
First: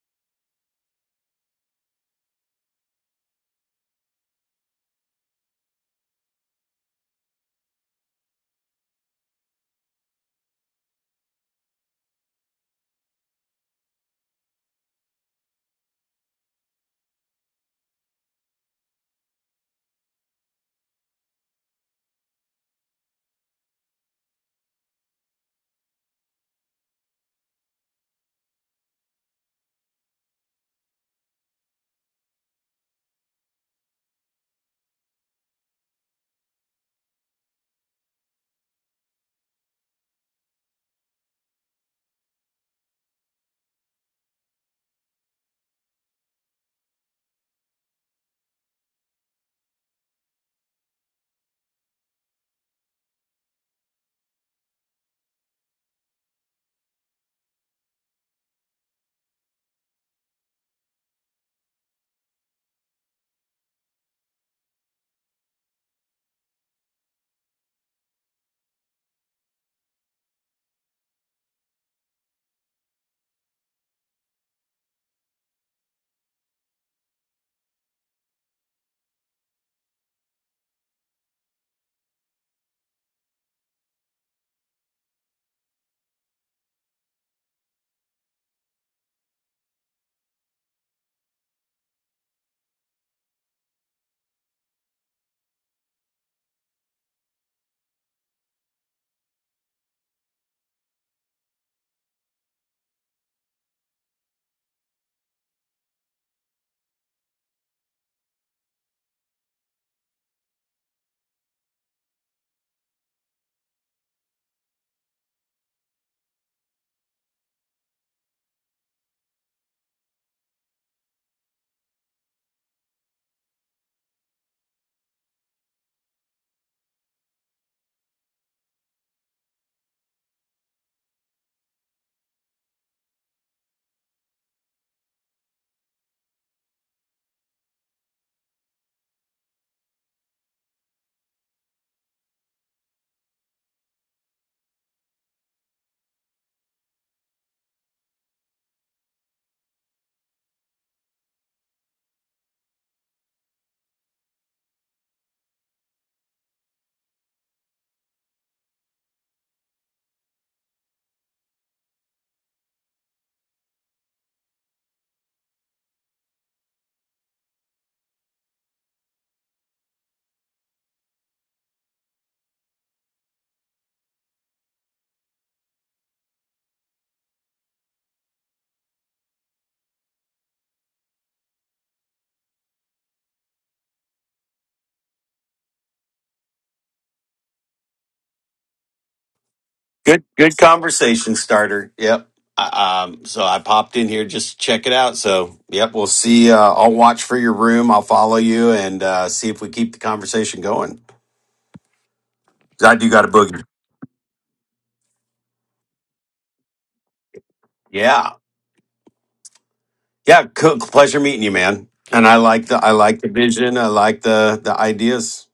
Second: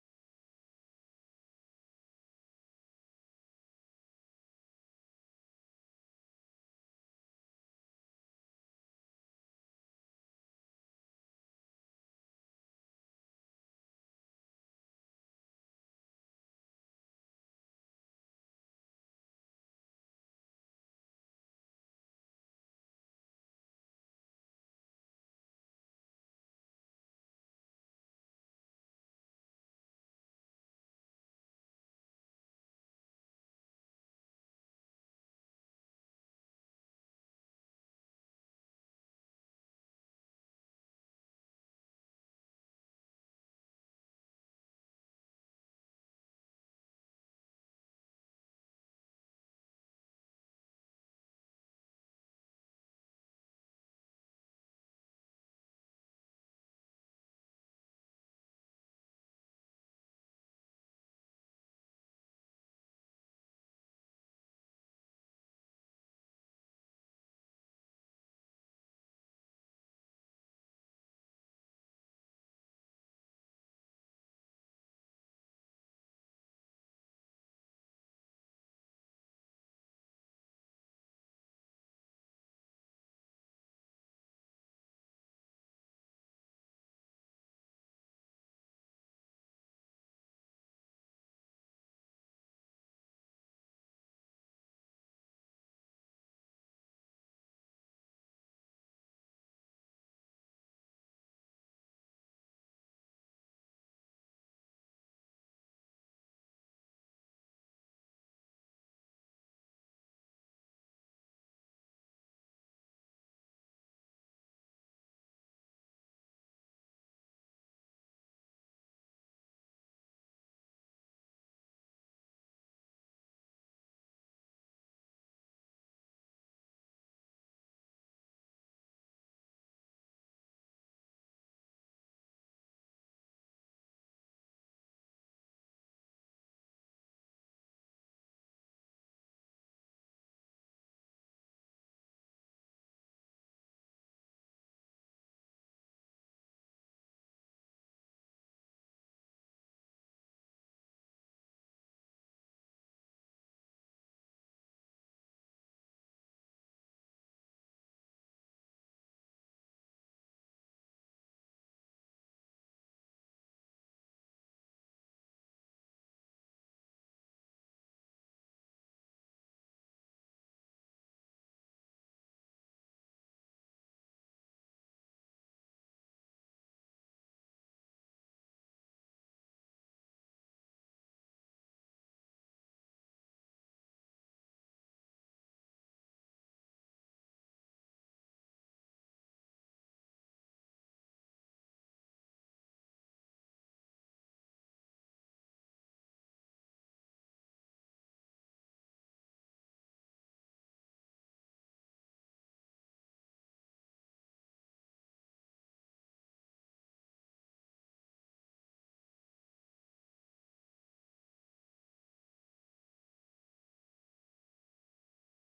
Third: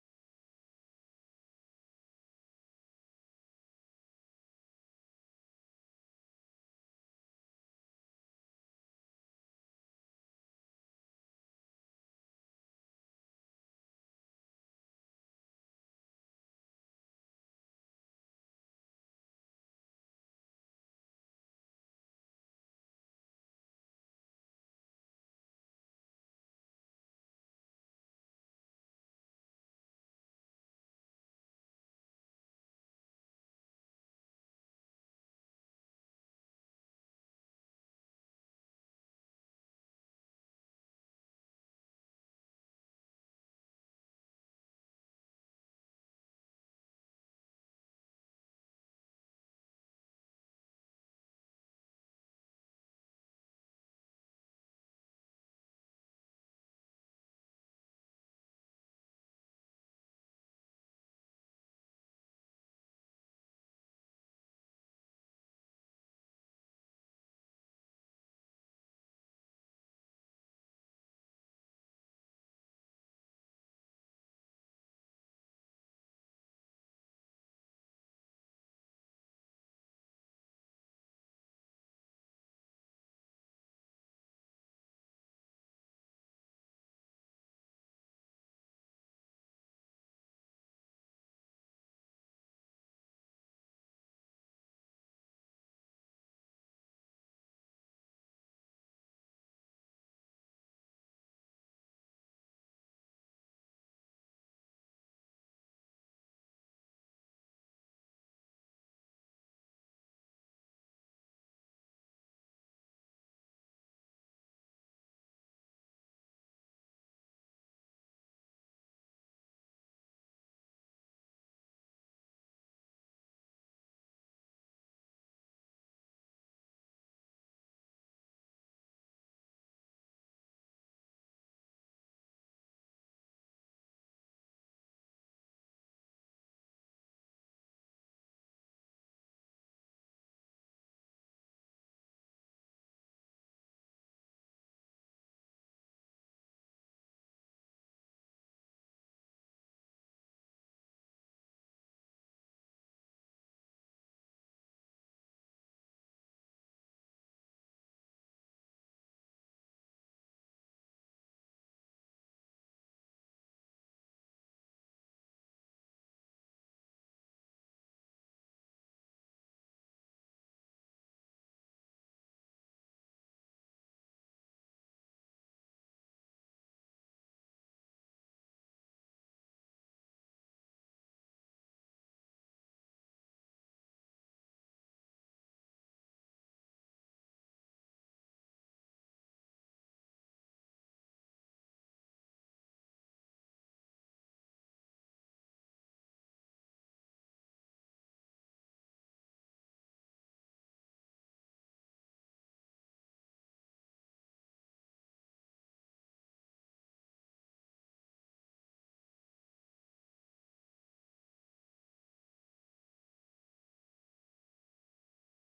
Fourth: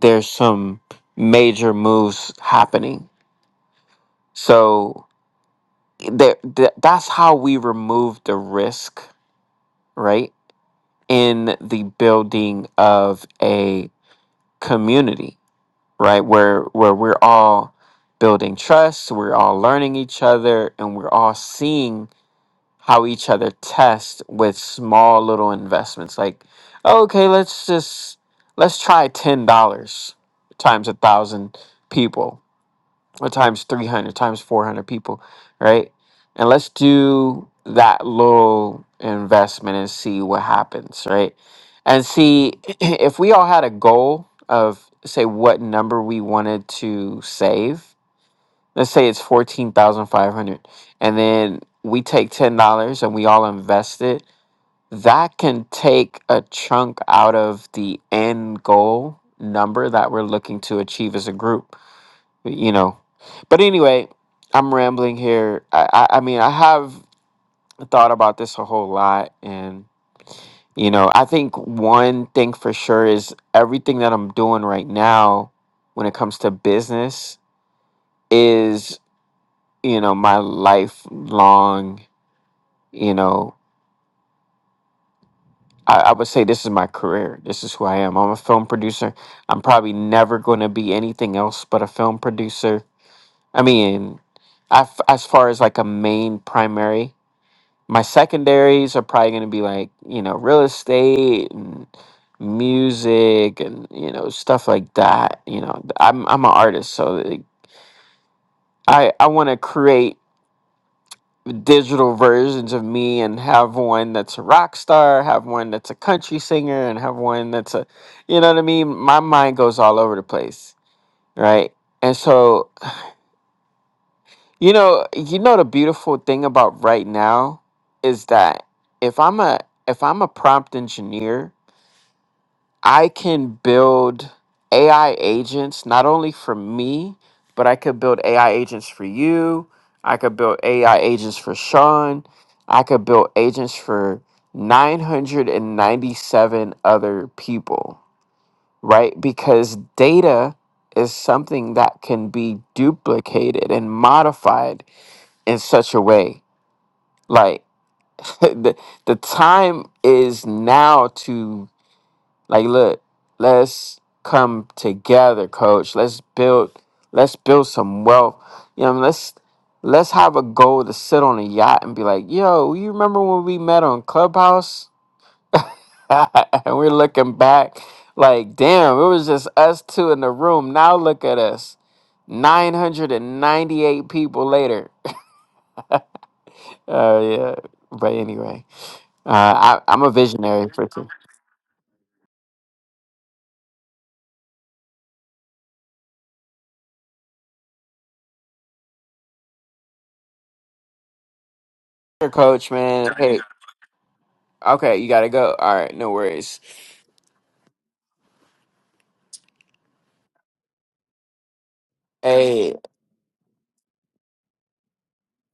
there's some major moves happening. So there, th- that's how we remove the risk, right? In the building of a community, right? Where where we're all building trust, we're all learning each other, and we're all seeing how each other test with small little investments. Like, okay, let's just let's try ten dollars times a thousand people or times 300 times 400 people right and let's do that little investment and see what happens right and see if we all had a goal of say what number we wanted to save let's say it's 14500 and then we take $10 and we all invest it that can take a chunk out of the end goal number that we're looking to achieve as a group you know. But anyway, I'm rambling here. I, I, I mean, I have thought about this a whole lot. And, you know, I think one thing for sure is everything that I'm doing right now when it comes to business is, you know, my lifelong, you know, I, I would say this is my career. This is who I am. I'm a film producer. I'm probably never going to be anything else but a film producer. I mean, I f as far as like a main primary. my secondaries are probably going to be like you know real estate and music and you know stuff like that you know i'm i'm an artist so like, i i want to create digital versions of me and have one that's a rock star have one that's a country singer and have one that's a you know what i mean my mind goes all over the place right and so you know you know the beautiful thing about right now is that if i'm a if i'm a prompt engineer I can build AI agents not only for me, but I could build AI agents for you. I could build AI agents for Sean. I could build agents for 997 other people, right? Because data is something that can be duplicated and modified in such a way. Like the, the time is now to. Like, look, let's come together, coach. Let's build let's build some wealth. You know, let's let's have a goal to sit on a yacht and be like, yo, you remember when we met on Clubhouse? and we're looking back like, damn, it was just us two in the room. Now look at us. 998 people later. Oh yeah. But anyway, uh, I, I'm a Good, good visionary for sure. conversation starter. Yep. I- Um, so I popped in here just to check it out. So, yep, we'll see. Uh, I'll watch for your room. I'll follow you and uh, see if we keep the conversation going. Coach, I do man. got a Hey, boogie. okay, you gotta go. All right, no worries. Yeah, Yeah, cool. pleasure meeting you, man. And I like Hey, the I like the vision. I like the the ideas.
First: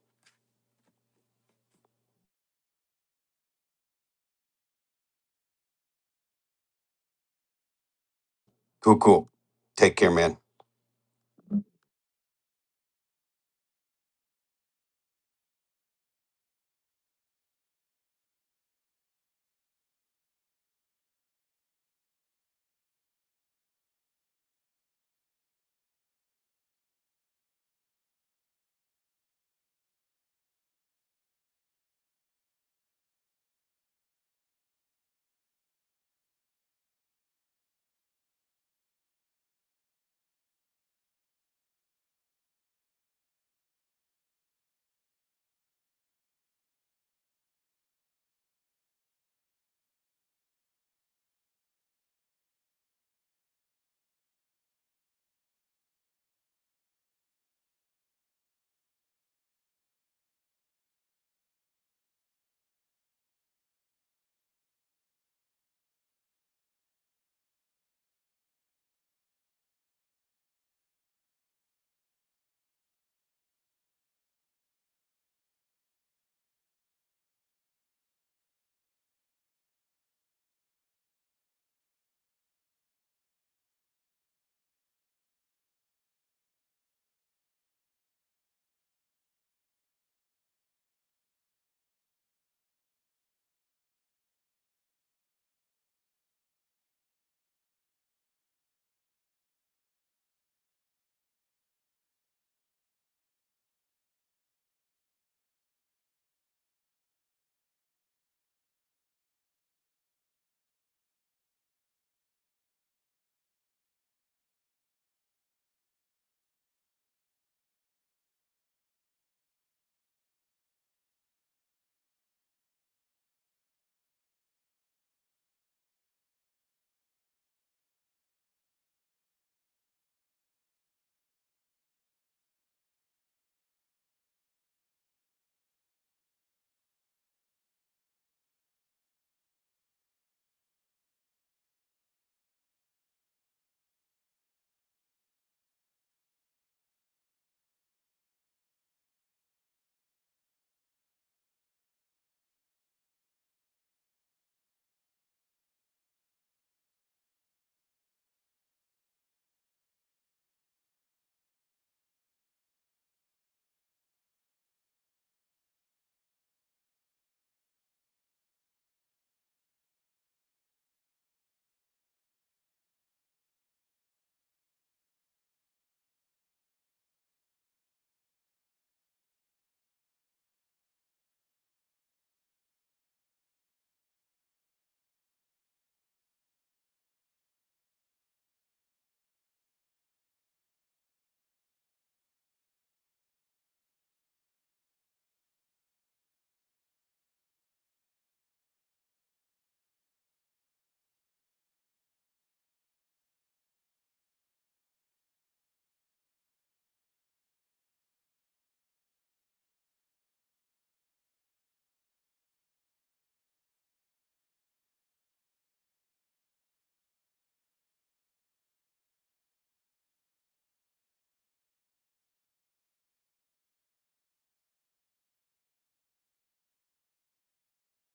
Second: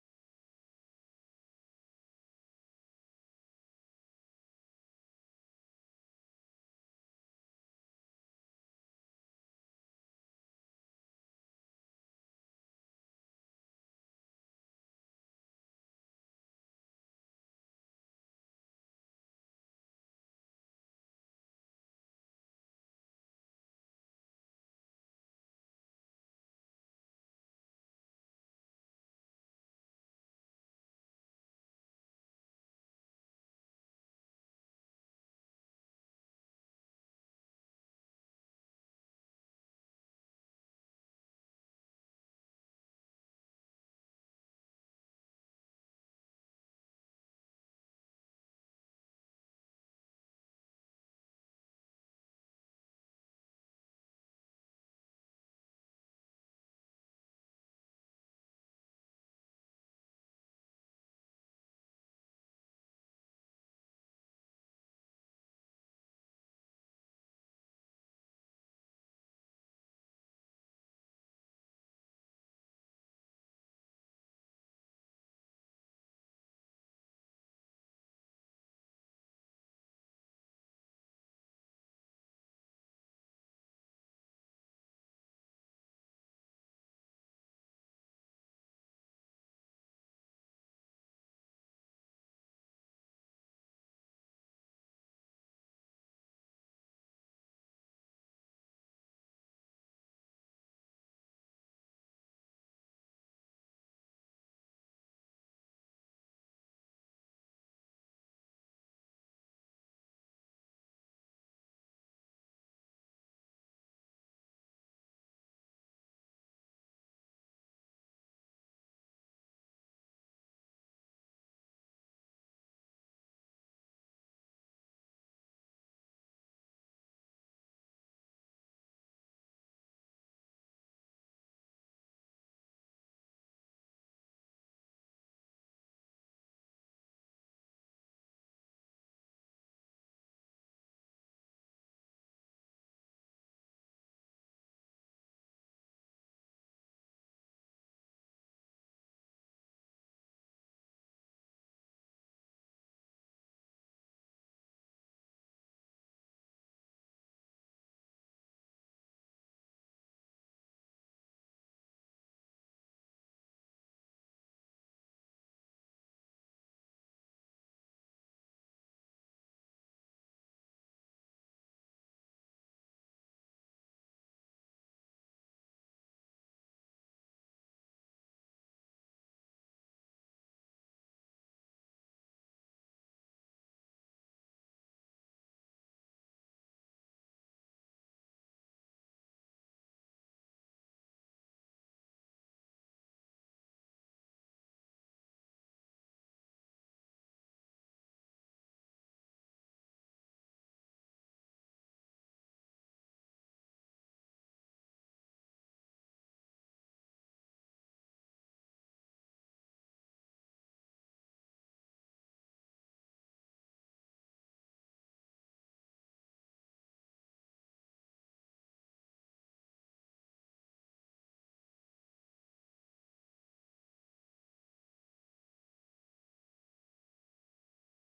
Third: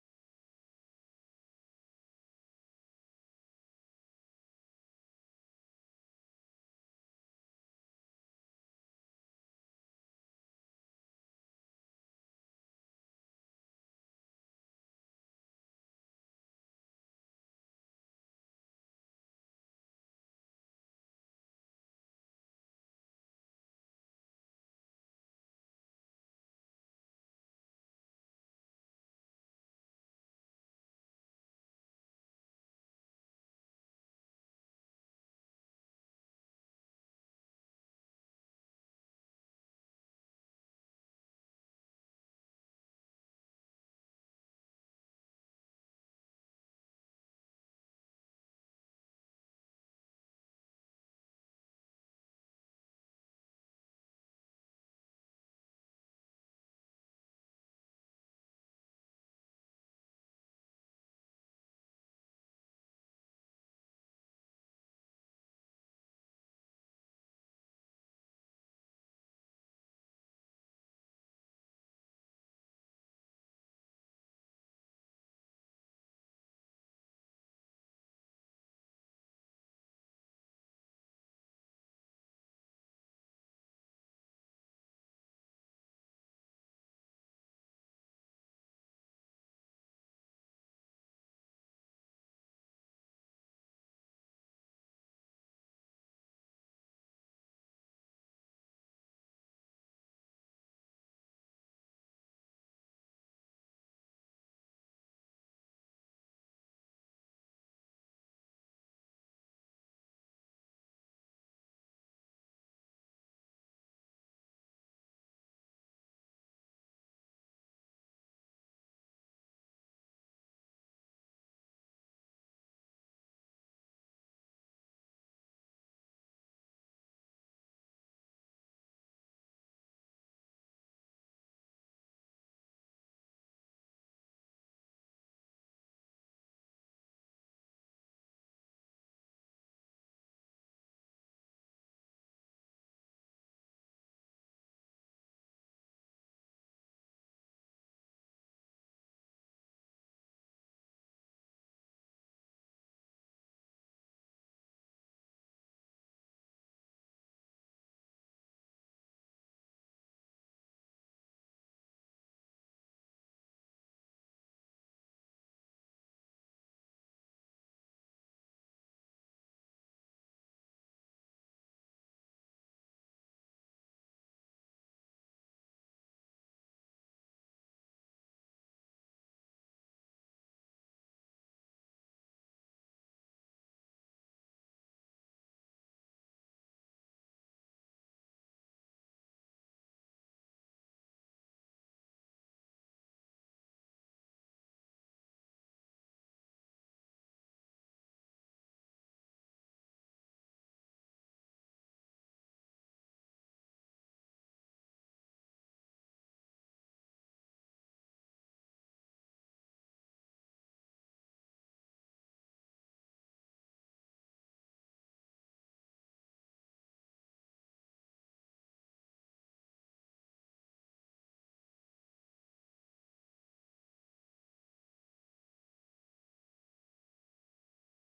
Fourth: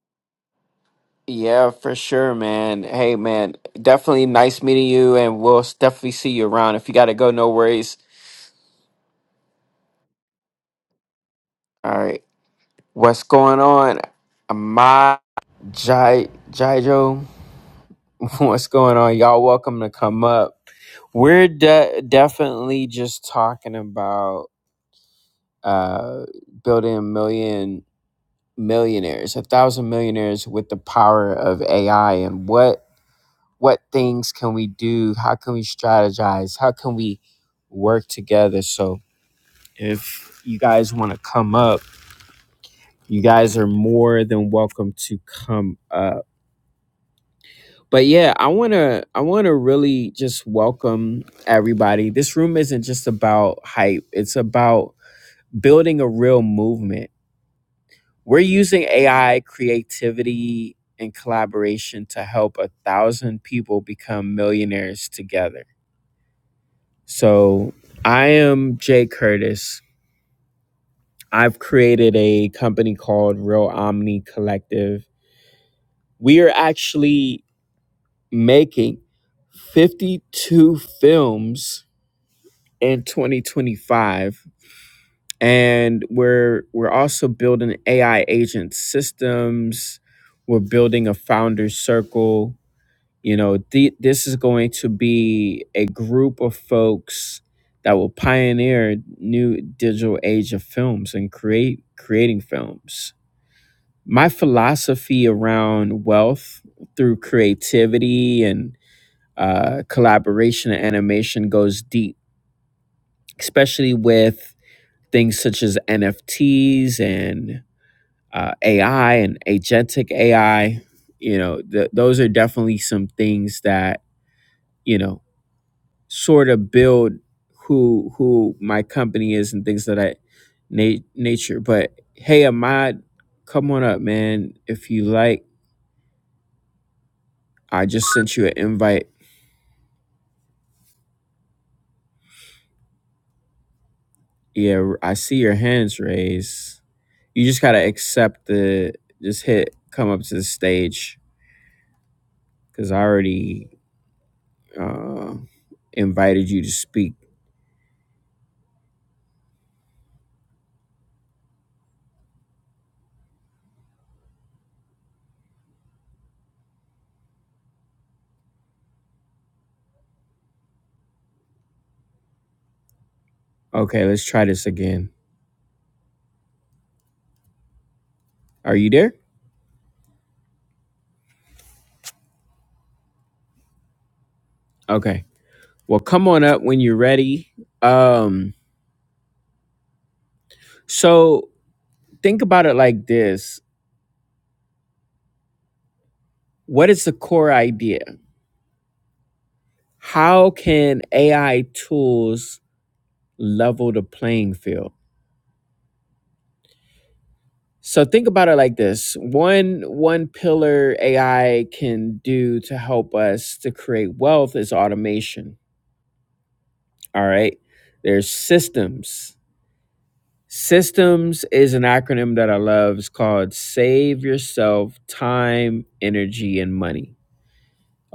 yeah, for sure, man. Hey, man, definitely nice meeting you, and we'll s- definitely see you around. If you got to go, no worries. Cool, cool. Take care, man. All right, what's going on? My Jai Jaijo, what's going on? Y'all, welcome to come up. We're de- definitely just talking about uh building a million millionaires, a thousand millionaires with the power of AI, and what what things can we do how can we strategize how can we work together so if you guys want to come up you guys are more than welcome to come up but yeah i want to i want to really just welcome everybody this room isn't just about hype it's about building a real movement we're using ai creativity and collaboration to help a thousand people become millionaires together So I am Jay Curtis. I've created a company called Real Omni Collective. We are actually making 52 films in 2025 and we're we're also building AI agent systems. We're building a founder circle You know, the, this is going to be a group of folks that will pioneer new digital age of films and create creating films. My philosophy around wealth through creativity and uh, collaboration and animation goes deep, especially with things such as NFTs and uh, AI and agentic AI. You know, th- those are definitely some things that you know sort of build who who my company is and things of that na- nature. But hey, Ahmad, come on up, man. If you like, I just sent you an invite. Yeah, I see your hands raised. You just gotta accept the just hit come up to the stage because I already uh, invited you to speak. Okay, let's try this again. Are you there? Okay. Well, come on up when you're ready. Um, so think about it like this what is the core idea how can ai tools level the playing field so think about it like this one one pillar ai can do to help us to create wealth is automation all right there's systems systems is an acronym that i love it's called save yourself time energy and money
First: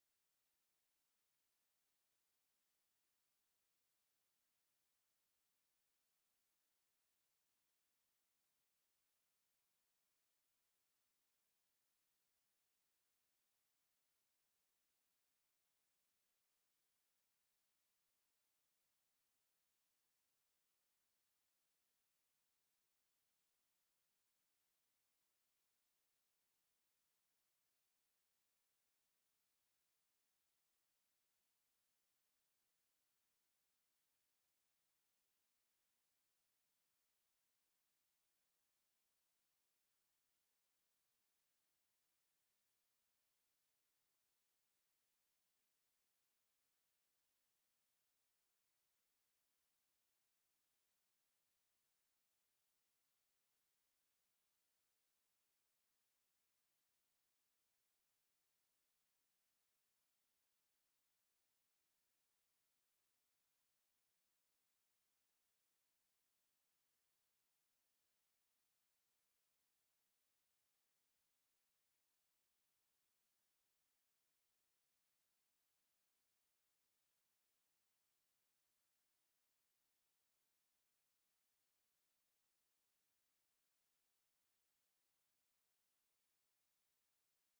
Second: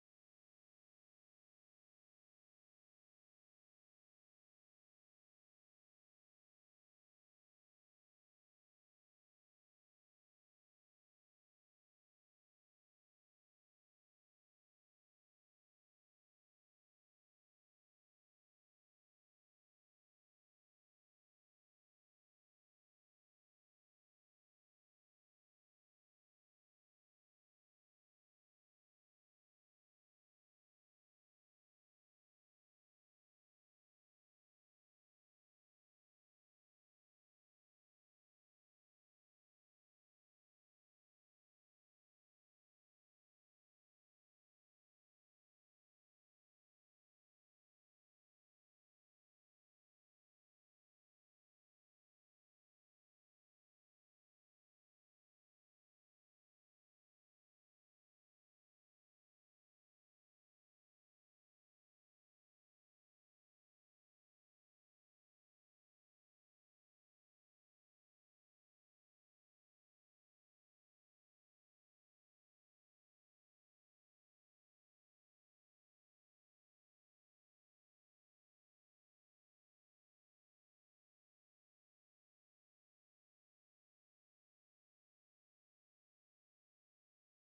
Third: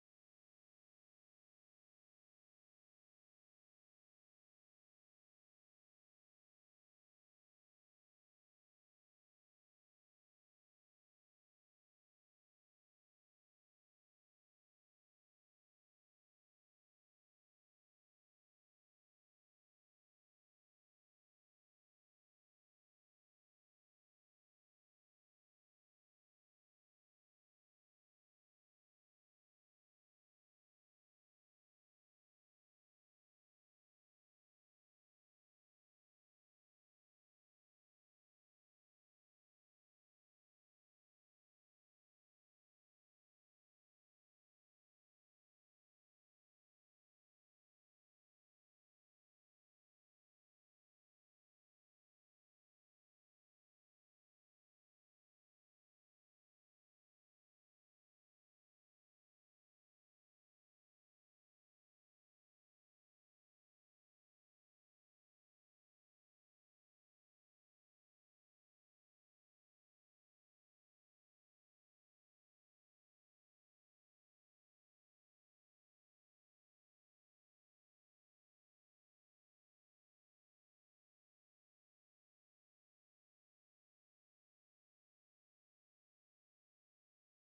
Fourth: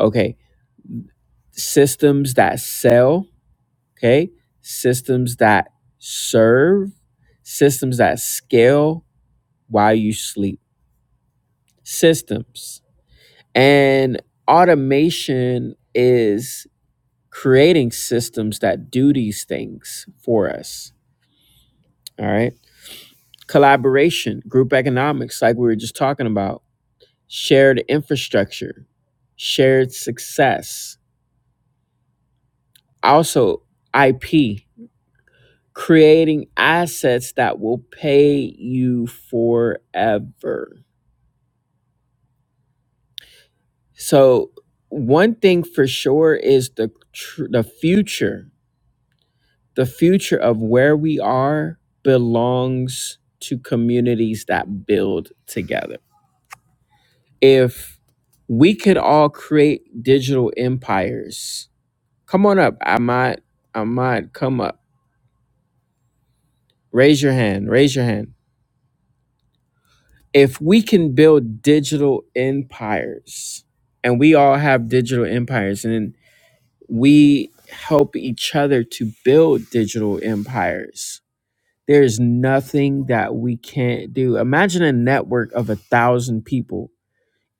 okay systems that sell okay systems that serve systems that scale while you sleep systems and automation is creating systems that do these things for us all right collaboration group economics like we were just talking about shared infrastructure shared success also ip creating assets that will pay you forever. So one thing for sure is the tr- the future, the future of where we are belongs to communities that build together. If we could all create digital empires. Come on up. I might I might come up. Raise your hand. Raise your hand if we can build digital empires and we all have digital empires and we help each other to build digital empires there's nothing that we can't do imagine a network of a thousand people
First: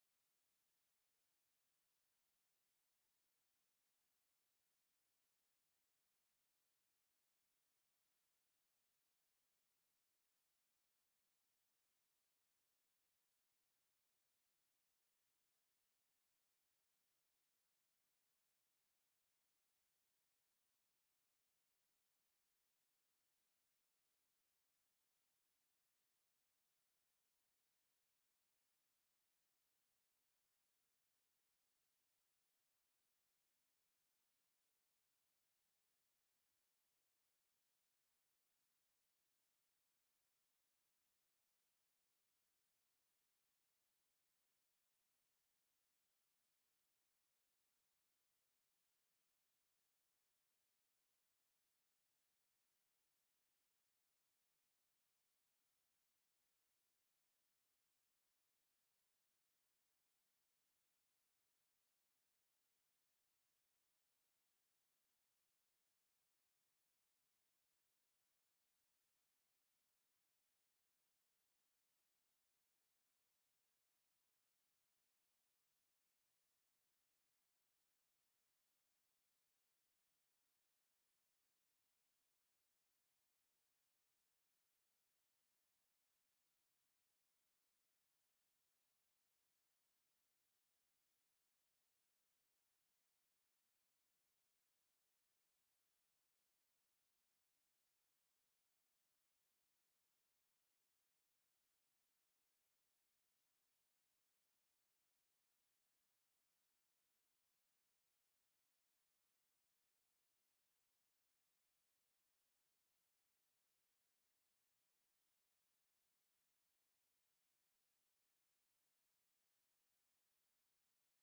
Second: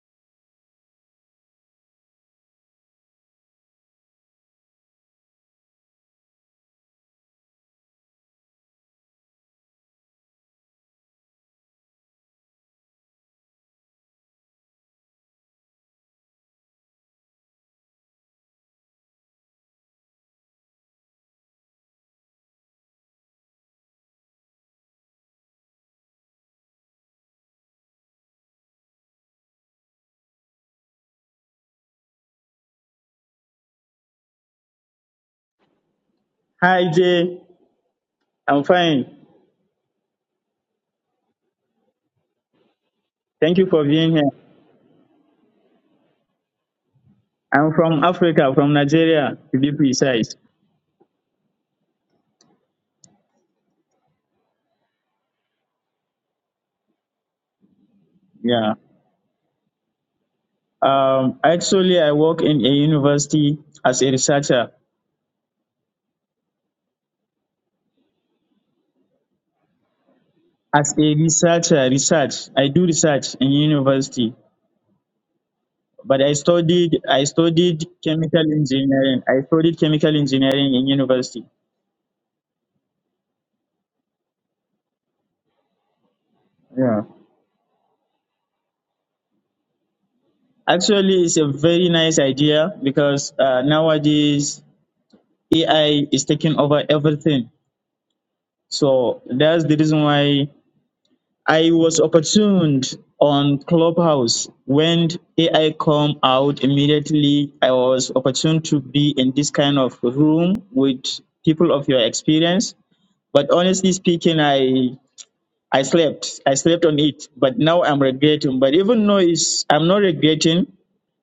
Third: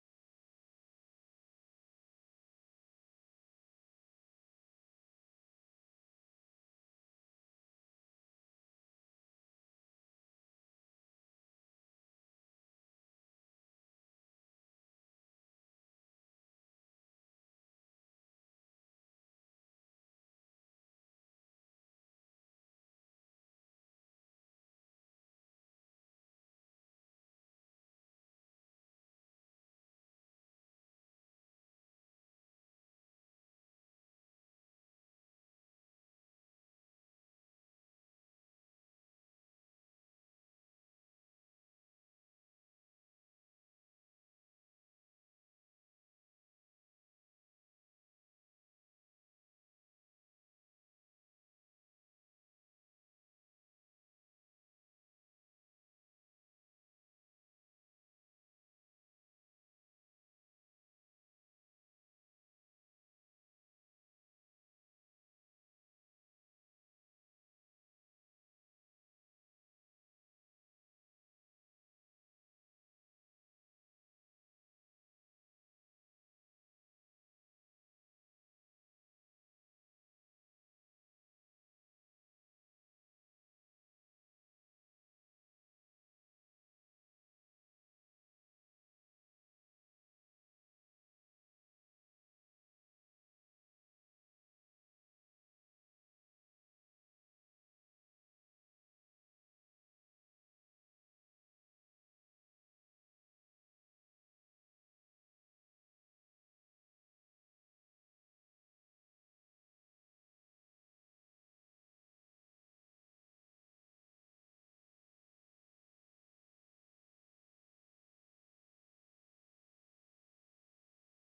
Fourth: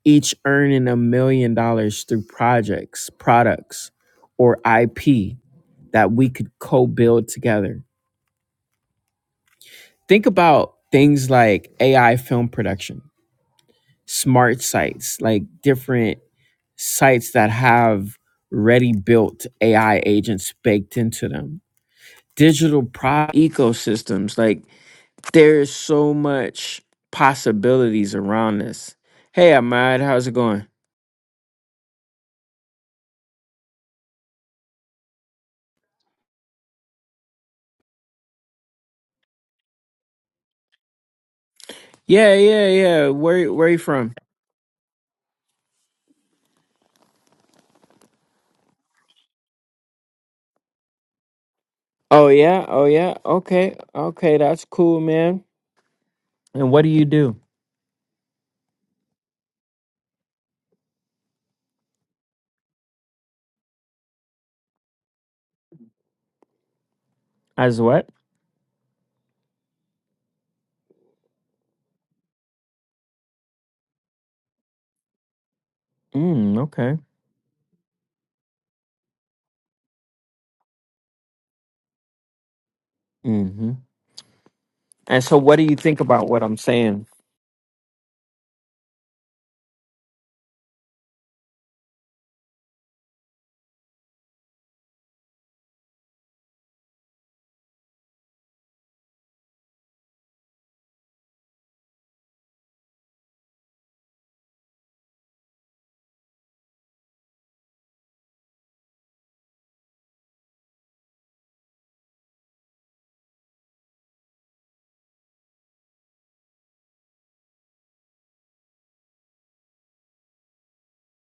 each earning a million dollars through projects products or ip that we could co-build together think about things like ai film production smart sites, like different sites that have ready built AI agents baked into them. Digital pro ecosystems, like there's so much possibilities around this. Hey, Ahmad, how's it going? Hi Jay, I'm fine. Yeah, yeah, yeah. Where Thank you where you for being from? here. I'm from Africa, from Nigeria to be precise. Oh yeah, oh yeah. Okay, okay, that's cool, man. And what do you do? Yeah. Um, actually, I work in a university as a researcher. As what? As a researcher, research. I do research in university, but I Mm, okay. studied I studied chemical engineering. I studied chemical engineering in university. Mm-hmm. And so, what do you think about what I'm saying? Yeah. Actually, it's a very nice idea because uh, nowadays AI is taking over everything So that's the reason why I was opportuned on Clubhouse when AI come out immediately. I was opportuned to be in this kind of room with people of your experience. But honestly speaking, I I slept. I slept on it. But now I'm regretting. But even though it's I'm not regretting,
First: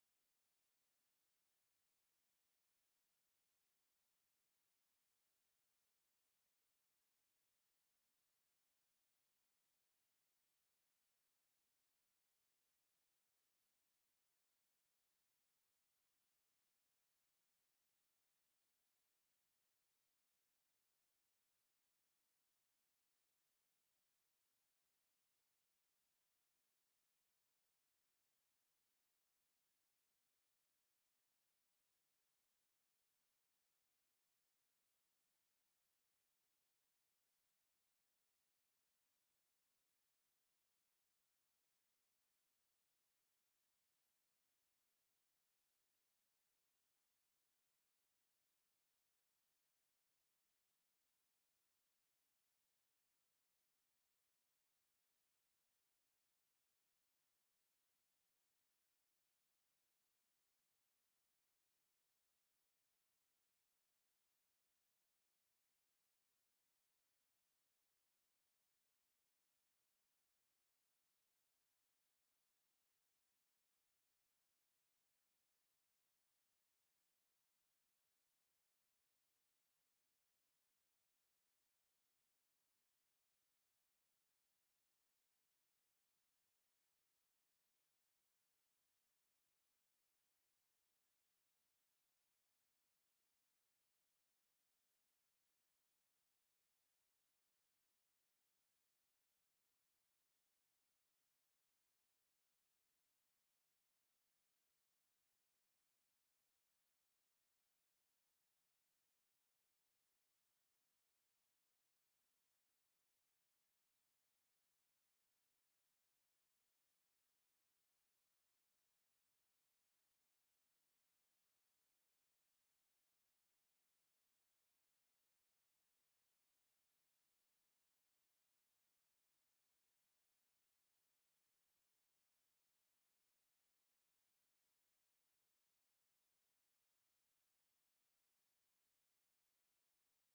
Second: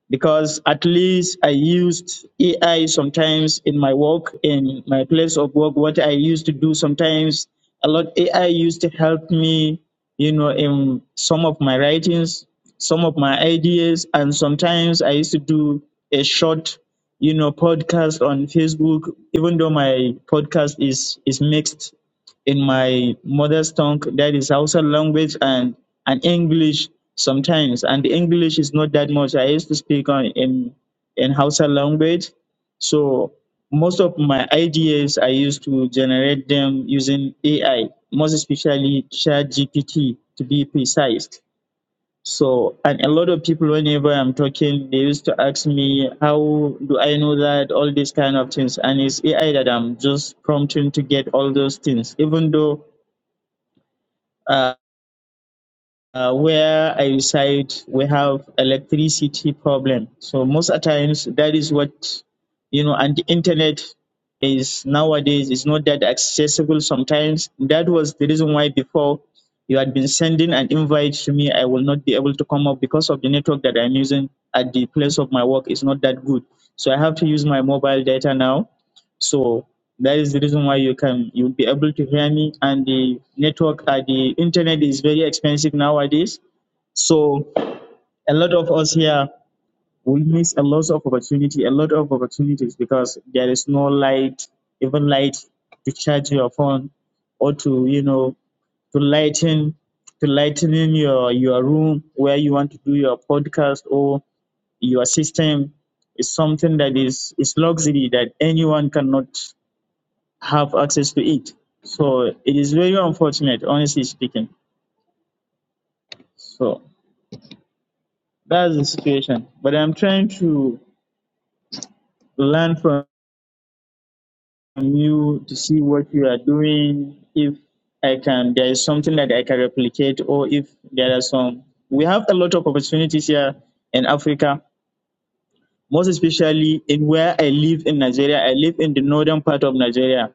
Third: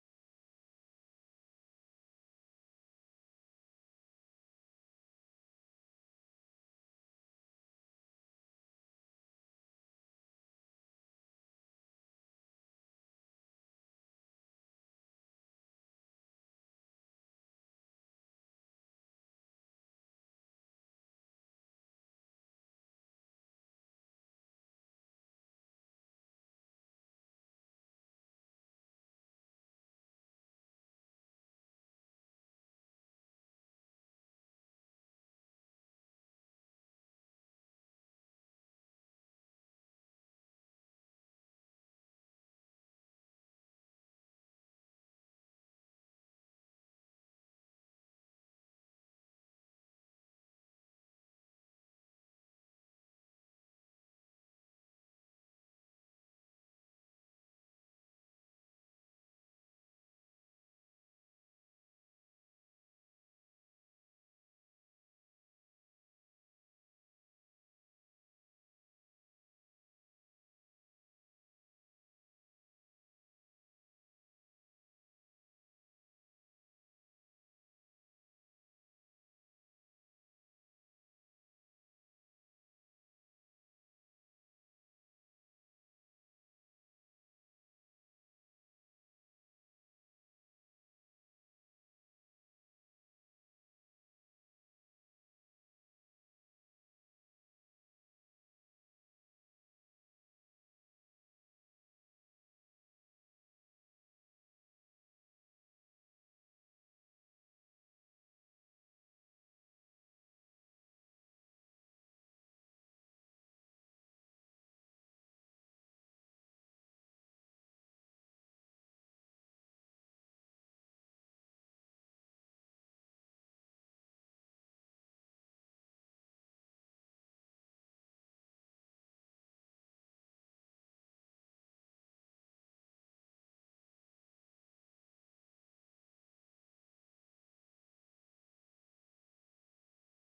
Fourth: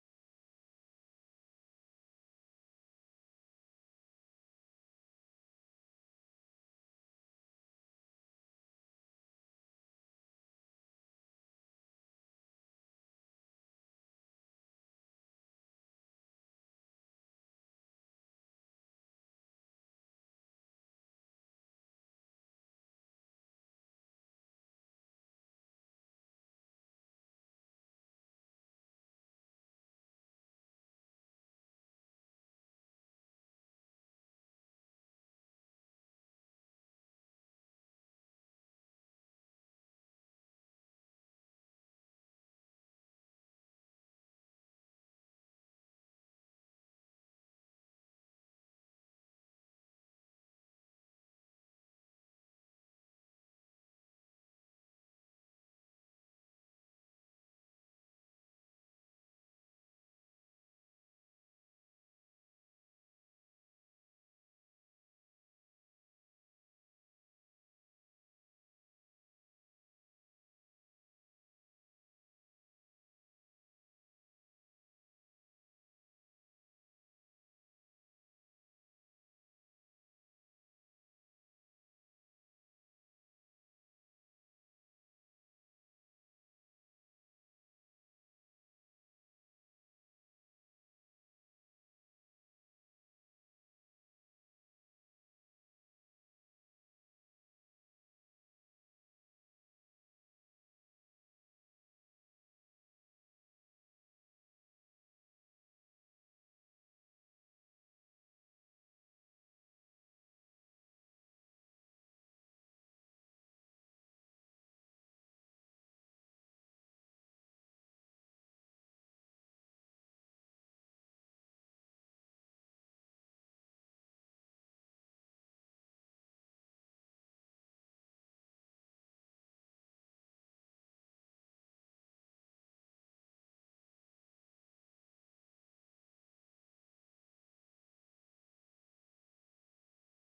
because at least I used AI sometimes in my work, in my place of work, what I used to do sometimes, a lot AI used to help me, you know, in some of my writings, some of my ideas, and sometimes I used to do a short, you know, podcast on Facebook, even though my podcast is is mixed in my mother's tongue, that is Hausa language and, and English sometimes. And the English is not that much. I used to speak on in in Hausa language. So most of my ideas I used to generate them using AI, most especially ChatGPT to be precise. So, and a lot of people, whenever I'm talking, they used to ask me, how do I know that? All these kind of things. And it's AI that I'm just prompting to get all those things, even though. Uh, uh, where I reside, we have electricity problem. So most of times, that is what you know, and the internet is nowadays is not that accessible. Sometimes that was the reason why before you had been sending an invite to me, I will not be able to come up because of the network that I'm using at the place of my work is not that good. So I have to use my mobile data now so that is the reason why you can you'll be able to hear me. And the network, uh, the internet is very expensive nowadays. So a lot of us here will miss a lot of opportunity, a lot of opportunities because there is no light, even light to charge your phone or to you know to lighten to lighten in your your room where you want to do your podcast or your system is something that is is luxury that anyone cannot have access to it. So it is very unfortunate, honestly speaking. So that's the situation. But I'm trying to learn from you to see what you are doing. If I can, there is something that I can replicate, or if there are some. We have a lot of opportunities here in Africa, most especially in where I live in Nigeria. I live in the northern part of Nigeria.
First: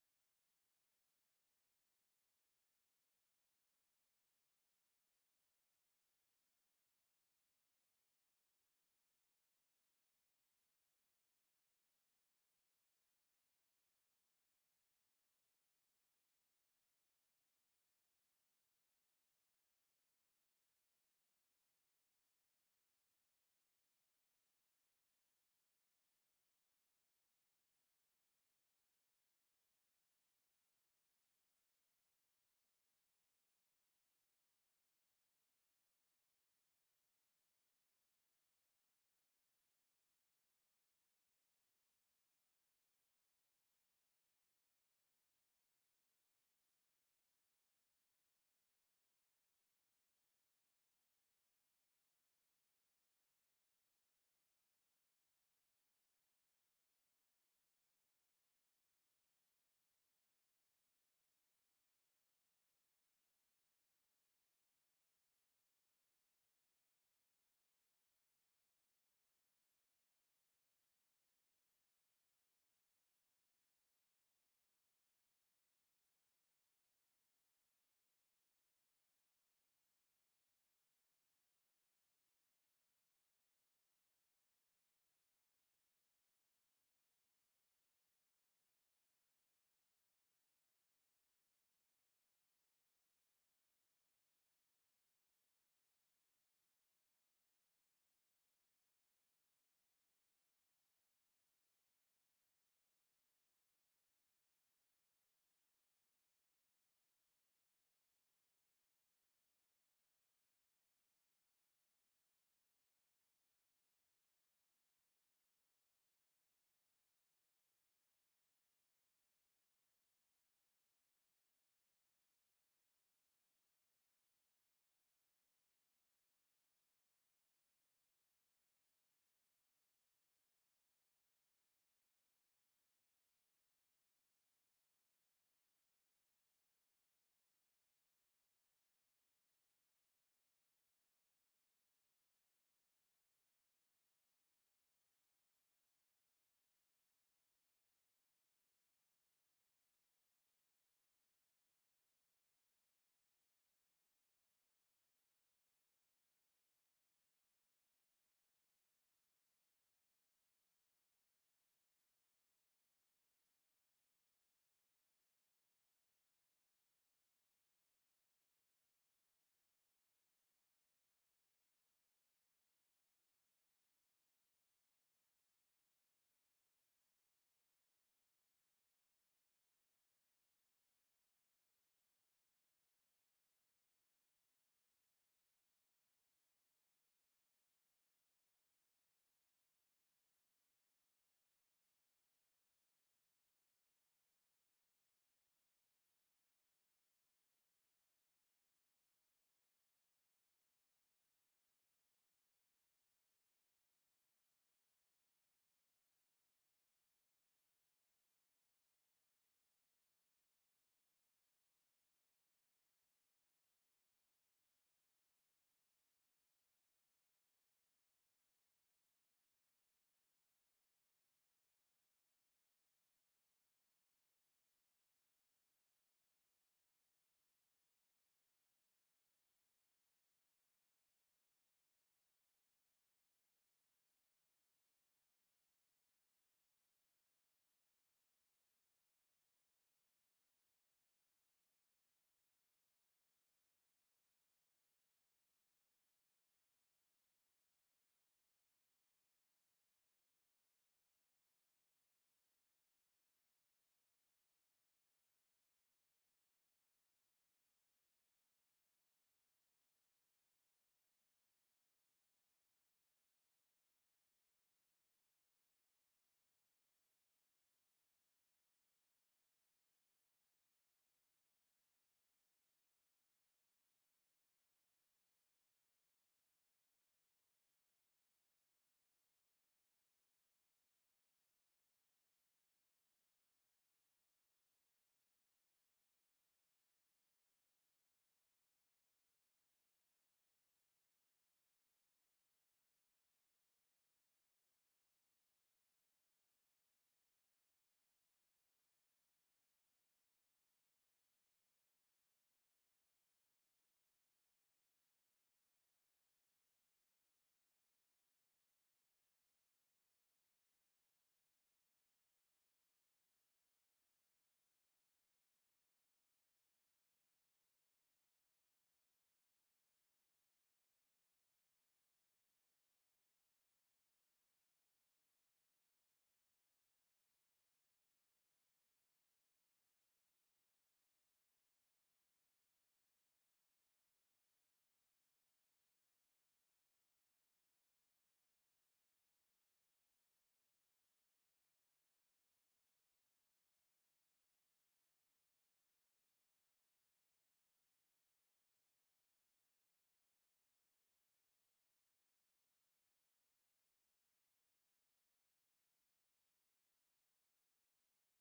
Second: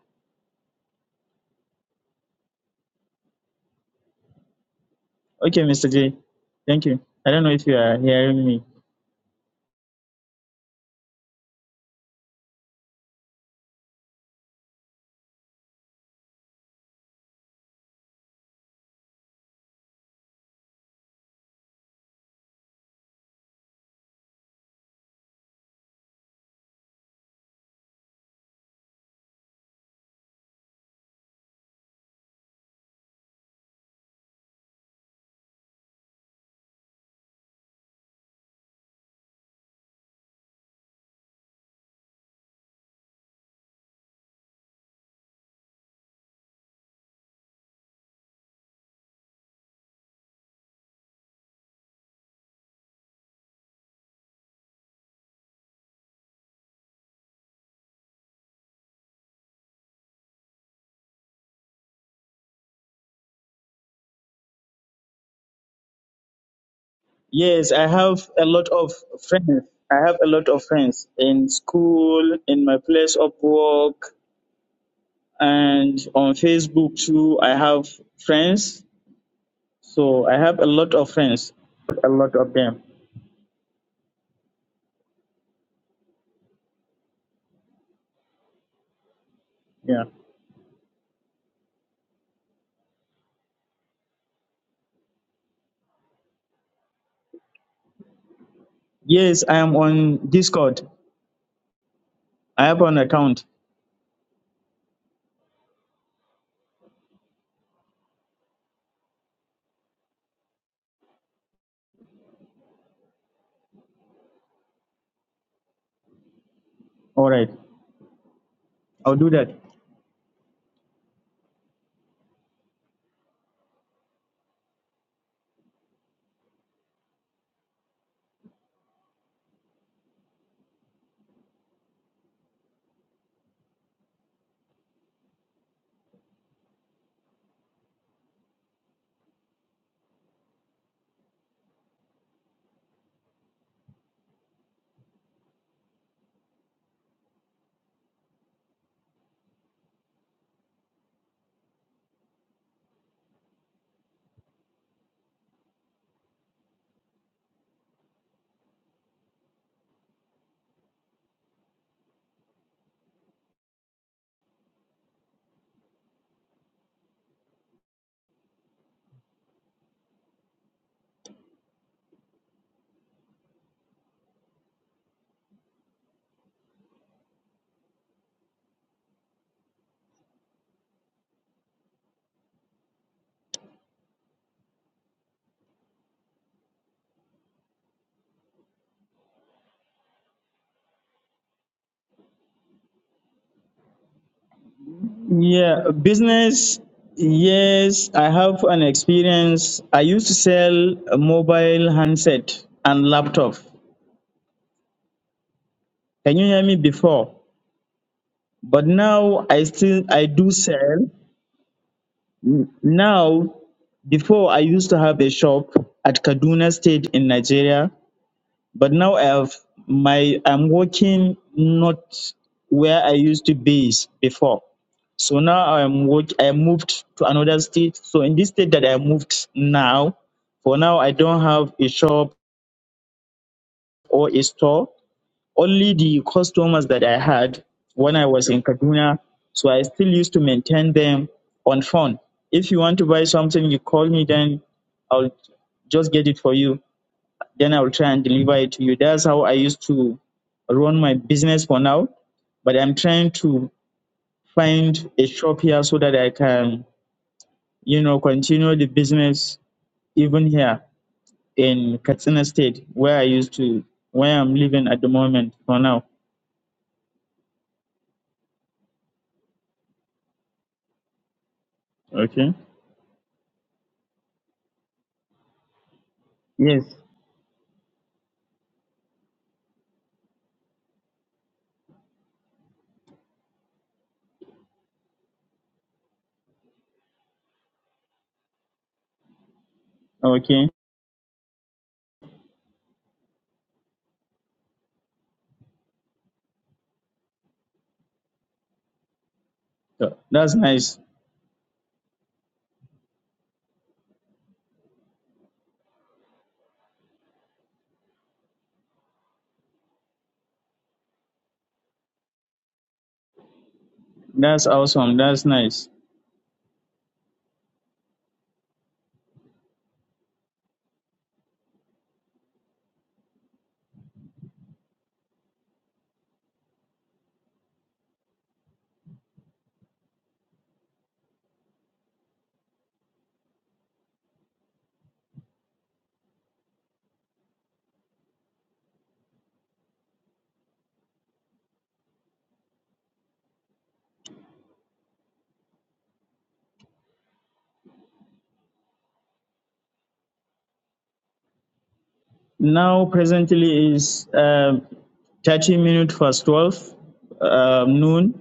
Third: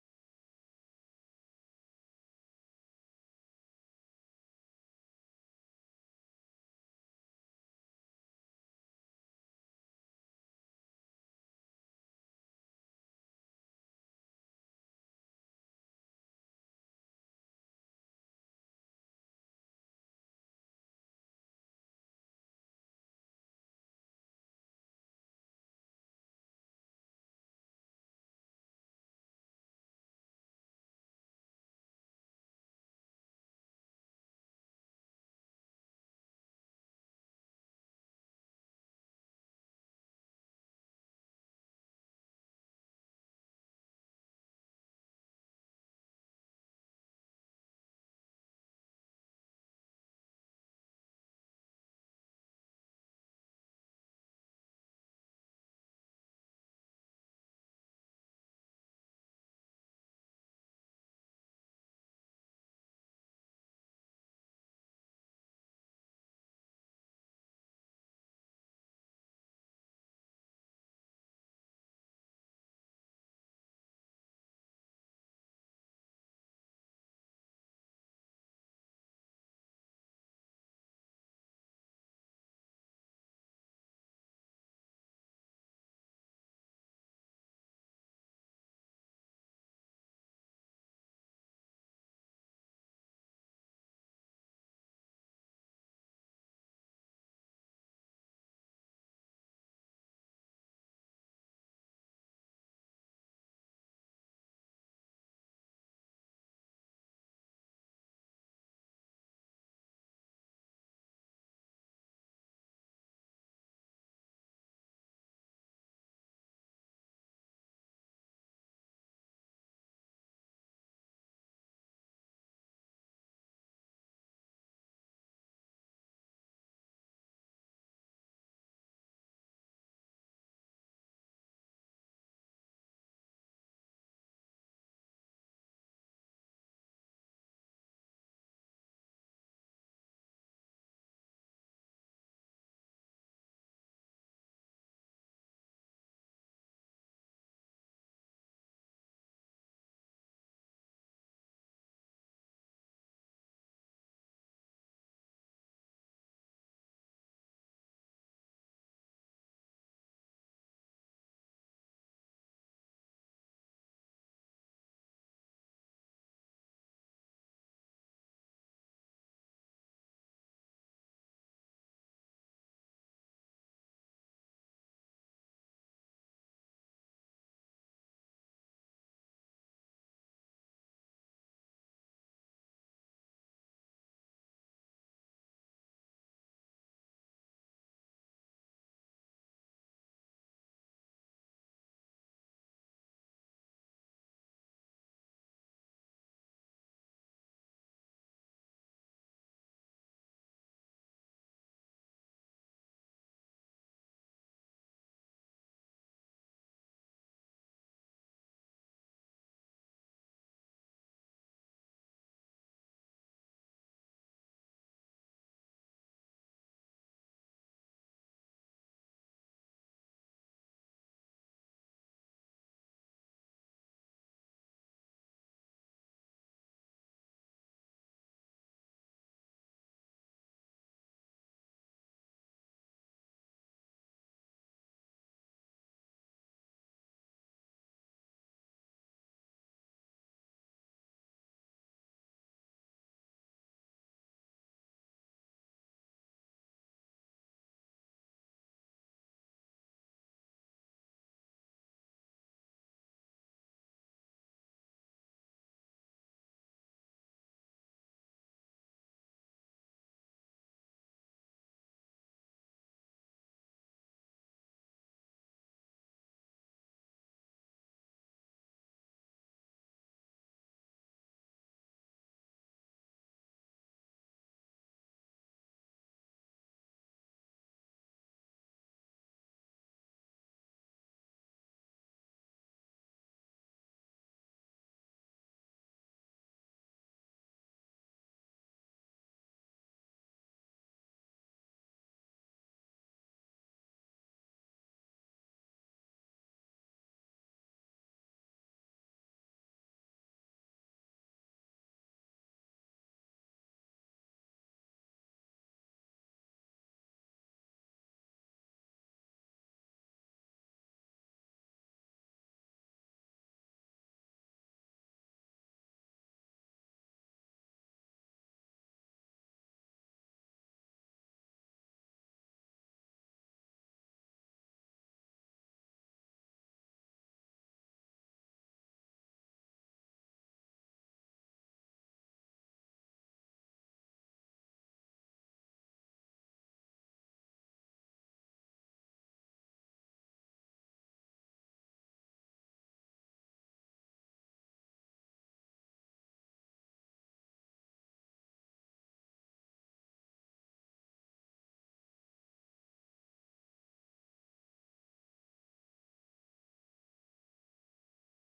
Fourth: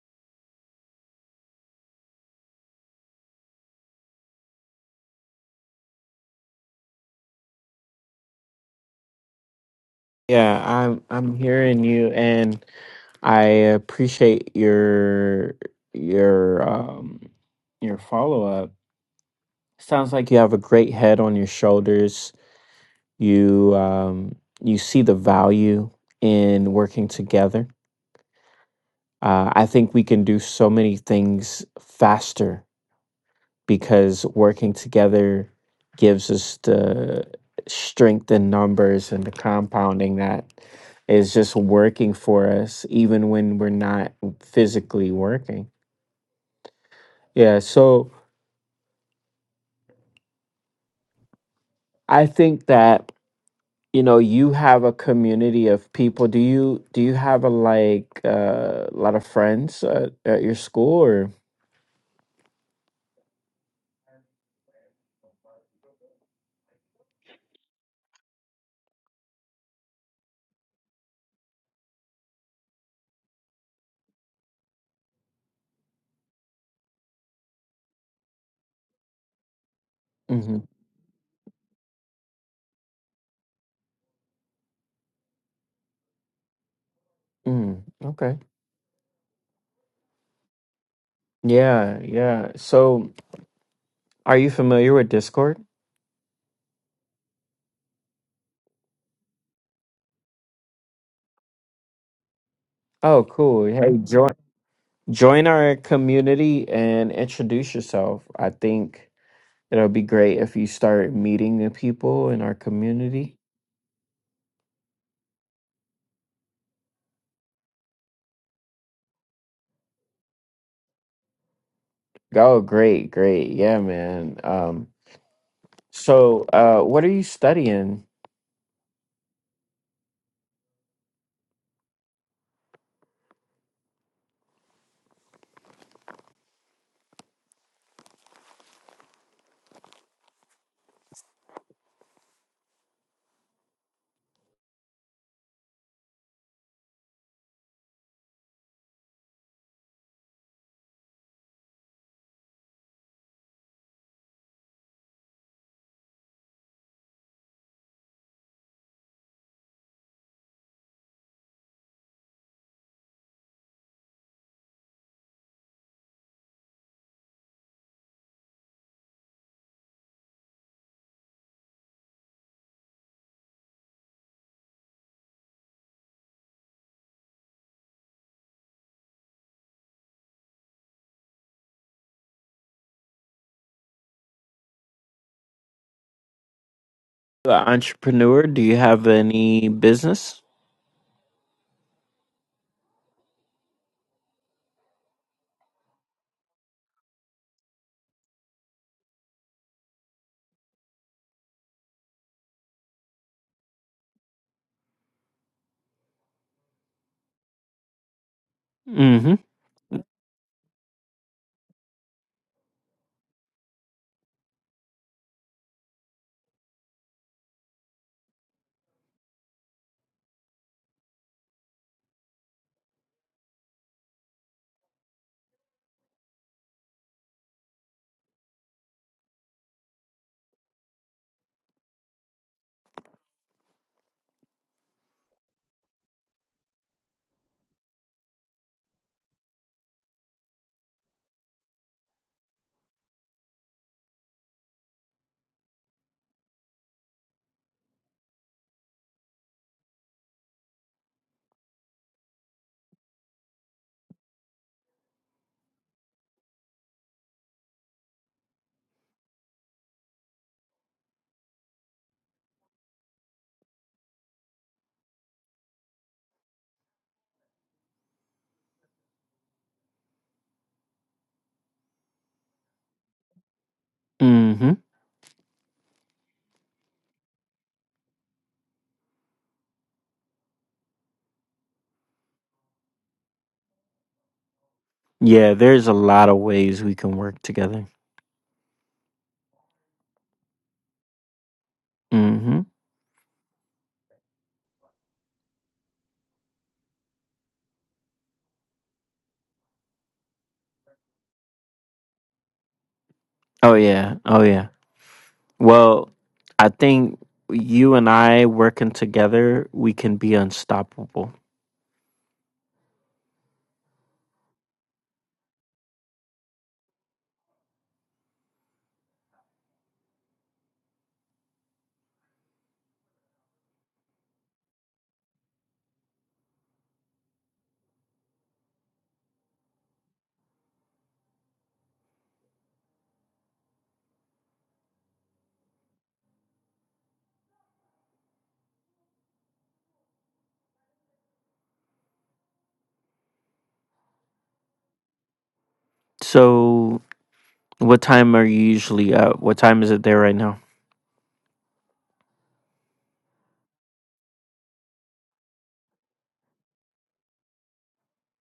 Okay, Mr. J. Thank you. I don't know if you are hearing me. Yeah, I'm I'm hearing you and I appreciate your your um your follow-up. Sounds like you have a great head on your shoulders. You um you see the value in working together. Uh, I think we can do so many things faster because working together gives us the strength in numbers and the compounding that is just working for us even when we're not physically working. Yeah, so I think that you know you have a community of people. Do you do you have a like uh, a lot of friends at, at your school or? Yes, I have a lot of friends. I have a lot of friends in school, in my place of work, and on Facebook too. I have friends. So I have hmm a lot of friends, a lot of them. mm Okay. Yeah. Yeah, yeah. So are you familiar with Discord? Yes, I am on Discord. I have an Oh, account. cool. Hey, join. join our community and introduce yourself. I think it'll be great if you start meeting the people in our community. All right, I'll do that. Oh, great, great. Yeah, man. Um, so, uh, what are you studying? The entrepreneur? Do you have any business? Yeah, business. Yes, I have an experience. I used to sell a mobile handset and laptop. Can you hear me before? but Mm now i hmm. still i do sell N- now before i used to have a shop at kaduna state in nigeria but now i have my i'm working not where i used to be before so now i'm work i moved to another state so in this state that i moved now for now i don't have a shop or a store only the customers that I had when I was in Kaduna. So I still used to maintain them on phone. If you want to buy something, you call me, then I'll just get it for you. Then I'll try and deliver it to you. That's how I used to run my business for now. But I'm trying to find a shop here so that I can, you know, continue the business even here in Katsina State, where I used to, where I'm living at the moment for now. Okay. Mm hmm. Yes. Yeah, there's a lot of ways we can work together. Okay, Mm hmm. so that's nice. Oh, yeah. Oh, yeah. Well, I think you and I working together, we can be unstoppable. That's awesome. That's nice. So, what time are you usually up? What time is it there right now? Now, presently is um 30 minutes past 12 um, noon,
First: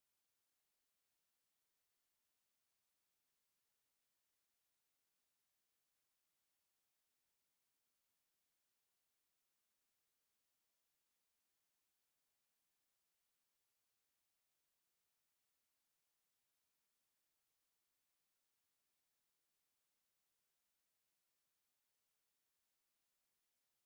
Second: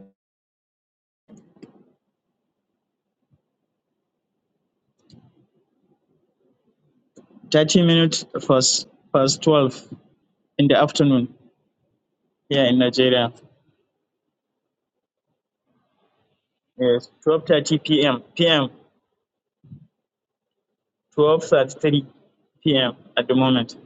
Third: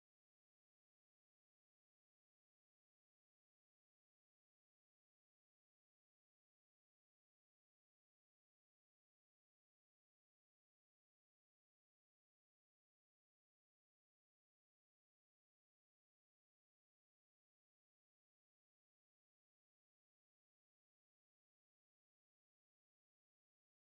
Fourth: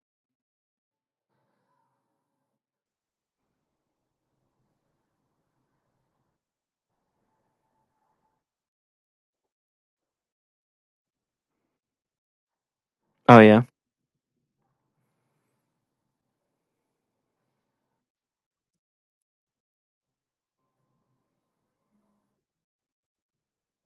30 minutes past, past 12 in the afternoon here in Nigeria. Oh, yeah. Yes, 12.30 p.m. p.m. 12.33 p.m. at the moment.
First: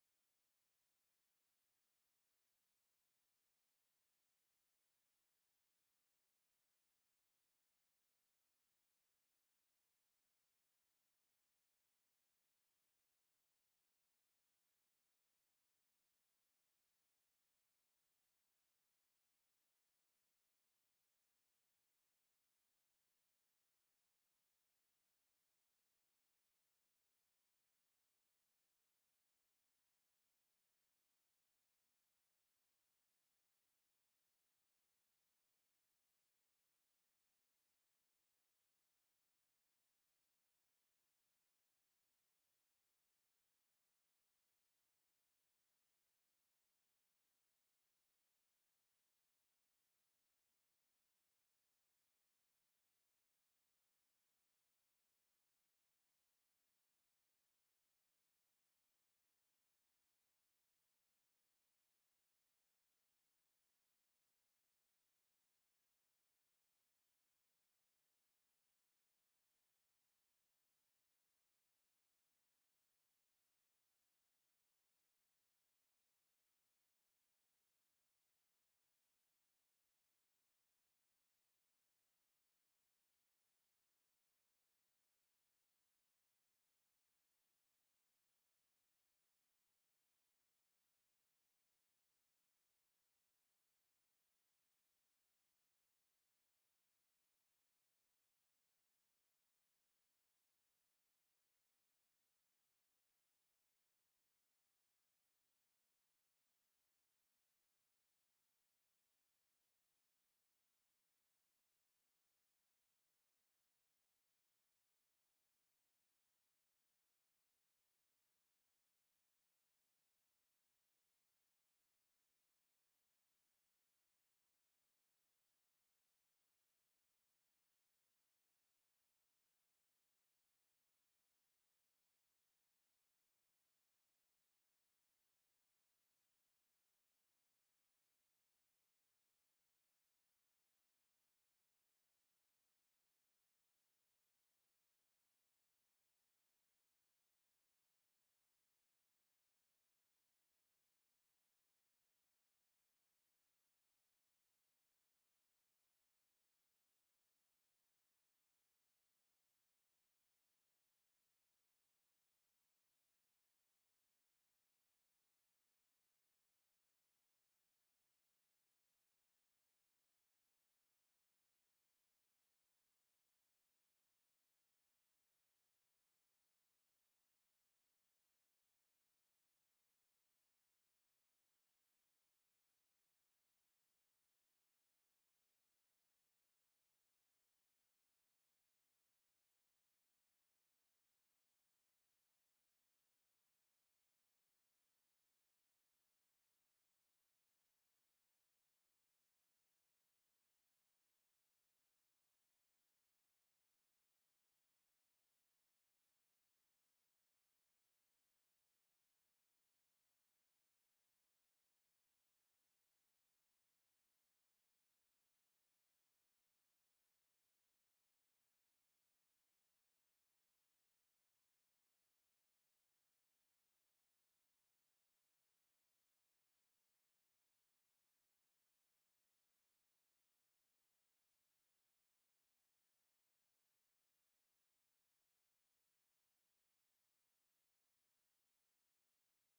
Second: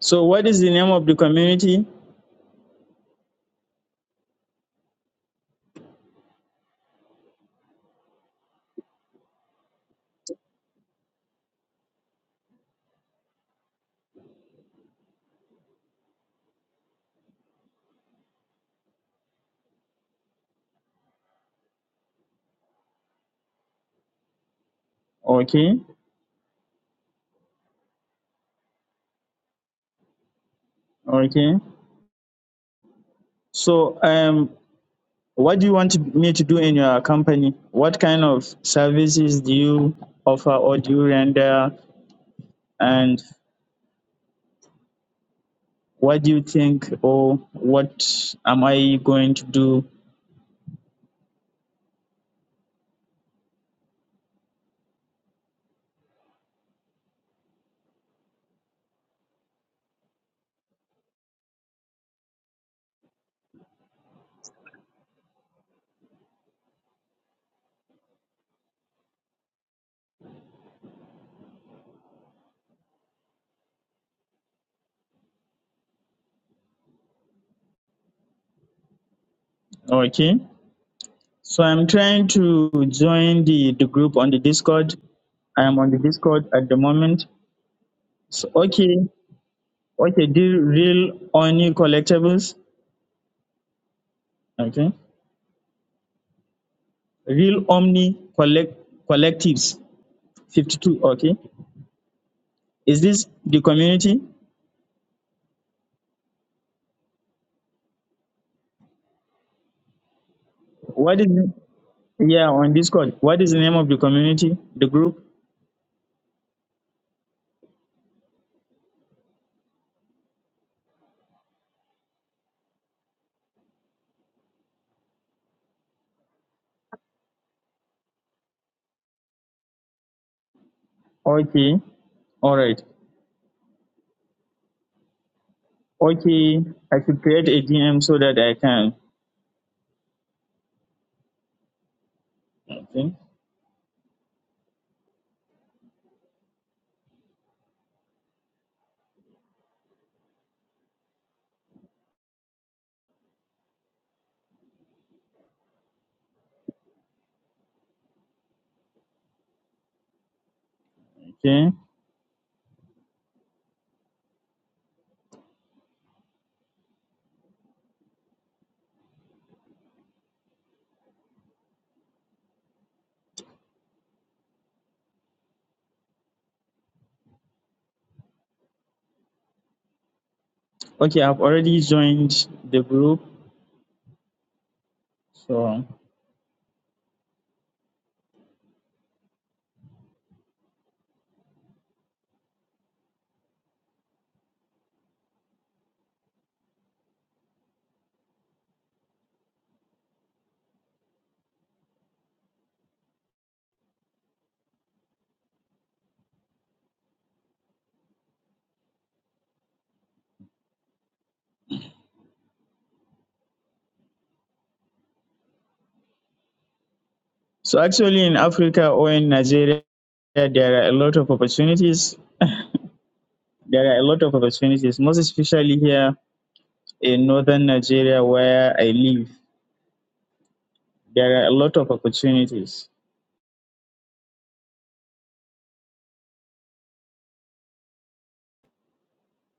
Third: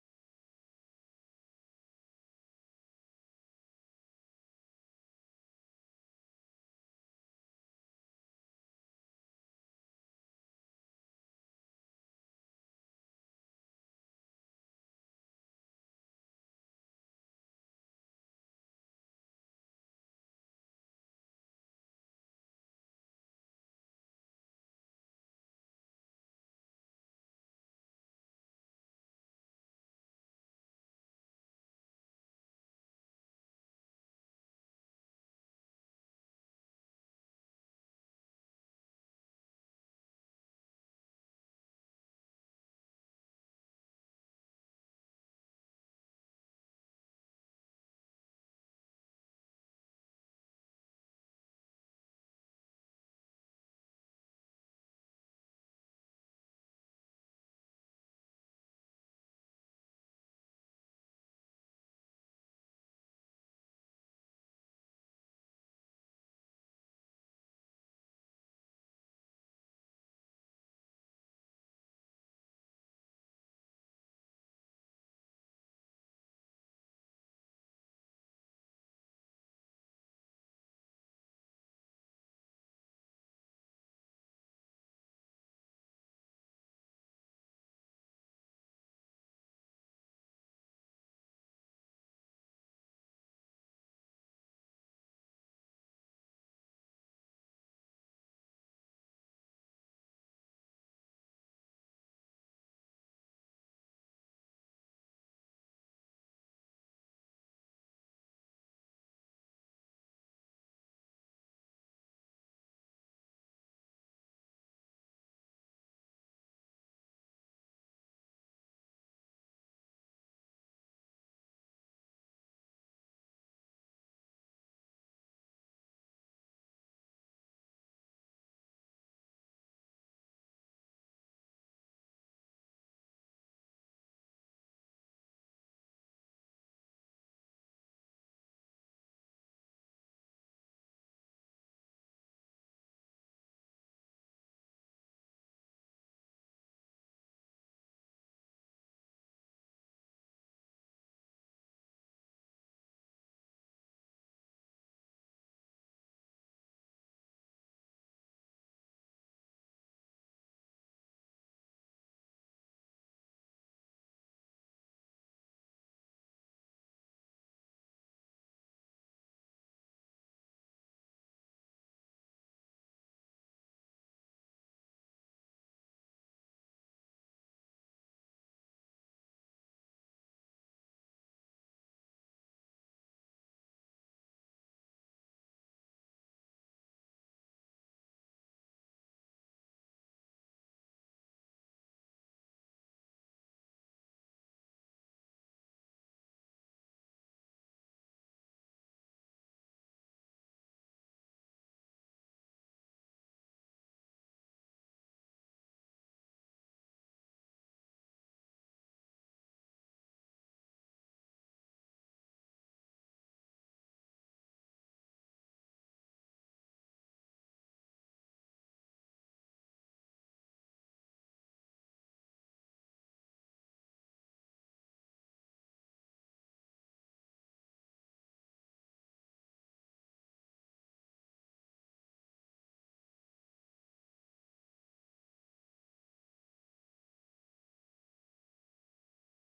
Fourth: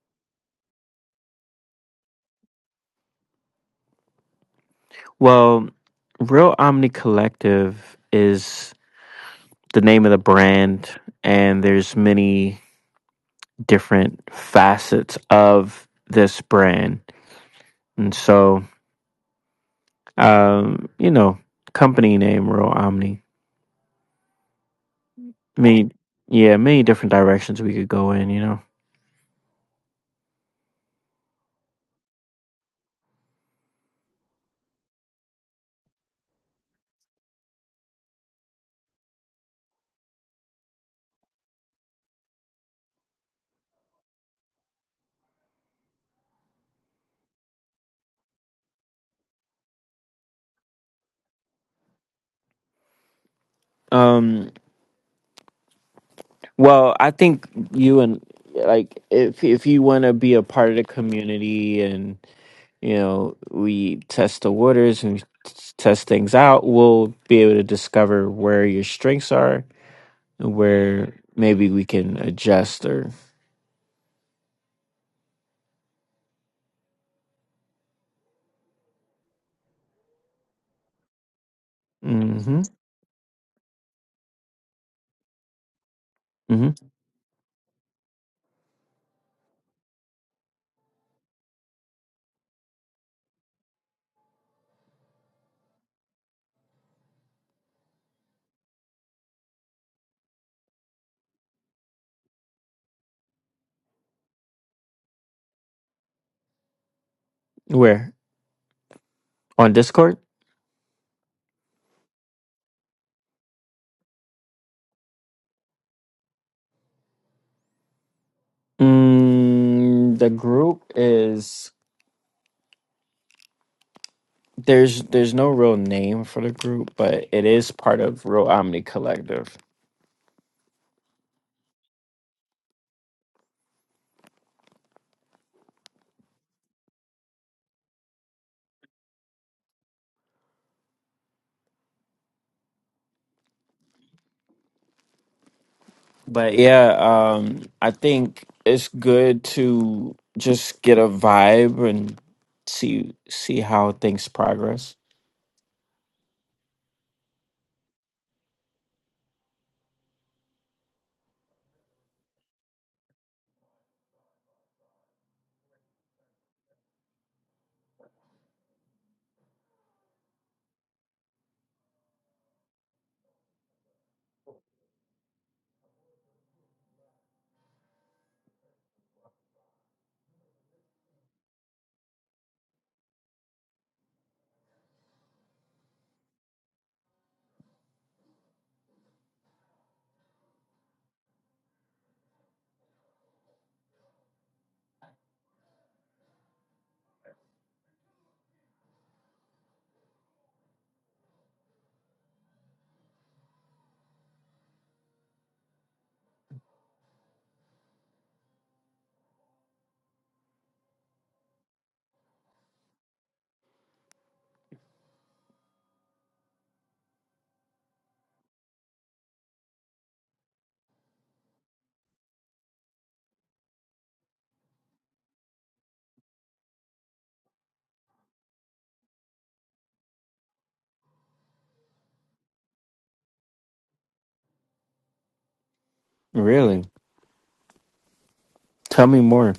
So what is the name of the community? Well, Real Omni Collective is the name of the brand, and there's many different facets of this brand. And so, um, you know, company name Real Omni. Okay, Many, yeah, many different directions we could go in, you know. okay. So um, What do you want me to do in your company? What kind of services do you offer or do you render? And what do you think or what am I going to do? Um, Well, I think you and like if if you want to be a part of the community and you know we test the waters and t- test things out, we'll be able to discover where your strengths are and where maybe we can adjust or Okay. So I'm trying hmm to join the, the group on the Discord. I am on the Discord at hmm the moment. So, okay, okay, do real Omni collectibles. Okay, real Omni collect collectives. Fifty-two. Okay, is this the community? Where on Discord? What is it? Yeah, on Discord. What is the name of the community, the group? Mm, the group is there's there's no real name for the group, but it is part of Real Omni Collective. Okay. All right. Okay, I should create a DM so that I can. Okay. But yeah, um, I think it's good to just get a vibe and see see how things progress. Okay. Okay, I've already joined the group. So, so actually in Africa or in Nigeria, there are a lot of opportunities. There are a lot of opportunities, most especially here in northern Nigeria where I live. There are a lot of opportunities. Really, tell me more.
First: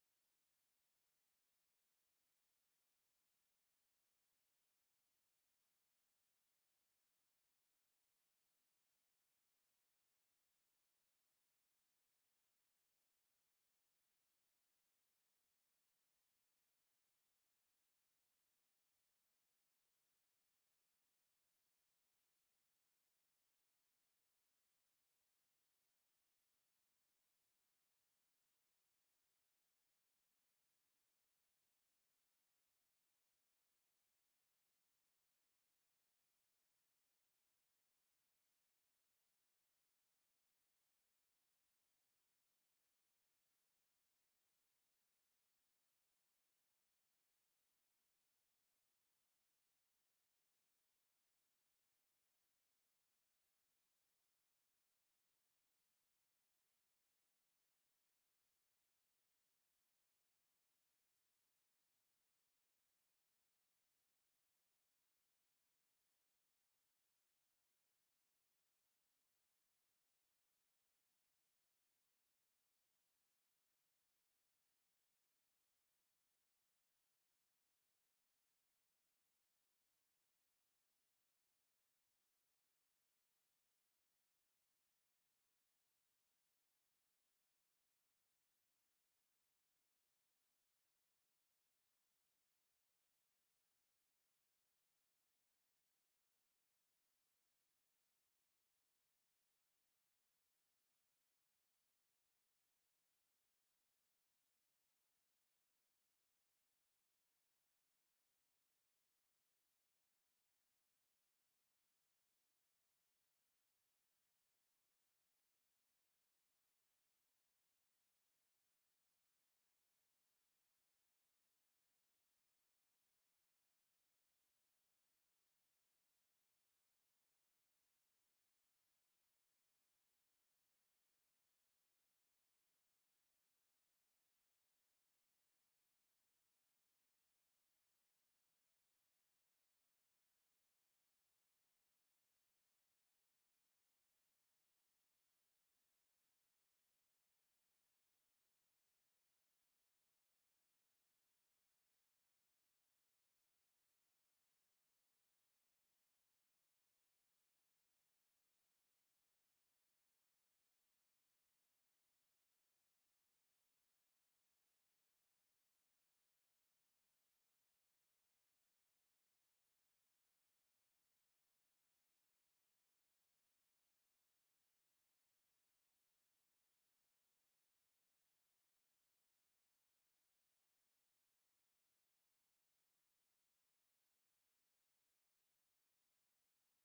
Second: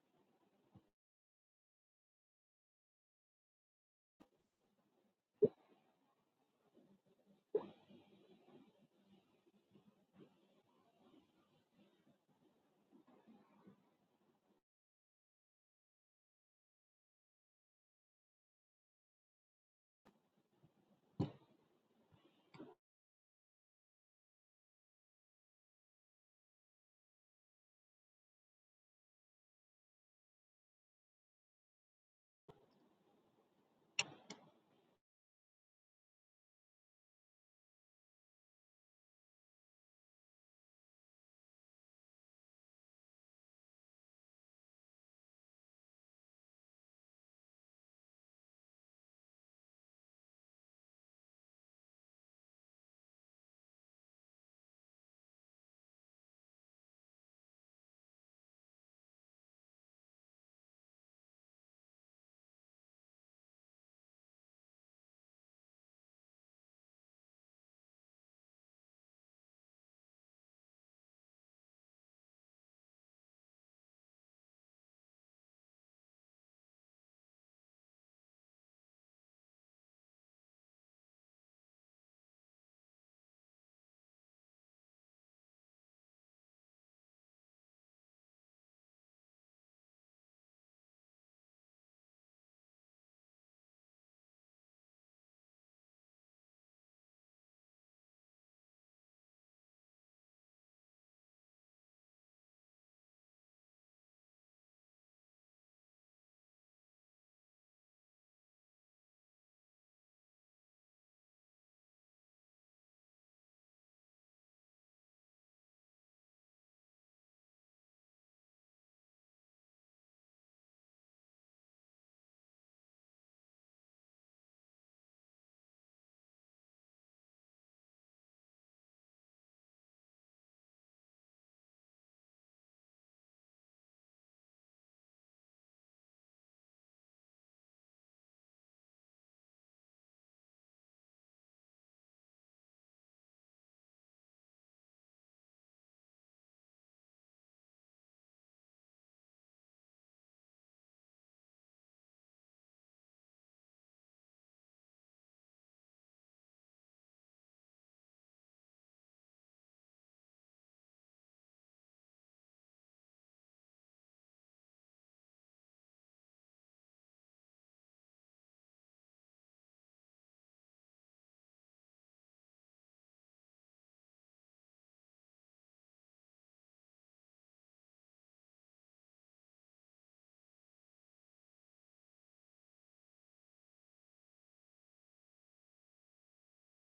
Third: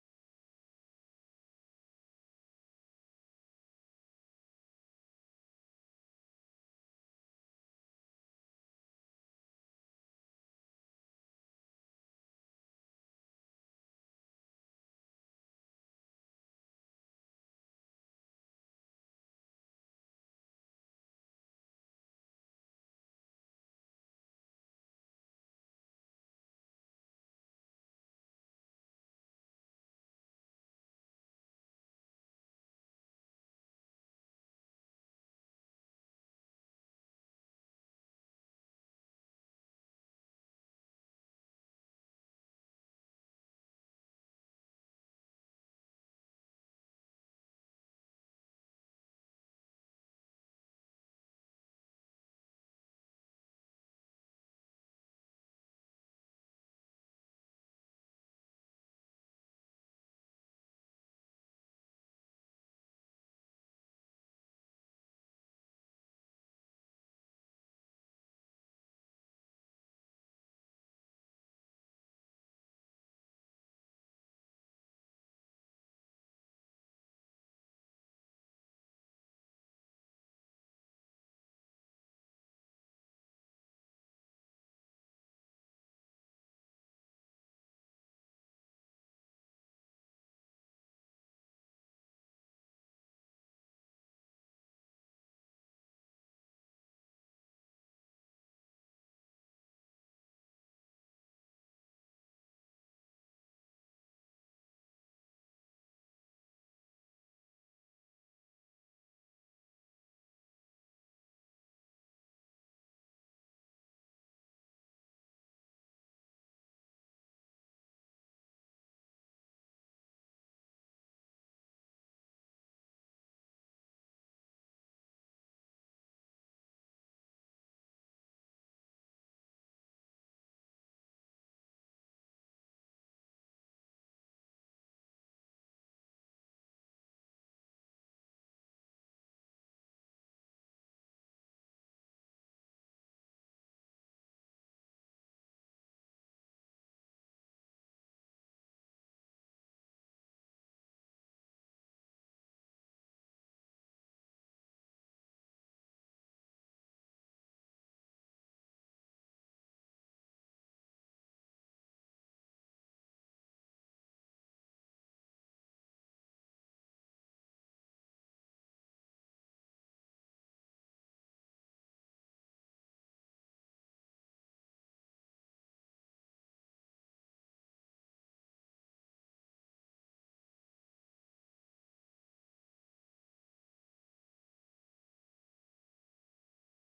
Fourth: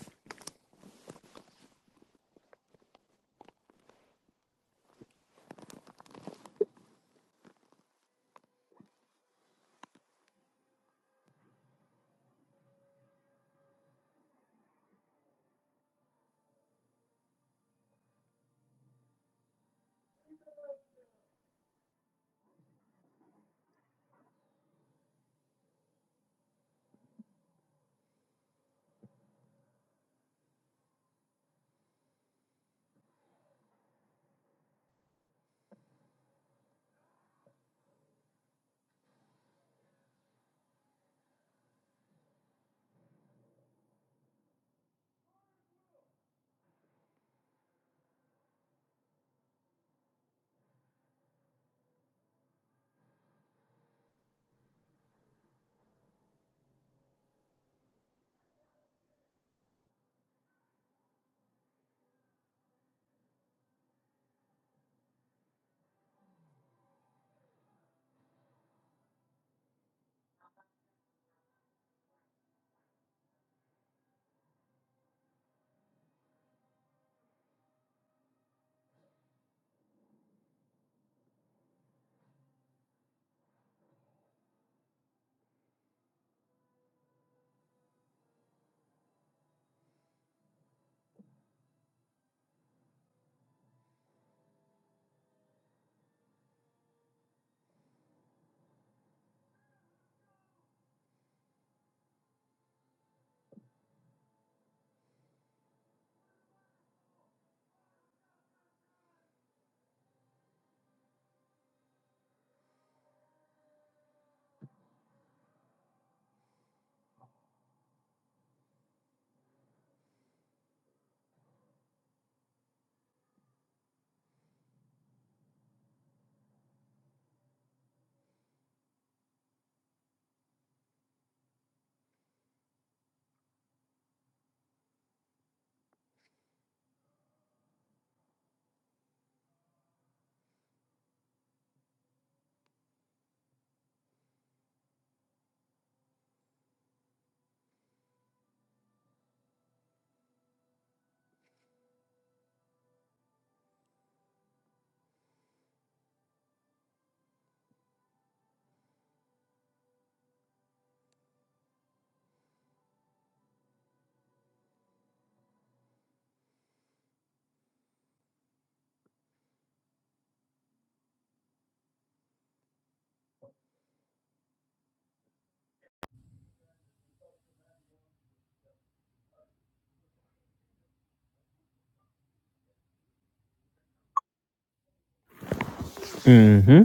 Mm-hmm.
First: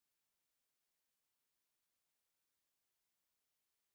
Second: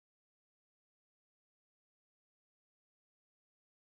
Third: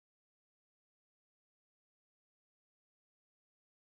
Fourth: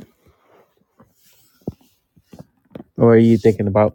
What are you thinking about?